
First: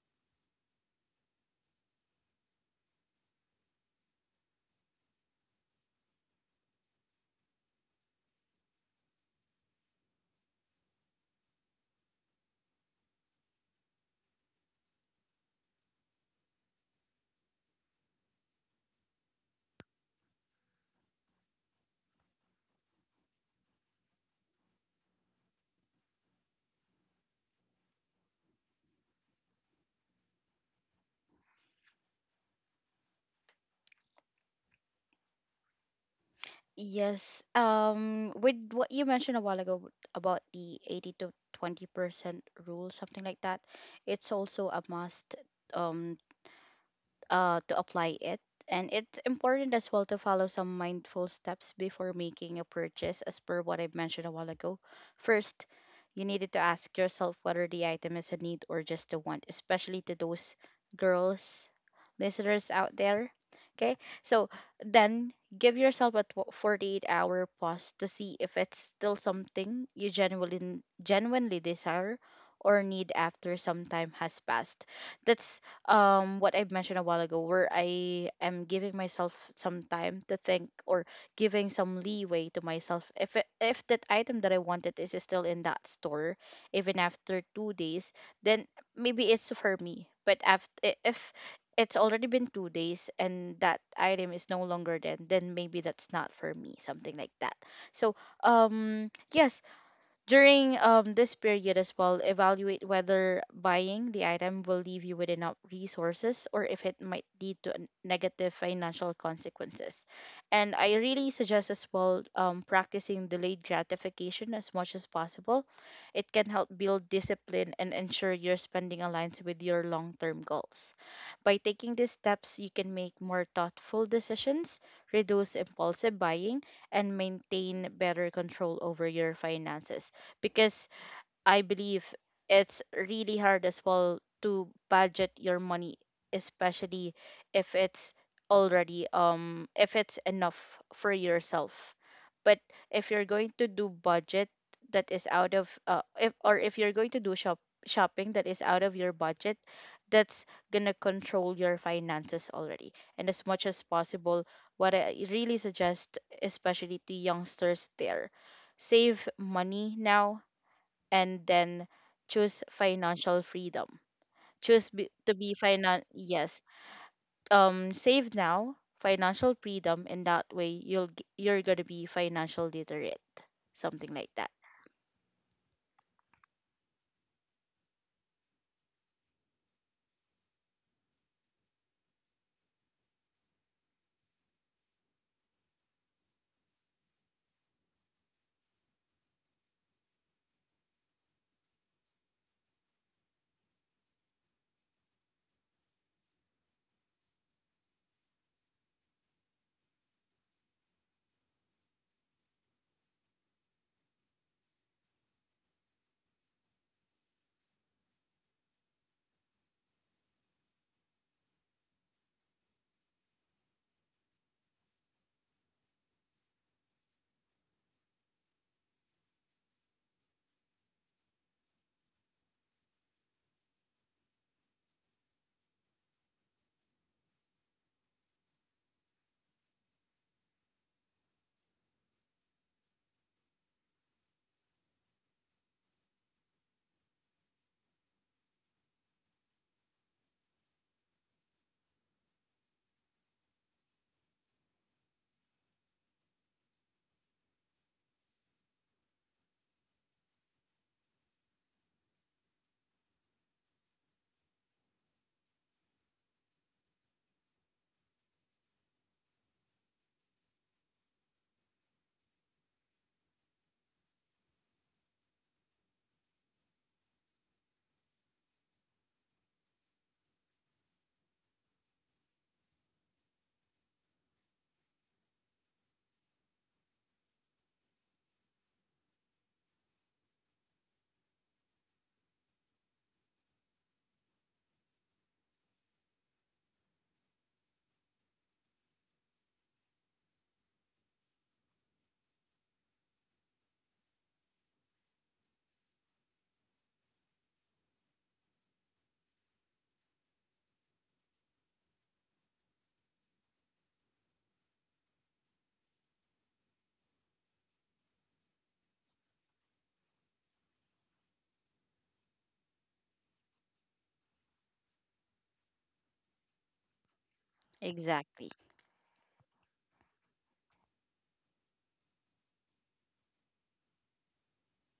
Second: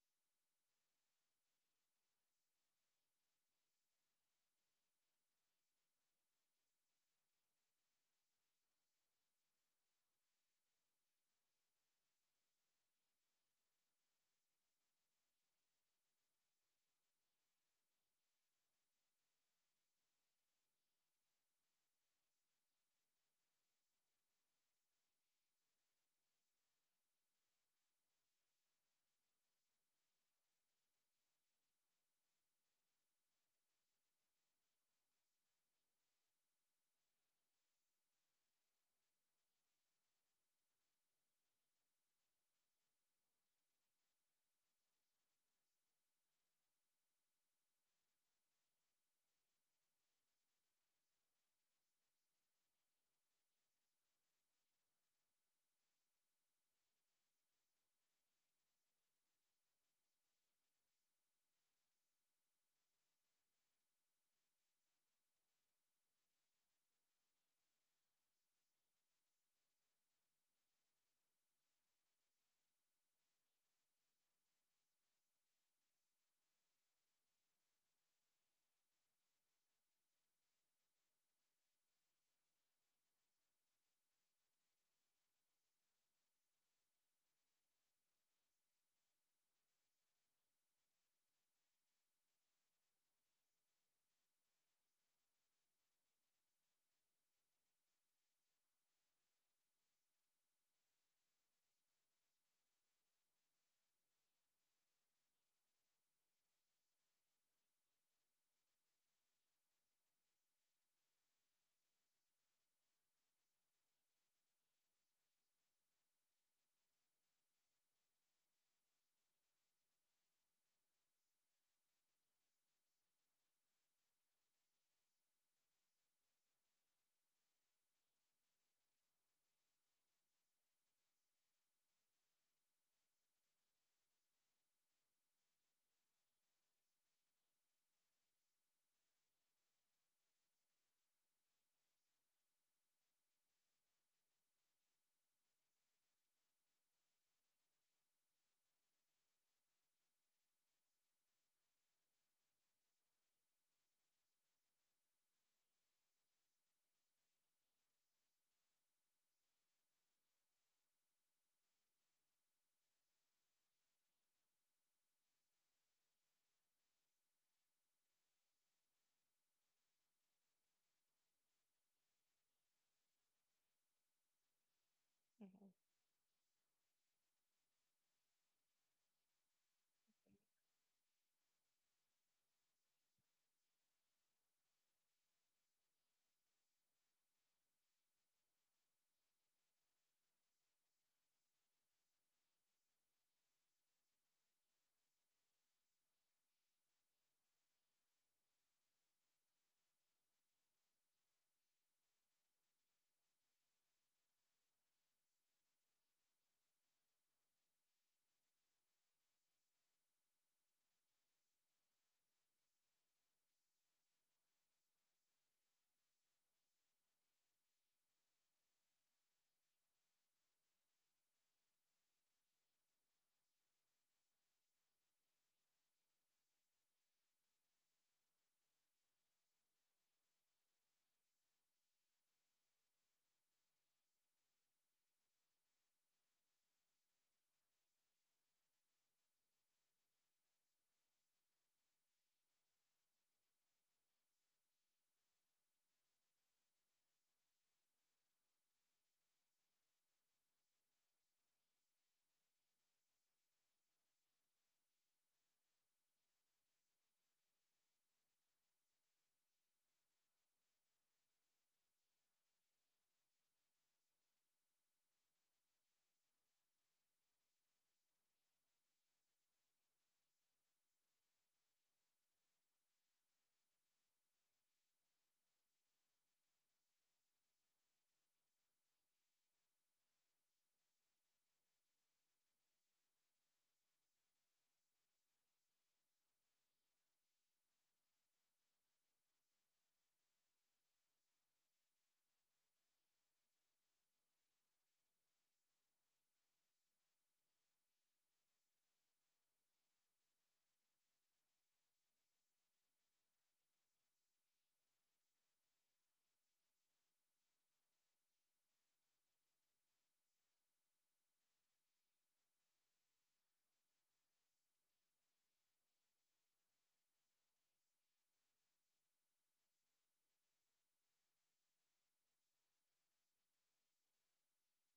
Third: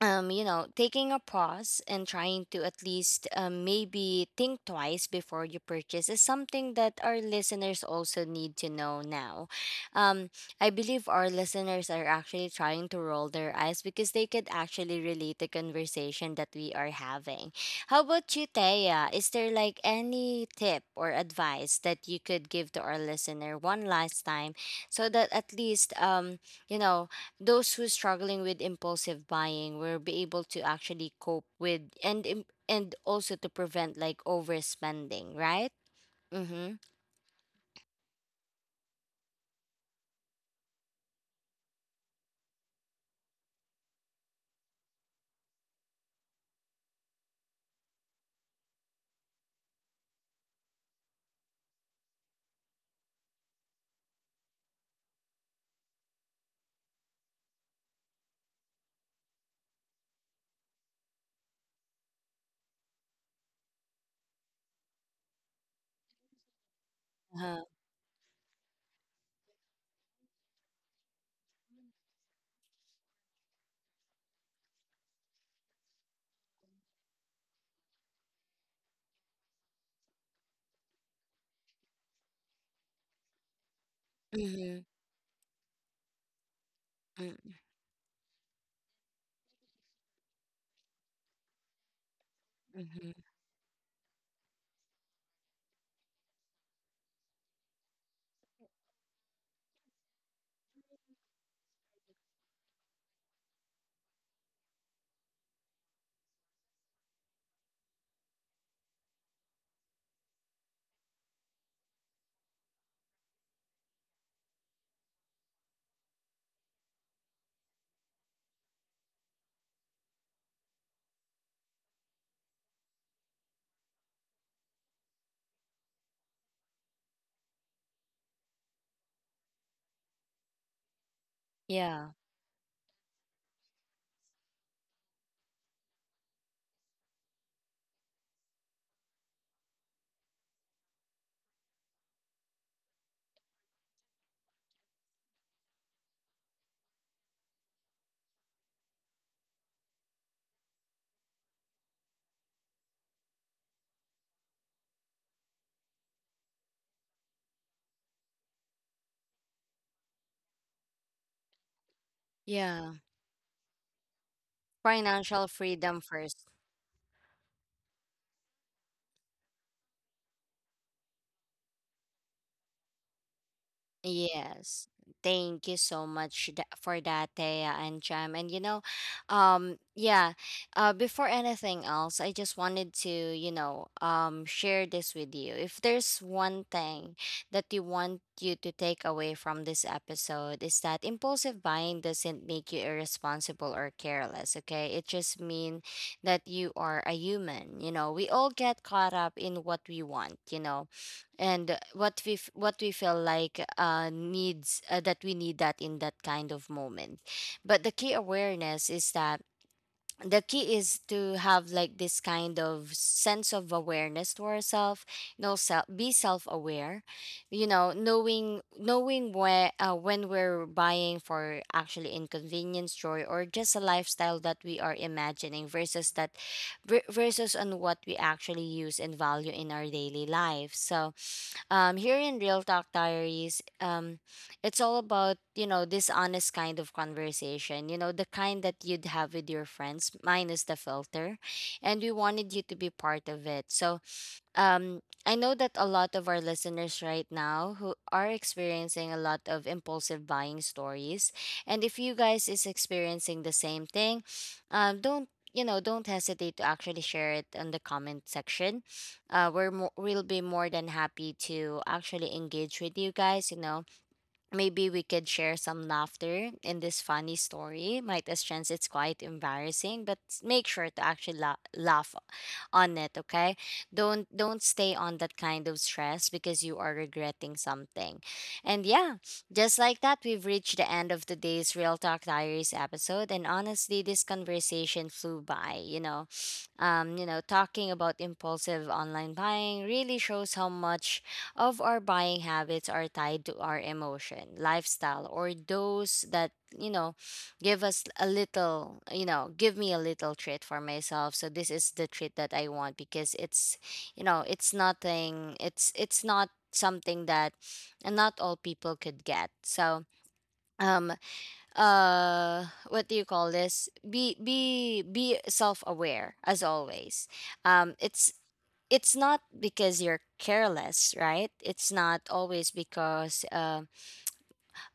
S1: taking a pause and trying to at least maybe think twice before you purchase is something that our listeners also need to know now. Um, I believe our listeners are actually trying to roll their eyes because they could actually relate the conversation that we are having. How about you, Thea? Is there like any tip or advice that you could give to our listener one last time so that at least, you know, those who struggling with impulsive buying will be able to actually cope with and and also to prevent like overspending, right? Mm-hmm.
S3: Yes. With what you mentioned a while ago about the 80 to 20% rule, something like that, it's also a must um to apply it. And it's important as well to follow some mindful steps before making a purchase, as per what I mentioned a while ago. First, you needed to ask yourself whether the item is a need or just a want, especially to those girls listeners out there. Okay, so then give yourself a 48-hour
S1: Uh-huh.
S3: pause to see if it's still something you genuinely desire or need after some time has passed. That's what I mentioned a while ago, where I am giving myself some time to think, or giving some leeway to myself, if it, if that item that I
S1: Mm-hmm.
S3: wanted is still in that store even after 2 days, then maybe it's for me. But after, if it's already been 2 days
S1: Mm-hmm.
S3: and that item is no longer there, then maybe that's not for me, something like that. So yes, during this period as well, evaluate whether buying the item will leave you with enough resources or if it might lead to negative financial consequences. And I really suggest as well practicing delayed gratification as much as possible. It can help build discipline and ensure your spending aligns with your long term goals. By taking these steps, you can make more thoughtful decisions, reduce impulsive buying, and maintain better control over your finances, because I believe
S1: Yeah.
S3: it's really hard as well to budget your money, especially if it's already if it's enough for yourself. But if you're going to do budget that is out of if or if you're going to do shopping that is out of your budget, that's gonna control your finances already. And as much as possible, what I really suggest, especially to youngsters there, save money now and then choose
S1: Yeah.
S3: financial freedom. To
S1: financial
S3: be finan
S1: freedom first.
S3: yes. Save now, financial freedom, and that way you'll you're gonna be financial literate, something like that.
S1: Yes.
S2: Mhm.
S1: Thank you so much for that, Thea and Jam. And, yeah, before anything else, I just wanted to, share this with you. If there's one thing that you want you to take away from this episode is that impulsive buying doesn't make you irresponsible or careless, okay? It just means that you are a human. You know, we all get caught up in what we want, and what what we feel like needs that we need that in that kind of moment, but the key is to have like this kind of sense of awareness to ourselves. No self Be self-aware, you know, knowing where when we're buying for actually inconvenience joy or just a lifestyle that we are imagining versus that, versus on what we actually use and value in our daily life. So here in Real Talk Diaries, it's all about, you know, this honest kind of conversation, you know, the kind that you'd have with your friends, minus the filter. And we wanted you to be part of it. So I know that a lot of our listeners right now who are experiencing a lot of impulsive buying stories, and if you guys is experiencing the same thing, don't, you know? Don't hesitate to actually share it in the comment section. We're mo- we'll be more than happy to actually engage with you guys. You know, maybe we could share some laughter in this funny story. Might as chance it's quite embarrassing, but make sure to actually laugh on it, okay? Don't stay on that kind of stress because you are regretting something. And yeah, just like that, we've reached the end of today's Real Talk Diaries episode. And honestly, this conversation flew by, you know. You know, talking about impulsive online buying really shows how much of our buying habits are tied to our emotion, lifestyle, or those that, you know, give us a little, you know, give me a little treat for myself. So this is the treat that I want because it's, you know, it's nothing, it's not something that and not all people could get. So um what do you call this? Be self-aware as always. um it's
S3: Exactly.
S1: it's not because you're careless, right? It's not always because uh,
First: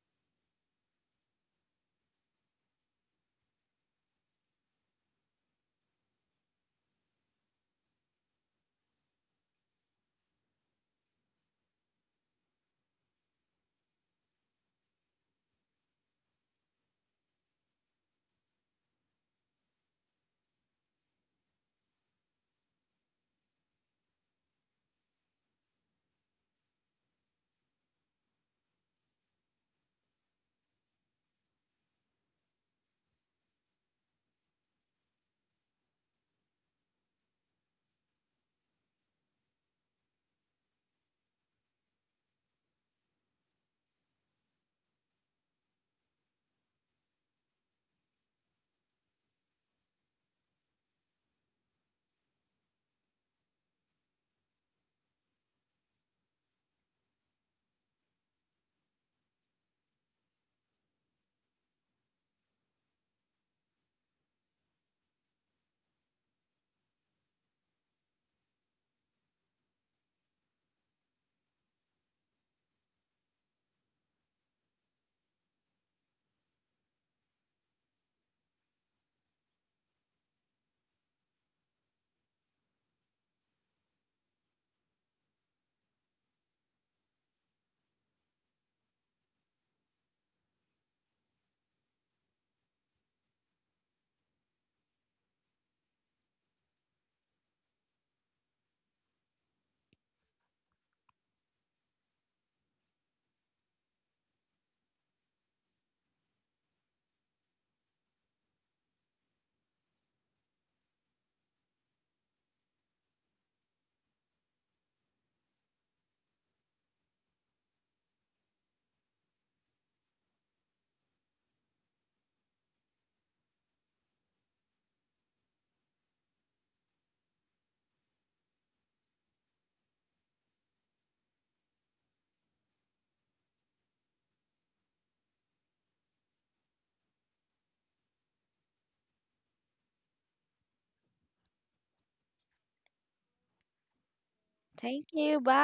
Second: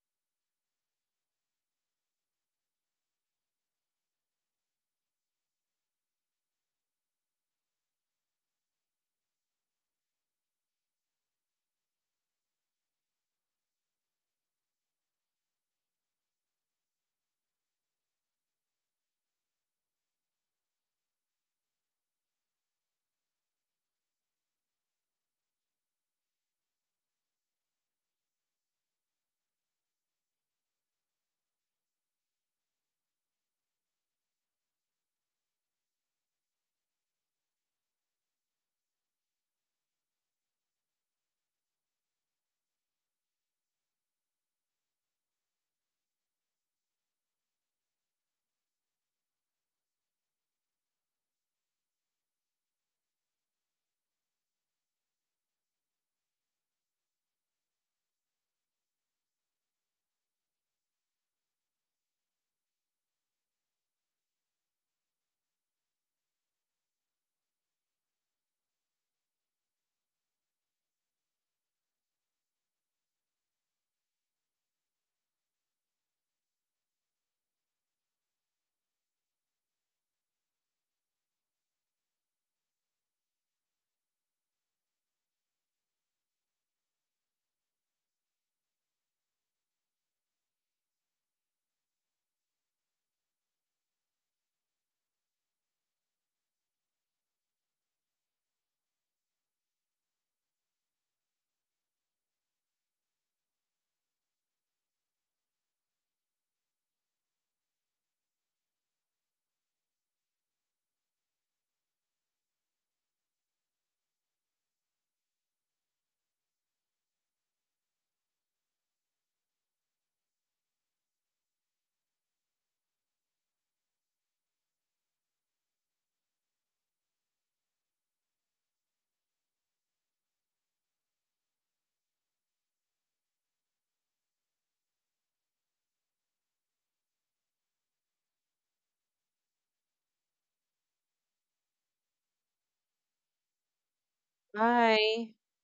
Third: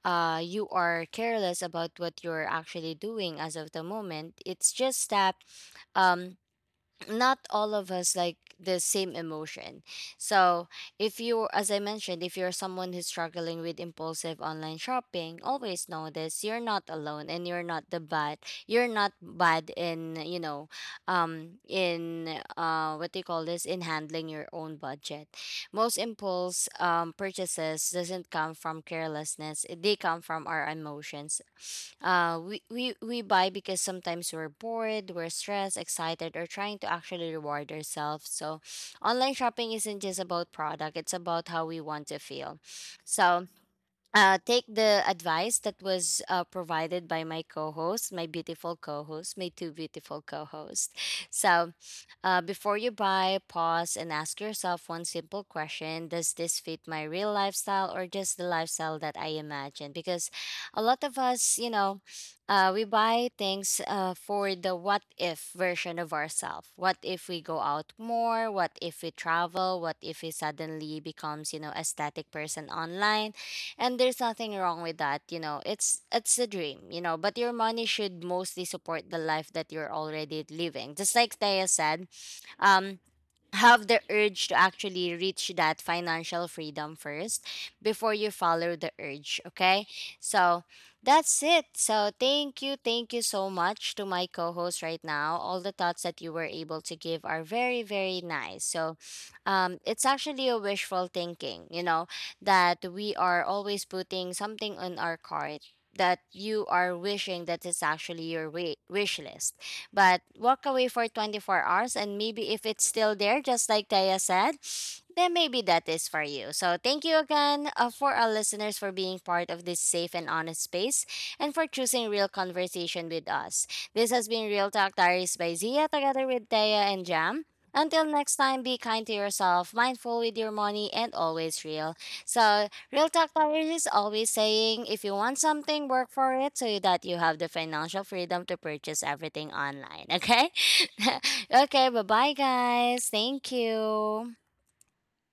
S1: uh, you are careless about what you're actually doing as of the moment. It's just that, um, not all of us like the same emotion. So, if you, as I mentioned, if you're someone who's struggling with impulsive online shopping, always know this: you're not alone, and you're not the bad. You're not bad in, you know, in, what do you call this? In handling your own budget. Most impulse purchases doesn't come from carelessness. They come from our emotions. We buy because sometimes we're bored, we're stressed, excited, or trying to actually reward ourselves. So online shopping isn't just about product. It's about how we want to feel. So take the advice that was provided by my co-host, my beautiful co-host, my two beautiful co-hosts. So, before you buy, pause and ask yourself one simple question: Does this fit my real lifestyle or just the lifestyle that I imagine? Because a lot of us, you know, we buy things for the what if version of ourselves. What if we go out more? What if we travel? What if we suddenly becomes, you know, aesthetic person online? And there's nothing wrong with that, you know. It's a dream, you know, but your money should mostly support the life that you're already living, just like Thea said. um have the urge to actually reach that financial freedom first before you follow the urge, okay? So that's it. So thank you, thank you so much to my co-host right now. All the thoughts that you were able to give are very, very nice. So it's actually a wishful thinking, you know, that we are always putting something on our cart, that you are wishing that is actually your wish list, but walk away for 24 hours, and maybe if it's still there, just like Taya said, then maybe that is for you. So thank you again for our listeners for being part of this safe and honest space and for choosing real conversation with us. This has been Real Talk Diaries by Zia together with Taya and Jam. Until next time, be kind to yourself, mindful with your money, and always real. So Real talk tires is always saying if you want something, work for it so that you have the financial freedom to purchase everything online. Okay? *laughs* Okay, bye bye, guys. Thank you.
S3: Thank
S2: Bye.
S3: you. Bye.